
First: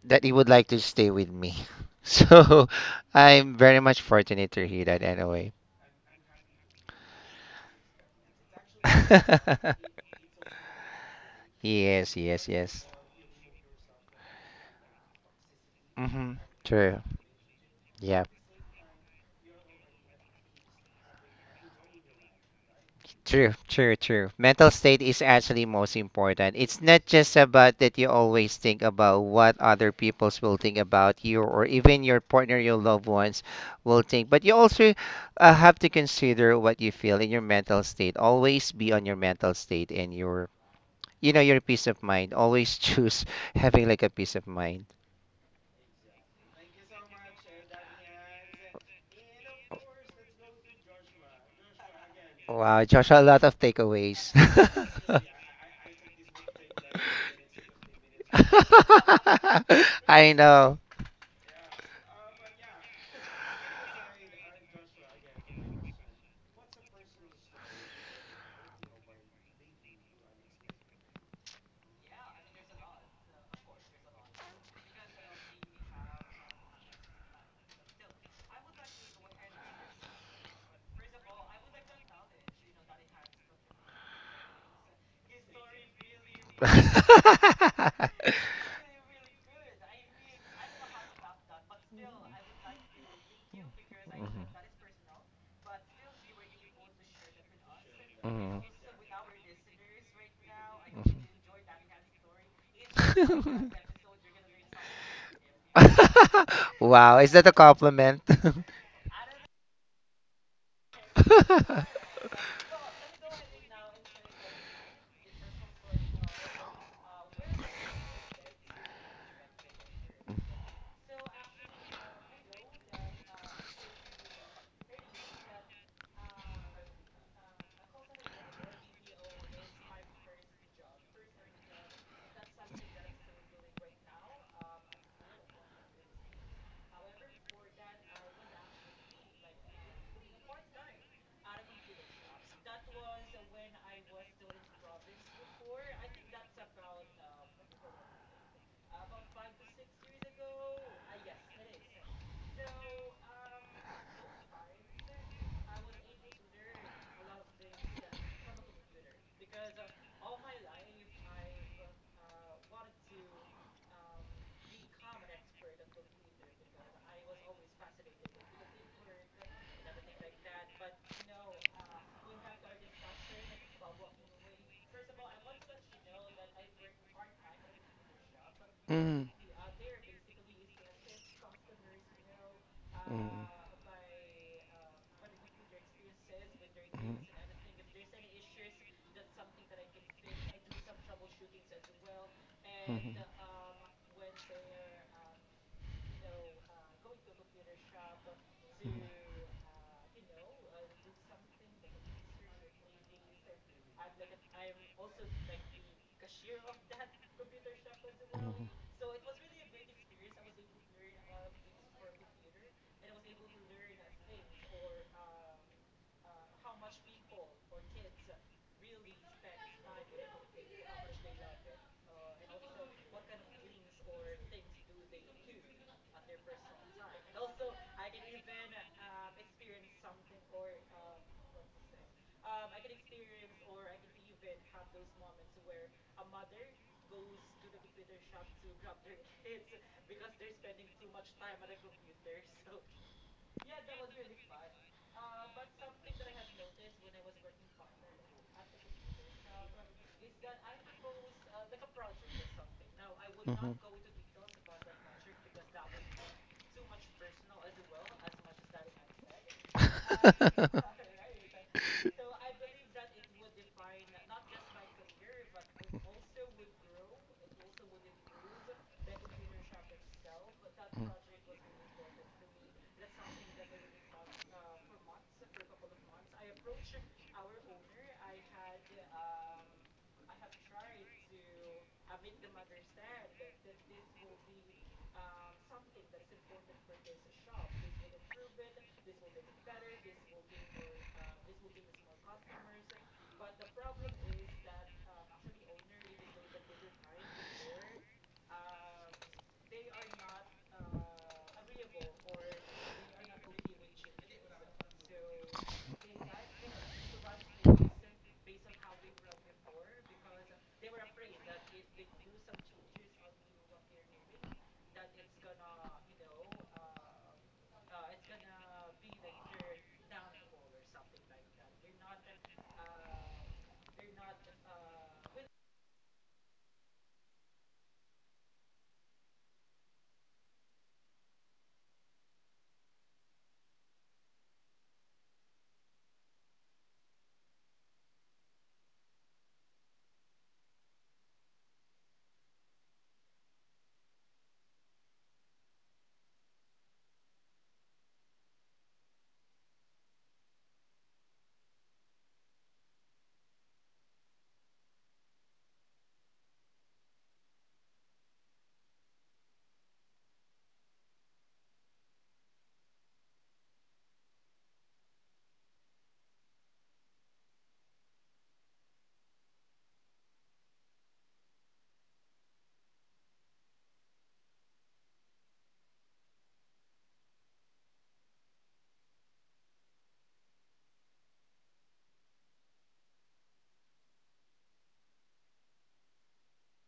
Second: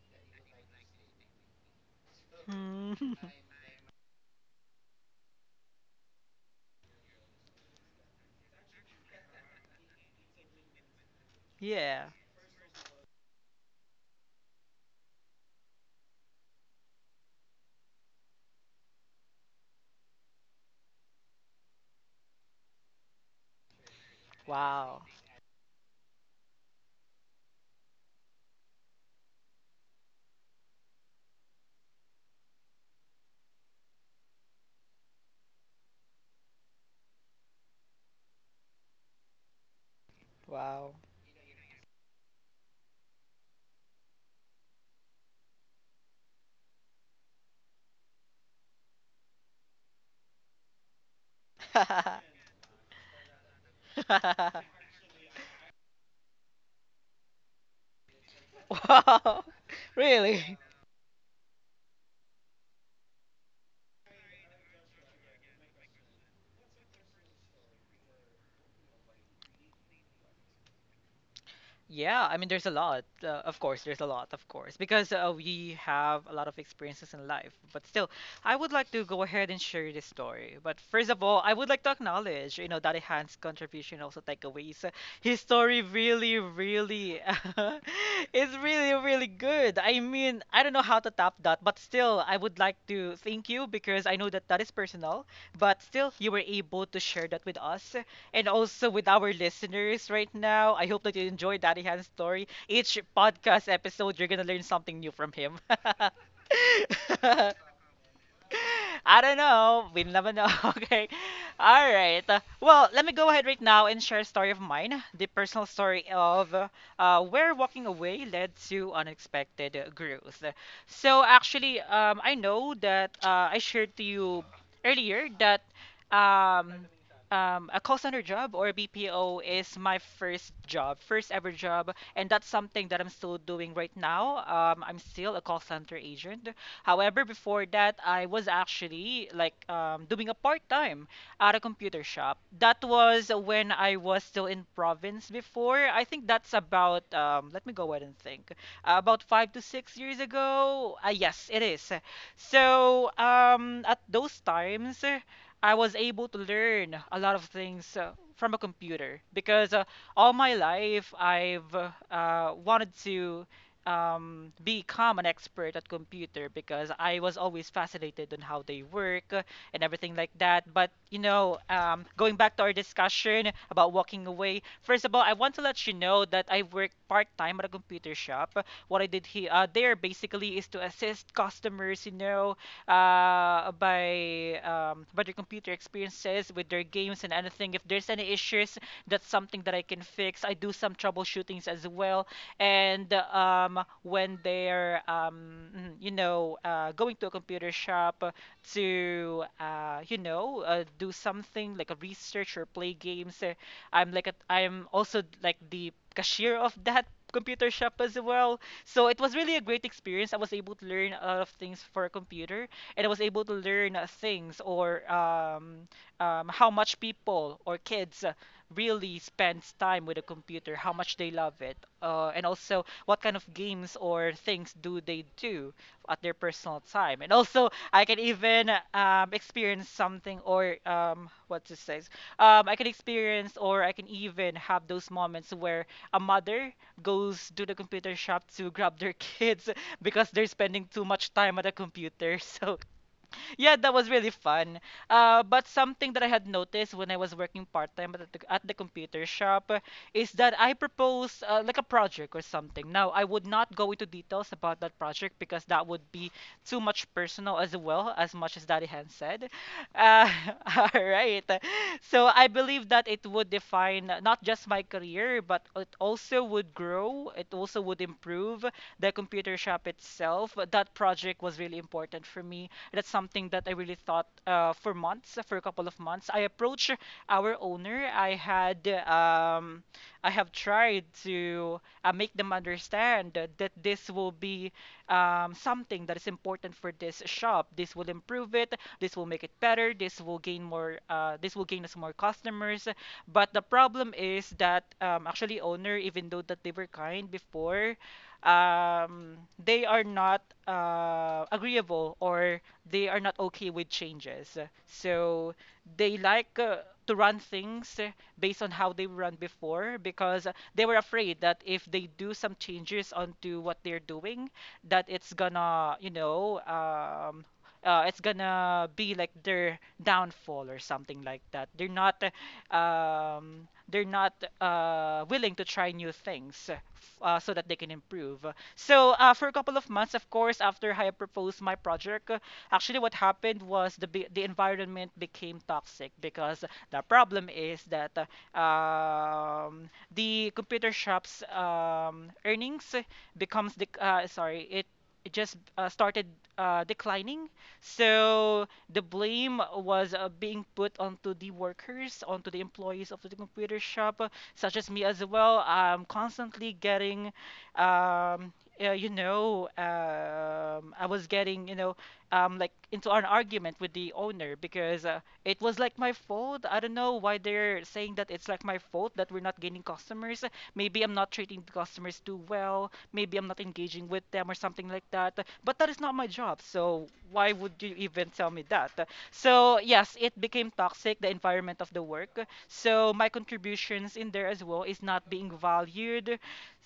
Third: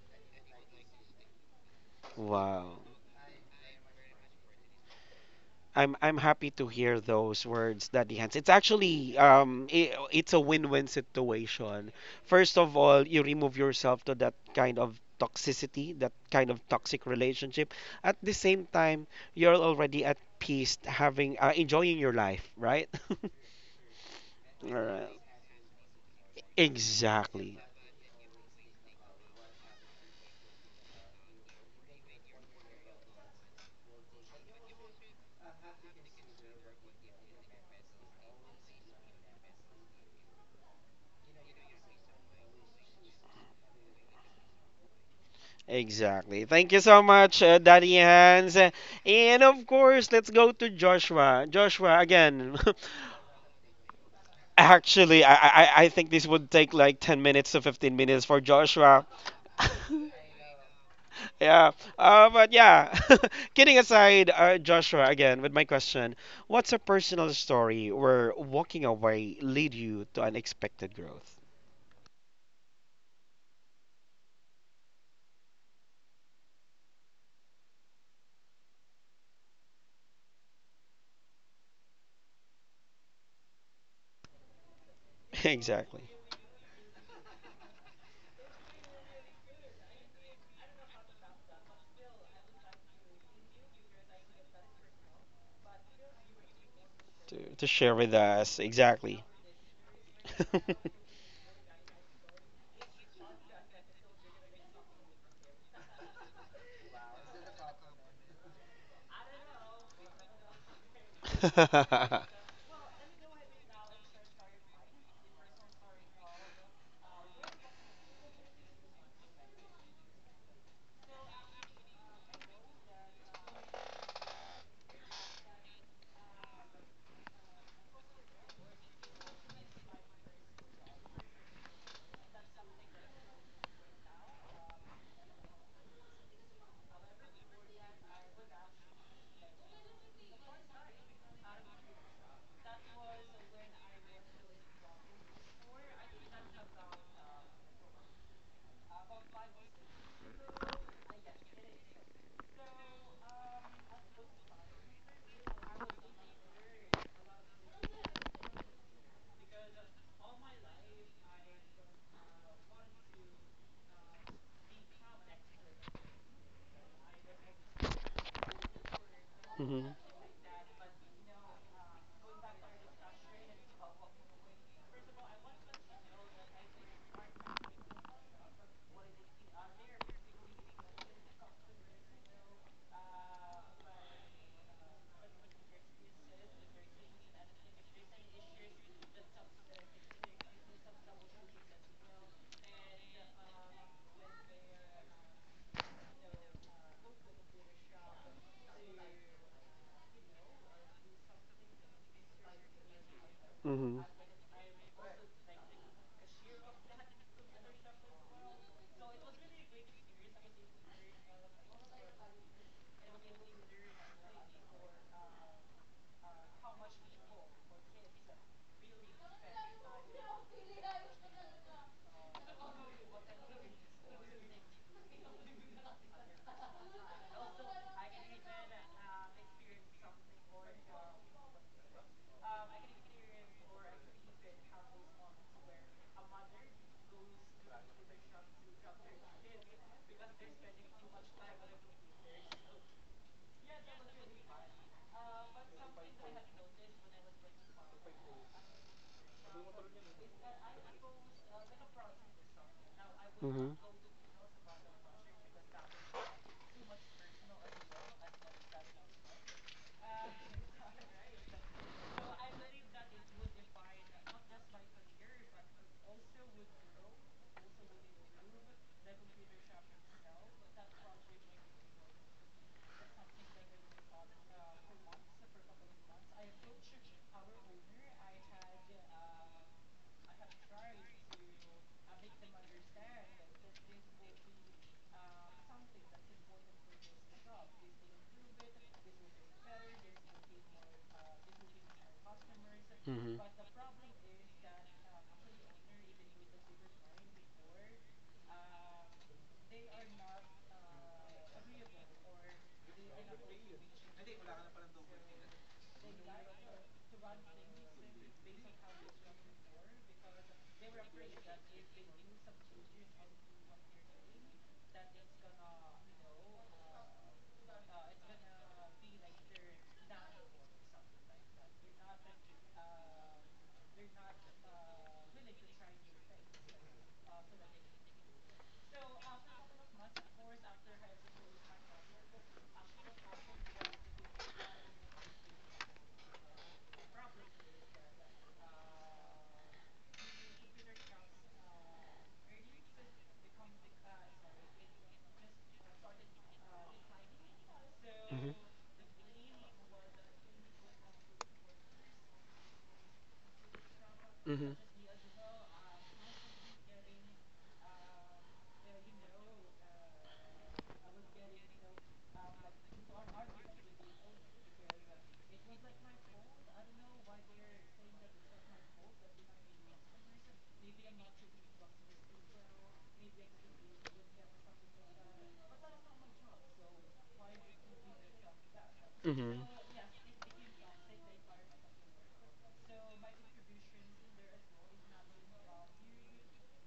that he would like to stay with me. So
Wow.
Hmm.
I'm very much fortunate to hear that anyway.
I'm I'm happy to hear those words, Daddy Hans. It's actually um I it's a win-win situation.
Yeah.
Yes, yes,
First of
yes.
all, you remove yourself to that kind of toxicity, that
Mm-hmm.
kind of
True.
toxic relationship. At
Yeah.
the same time, you're already at peace, having uh, enjoying your life, right?
True, true, true.
All
Mental state
Wow.
right.
is actually most important. It's not just
Exactly.
about that you always think about what other peoples will think about you, or even your partner, your loved ones will think, but you also uh, have to consider what you feel in your mental state. Always be on your mental state and your
Wow.
you know your peace of mind. Always choose having like a peace of mind.
Exactly. Thank you so much, uh, Daddy Hans. And of course, let's go to Joshua. Joshua, again,
Wow, Joshua, a lot of takeaways.
actually, I, I I think this would take like ten minutes to fifteen minutes for Joshua.
Wow.
I
Really?
know.
Yeah. Uh, but yeah, kidding aside, uh, Joshua, again, with my question, what's a personal story where walking away lead you to unexpected growth?
Yeah, I mean, there's a lot. Uh, of course, there's a lot, of course, because uh, we have a lot of experiences in life. But still, I would like to go ahead and share this story. But first of all, I would like to acknowledge, you know, Daddy Hans' contribution, also takeaways. Uh, His story
Exactly.
really, really, it's really, really good. I mean, I don't know how to top that, but still, I would like to thank you because I know that that is personal. But still, you were able to share
To,
that with
to share
us,
with
and
us.
Mhm.
also with
Exactly.
our listeners right now. I hope that you enjoyed Daddy Han's story. Each podcast
Mhm.
episode, you're gonna learn something new from him.
Wow, is that a compliment?
I don't know. We'll never know. Okay. All right. Uh, Well, let me go ahead right now and share a story of mine. The personal story of uh, where walking away led to unexpected uh, growth. So, actually, um, I know that uh, I shared to you earlier that um, um, a call center job or B P O is my first job, first ever job, and that's something that I'm still doing right now. Um, I'm still a call center agent. However, before that, I was actually like um, doing a part time at a computer shop. That was when I was still in province before. I think that's about, um, let me go ahead and think, uh, about five to six years ago. Uh, yes, it is. So um, at those times, uh, I was able to learn a lot of things uh, from a computer because uh, all my life I've uh, wanted to um, become an expert at computer because I was always fascinated on how they work uh, and
Mhm,
everything like that. But you know, um, going back to our discussion about walking away, first of all, I want to let you know that I work part time at a computer shop. What I
Mm.
did here, uh, there basically is to assist customers, you know,
Mm.
uh, by um, by their computer experiences with their
Mm.
games and anything. If there's any issues, that's something that I can fix. I do some troubleshootings as well. And um, when they're um, mm, you know uh, going to a computer shop to uh, you know uh, do something like a research or play games, uh,
mhm,
I'm like a, I'm also like the cashier of that computer shop as well. So it was really a great experience. I was able to learn a lot of things for a computer, and I was able to learn uh, things or um, um, how much people or kids uh, really spends time with a computer, how much they love it, uh, and also what kind of games or things do do they do at their personal time. And also, I can even um, experience something or um, what to say. Um, I can experience or I can even have those moments where a mother goes to the computer shop to grab their kids because they're spending too much time at a computer. So yeah, that was really fun. Uh, but something that I had noticed when I was working part time at the, at the computer shop uh, is that I proposed uh, like a project or something. Now, I would
mhm,
not go into details about that project because that would be too much personal as well, as much as Daddy Han said. Uh, all right. So I believe that it would define uh, not just my career, but it also would grow, it also would improve the computer shop itself. That project was really important for me, that's something that I really thought uh, for months, for a couple of months. I approached our owner. I had um, I have tried to uh, make them understand that that this will be um, something that is important for this shop. This will improve it. This will make it better. This will gain more. Uh, this will gain us more customers.
mhm,
But the problem is that um, actually owner, even though that they were kind before, um, they are not uh, agreeable or they are not okay with changes. So they like uh, to run things uh, based on how they run before because uh, they were afraid that if they do some changes onto what they're doing, that it's gonna, you know, um, uh, it's gonna be like their downfall or something like that. They're not um, they're not uh, willing to try new things uh, so that they can improve. So uh, for a couple of months, of course, after I proposed my project, uh, actually what happened was the be- the environment became toxic because the problem is that uh, um, the computer shop's um, earnings becomes the uh, sorry, it it just uh, started uh, declining.
mhm,
So the blame was uh, being put onto the workers, onto the employees of the computer shop, uh,
mhm,
such as me as well. I'm constantly getting, um, uh, you know, um, I was getting, you know, um, like into an argument with the owner because uh, it was like my fault. I don't know why they're saying that it's like my fault that we're not gaining customers. Maybe I'm not treating the customers too well, maybe I'm not engaging with them or something like that. But that is not my job. So why would you even tell me that?
mhm,
So yes, it became toxic, the environment of the work. So my contributions in there as well is not being valued,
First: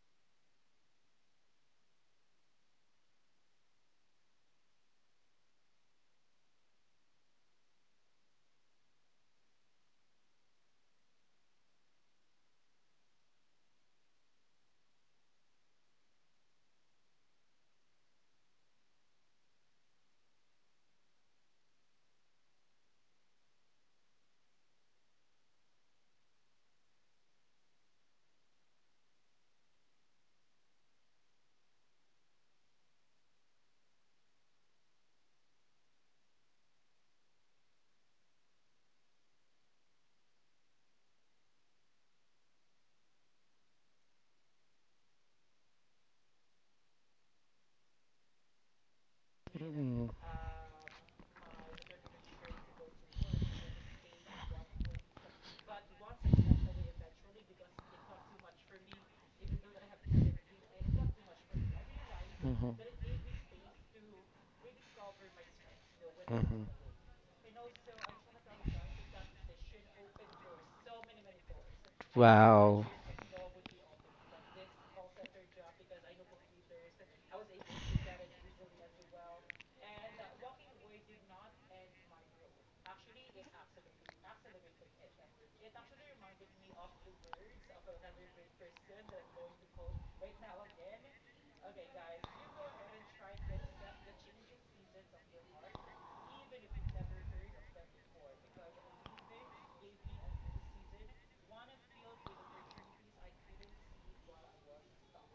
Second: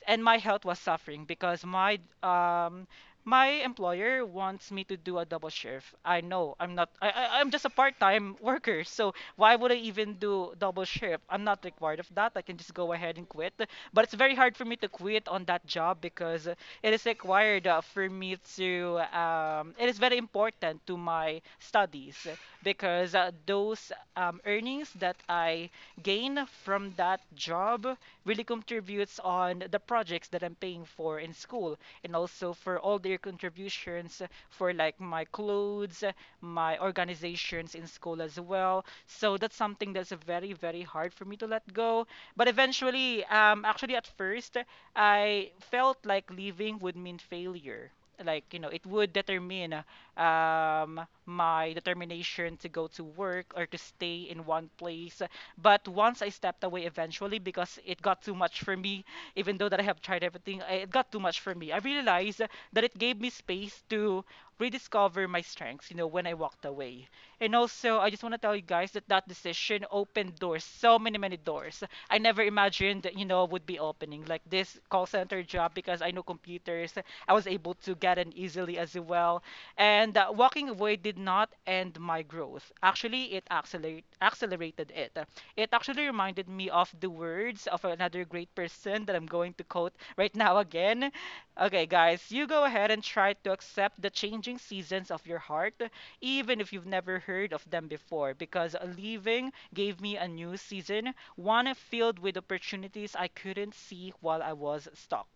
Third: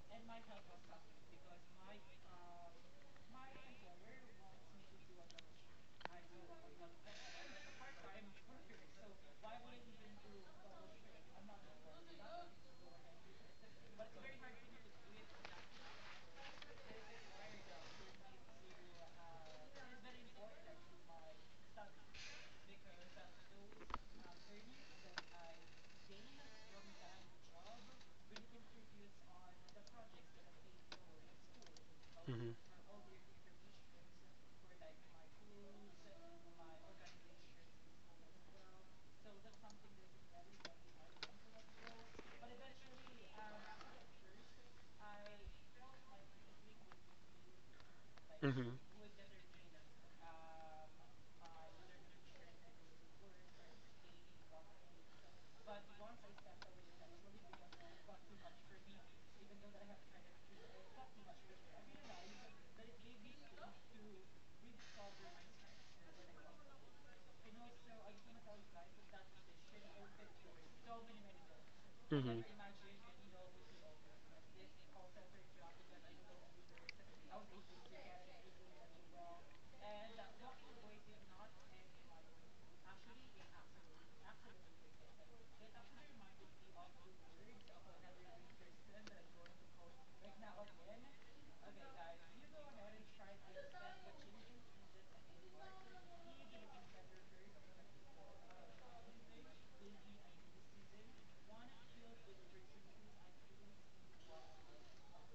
and my health was suffering because my um my employer wants me to do a double shift. I know I'm not I, I I'm just a part-time worker, so why would I even do double shift? I'm not required of that. I can just go ahead and quit. But it's very hard for me to quit on that job because it is required uh, for me to um, it is very important to my studies because uh, those um, earnings that I gain from that job really contributes on the projects that I'm paying for in school, and also for all their contributions uh, for like my clothes, uh, my organizations in school as well. So that's something that's very, very hard for me to let go. But eventually, um, actually at first, I felt like leaving would mean failure. Like, you know,
mhm,
it would determine uh, um, my determination to go to work or to stay in one place. But once I stepped away eventually because it got too much for me, even though that I have tried everything, I- it got too much for me. I realized that it gave me space to rediscover my strengths, you know, when I walked
Mhm.
away. And also, I just want to tell you guys that that decision opened doors, so many, many doors. I
mhm,
never
mhm,
Wow.
imagined, you know, would be opening like this call center job because I know computers. I was able to get in easily as well. And uh, walking away did not end my growth. Actually, it accelerate, accelerated it. It actually reminded me of the words of another great person that I'm going to quote right now again. Okay, guys, you go ahead and try to accept the changing seasons of your heart even if you've never heard of them before, because leaving gave me a new season, one filled with opportunities I couldn't see while I was stuck.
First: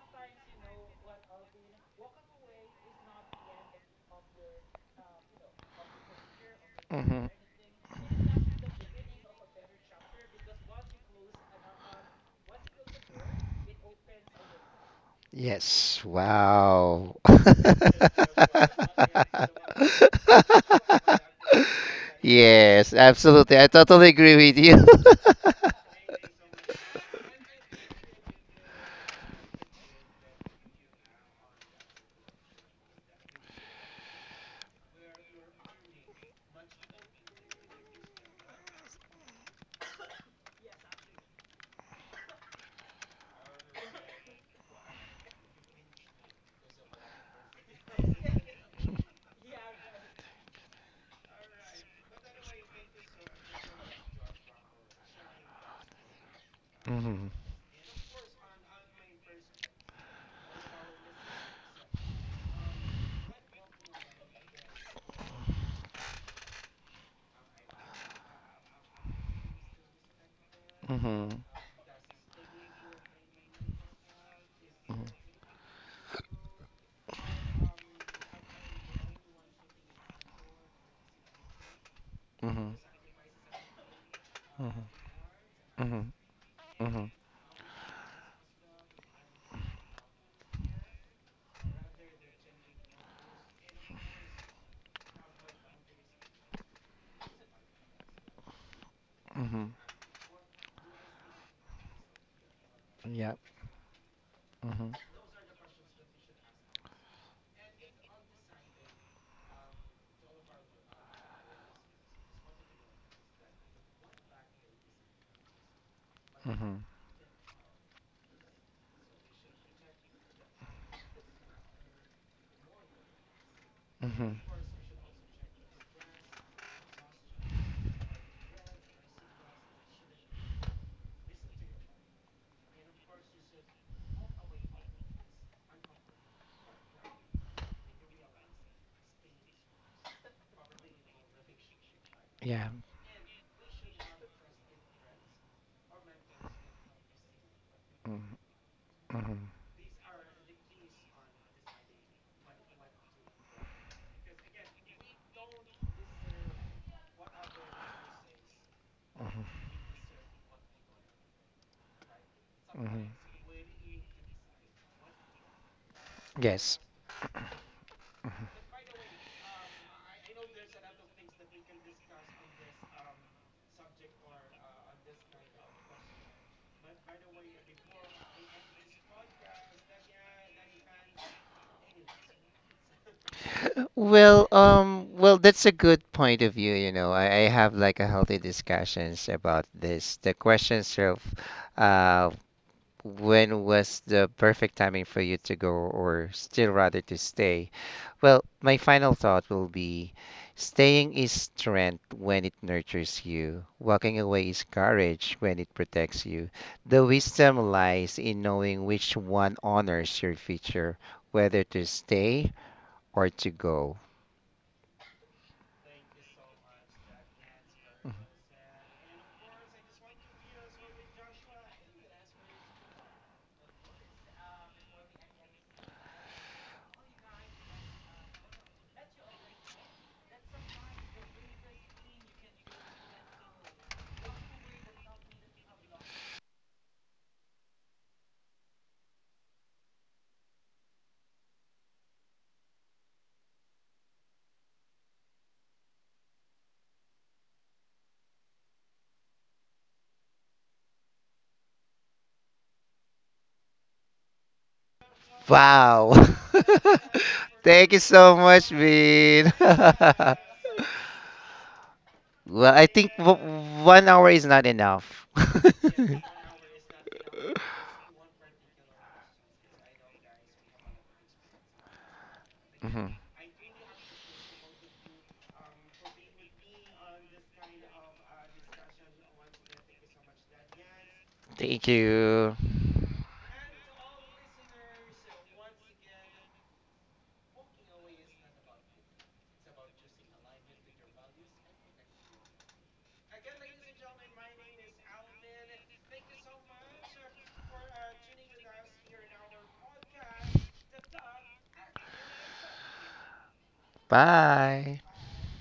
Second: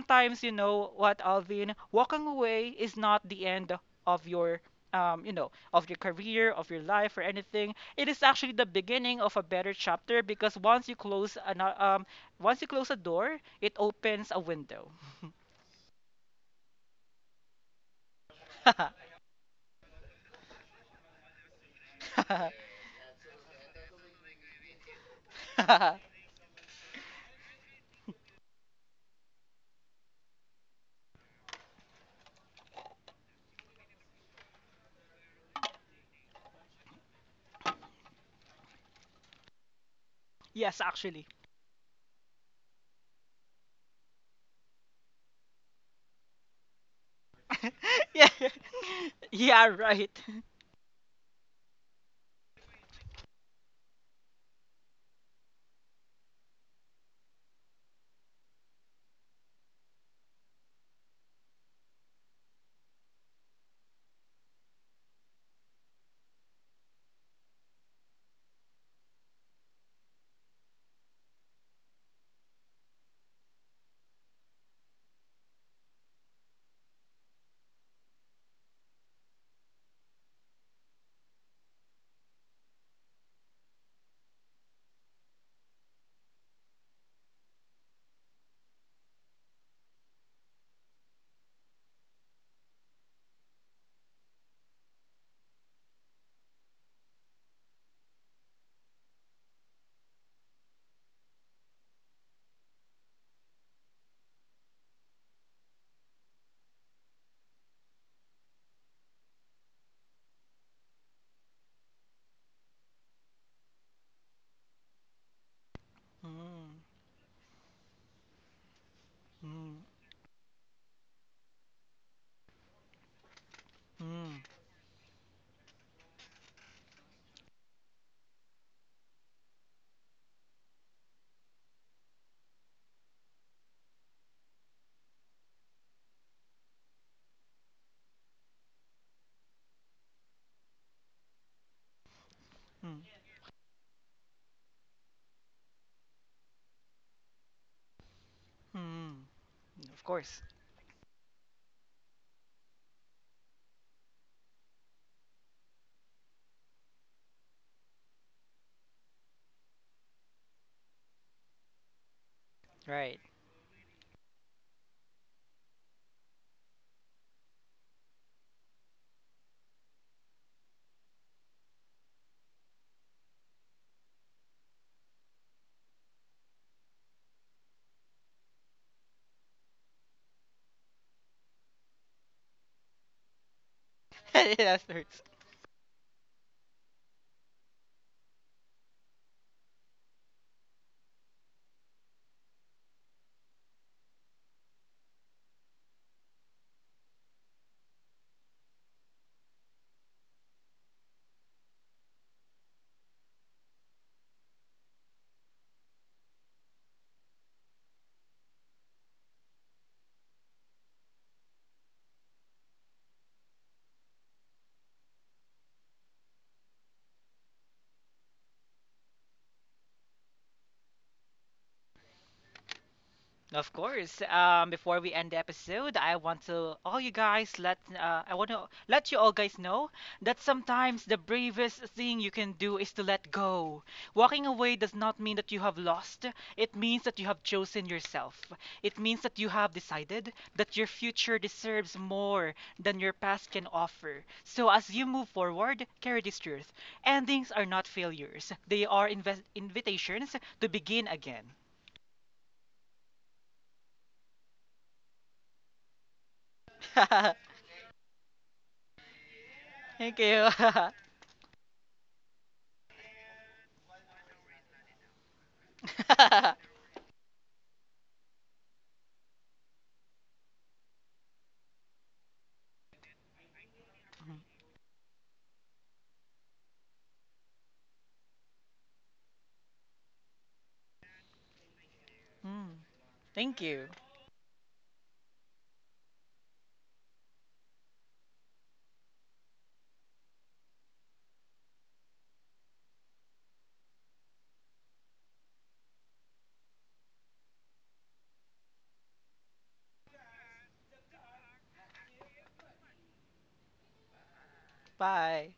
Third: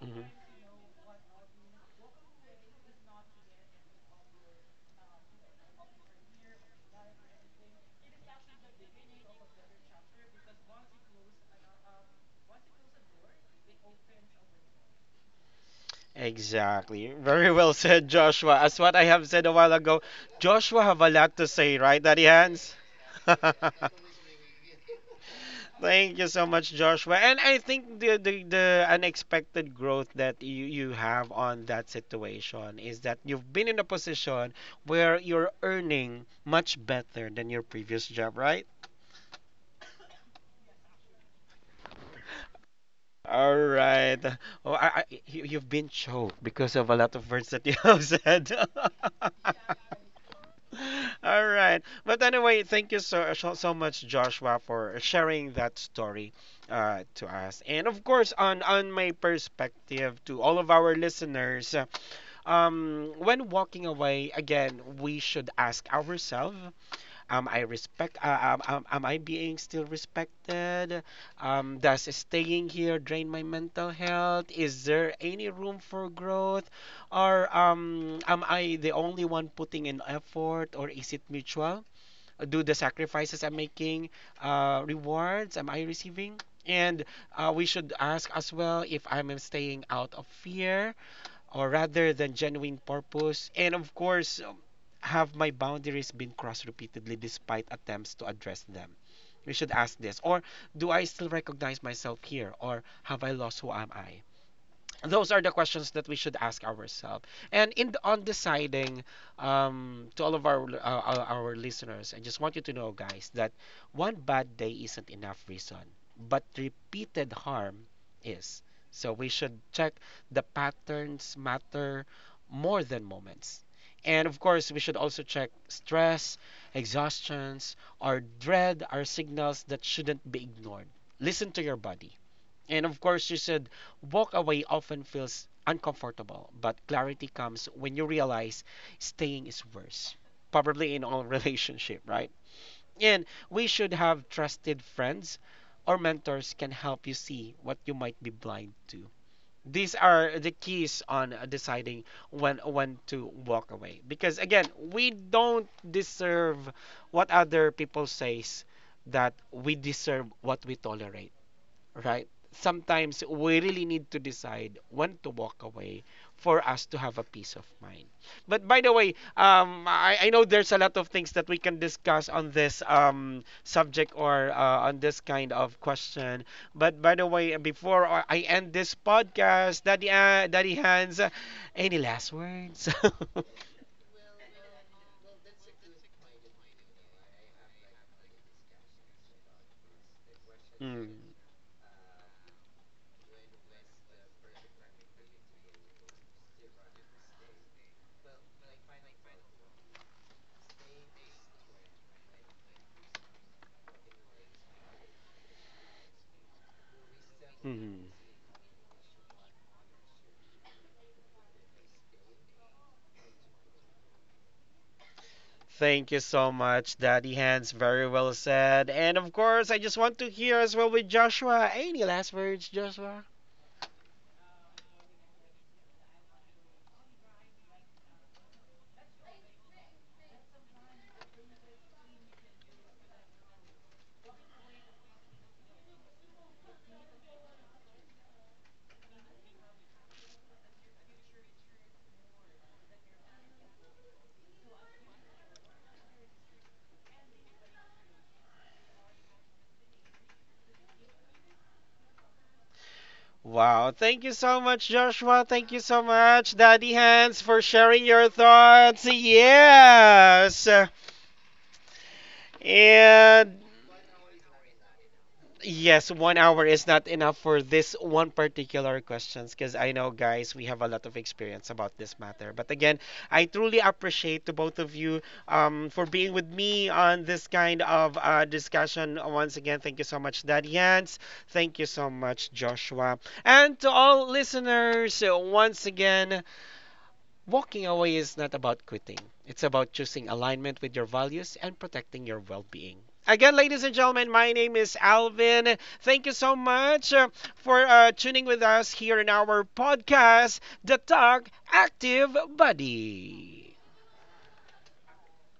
mhm.
you know what, Alvin, walking away is not the end of your. Um, you know, of your career, of your life, or
Mhm.
anything, it is actually the beginning of a better chapter because once you close an, um, once you close a door, it opens a window.
Yes,
Exactly.
wow.
Very well said, Joshua. As what I have said a while ago, Joshua have a lot to say, right, Daddy Hans?
Yes, absolutely. I totally agree with you.
Thank you so much, Joshua. And I think the, the the unexpected growth that you you have on that situation is that you've been in a position where you're earning much better than your previous job, right?
Yes, actually.
All right. Oh, I, I, you, you've been choked because of a lot of words that you have
Yeah,
said.
yeah, right.
All right. But anyway, thank you so so so much, Joshua, for sharing that story uh, to
Mhm.
us. And of course, on on my perspective to all of our listeners, uh, um, when walking away, again, we should ask ourselves, am I respect? Uh, am um, am I being still respected?
Mhm.
Um, does staying here drain my mental health? Is there any room for growth? Or um, am I the only one putting in effort? Or is it mutual? Do the
Mhm.
sacrifices I'm making uh, rewards? Am I
Mhm.
receiving? And
Mhm.
uh, we should ask as well if I'm staying out of fear or rather than genuine purpose? And of course, um, have my boundaries been crossed repeatedly despite attempts to address them? We should ask this. Or do I still recognize myself here? Or have I
Yeah.
lost who am I?
Mhm.
Those are the questions that we should ask ourselves. And in the, on deciding, um, to all of our, uh, our our listeners, I just want you to know, guys, that one bad day isn't enough reason, but
Mm,
Mhm.
repeated harm is. So we should
mm,
check, the patterns matter more than moments. And
mm,
of
Mhm.
course, we should also check, stress, exhaustions, or dread are signals that shouldn't be ignored. Listen to your body and of course, you said walk away often feels uncomfortable, but clarity comes when you realize staying is worse, probably in all relationship, right?
Yeah.
mm,
And we should have trusted friends or mentors can help you see what you might be blind to.
mm.
These
Of
are
course,
the keys on deciding when when to walk away. Because again, we don't deserve what other people says, that we deserve what we tolerate, right?
right.
Sometimes we really need to decide when to walk away for
Yes.
us to have a peace of mind. But by the way, um, I, I know there's a lot of things that we can discuss on this um, subject or uh, on this kind of question. But by the way, before I I end this podcast, Daddy, uh, Daddy Hans, any last words?
Well,
That's
um,
hurts.
well, that's a good point of view, you know. I, I have like a healthy discussions about this. The questions
Mm,
of uh, when was the perfect timing for you to go or still rather to stay? Well, my final thought will be, staying is strength when it nurtures you. Walking away is courage when it protects you. The wisdom
mhm.
lies in knowing which one honors your future, whether to stay or to go?
Thank you so much, Daddy Hans. Very well said. And of course, I just want to hear as well with Joshua. Any last words, Joshua?
Of course. Um, before we end the episode, I want to all you guys let uh, I want to let you all guys know that sometimes the bravest thing you can do is to let go. Walking away does not mean that you have lost. It means that you have chosen yourself. It means that you have decided that your future deserves more than your past can offer. So as you move forward, carry this truth. Endings are not failures. They are inve invitations to begin again.
Wow. Thank you so much, Joshua. Thank you so
Wow.
much, Daddy Hans, for
Thank you
sharing your
so much,
thoughts.
Bean.
Thank
Well,
you.
Yes.
I think
And
w- one hour is not enough.
yes, one hour is not enough for this one particular questions because I know, guys, we have a lot of experience about this matter. But again,
Mhm.
I truly appreciate to both of you um, for being with me on this kind of uh, discussion. Once again, thank you so much, Daddy Hans. Thank you
Thank
so much,
you.
Mm.
Joshua.
Thank
And to
you.
all listeners, uh, once again, walking away is not about quitting, it's about choosing alignment with your values and protecting your well being. Again, ladies and gentlemen, my name is Alvin. Thank you so much uh, for uh, tuning with us here in our podcast, The Talk Active Buddy.
Bye.
Bye.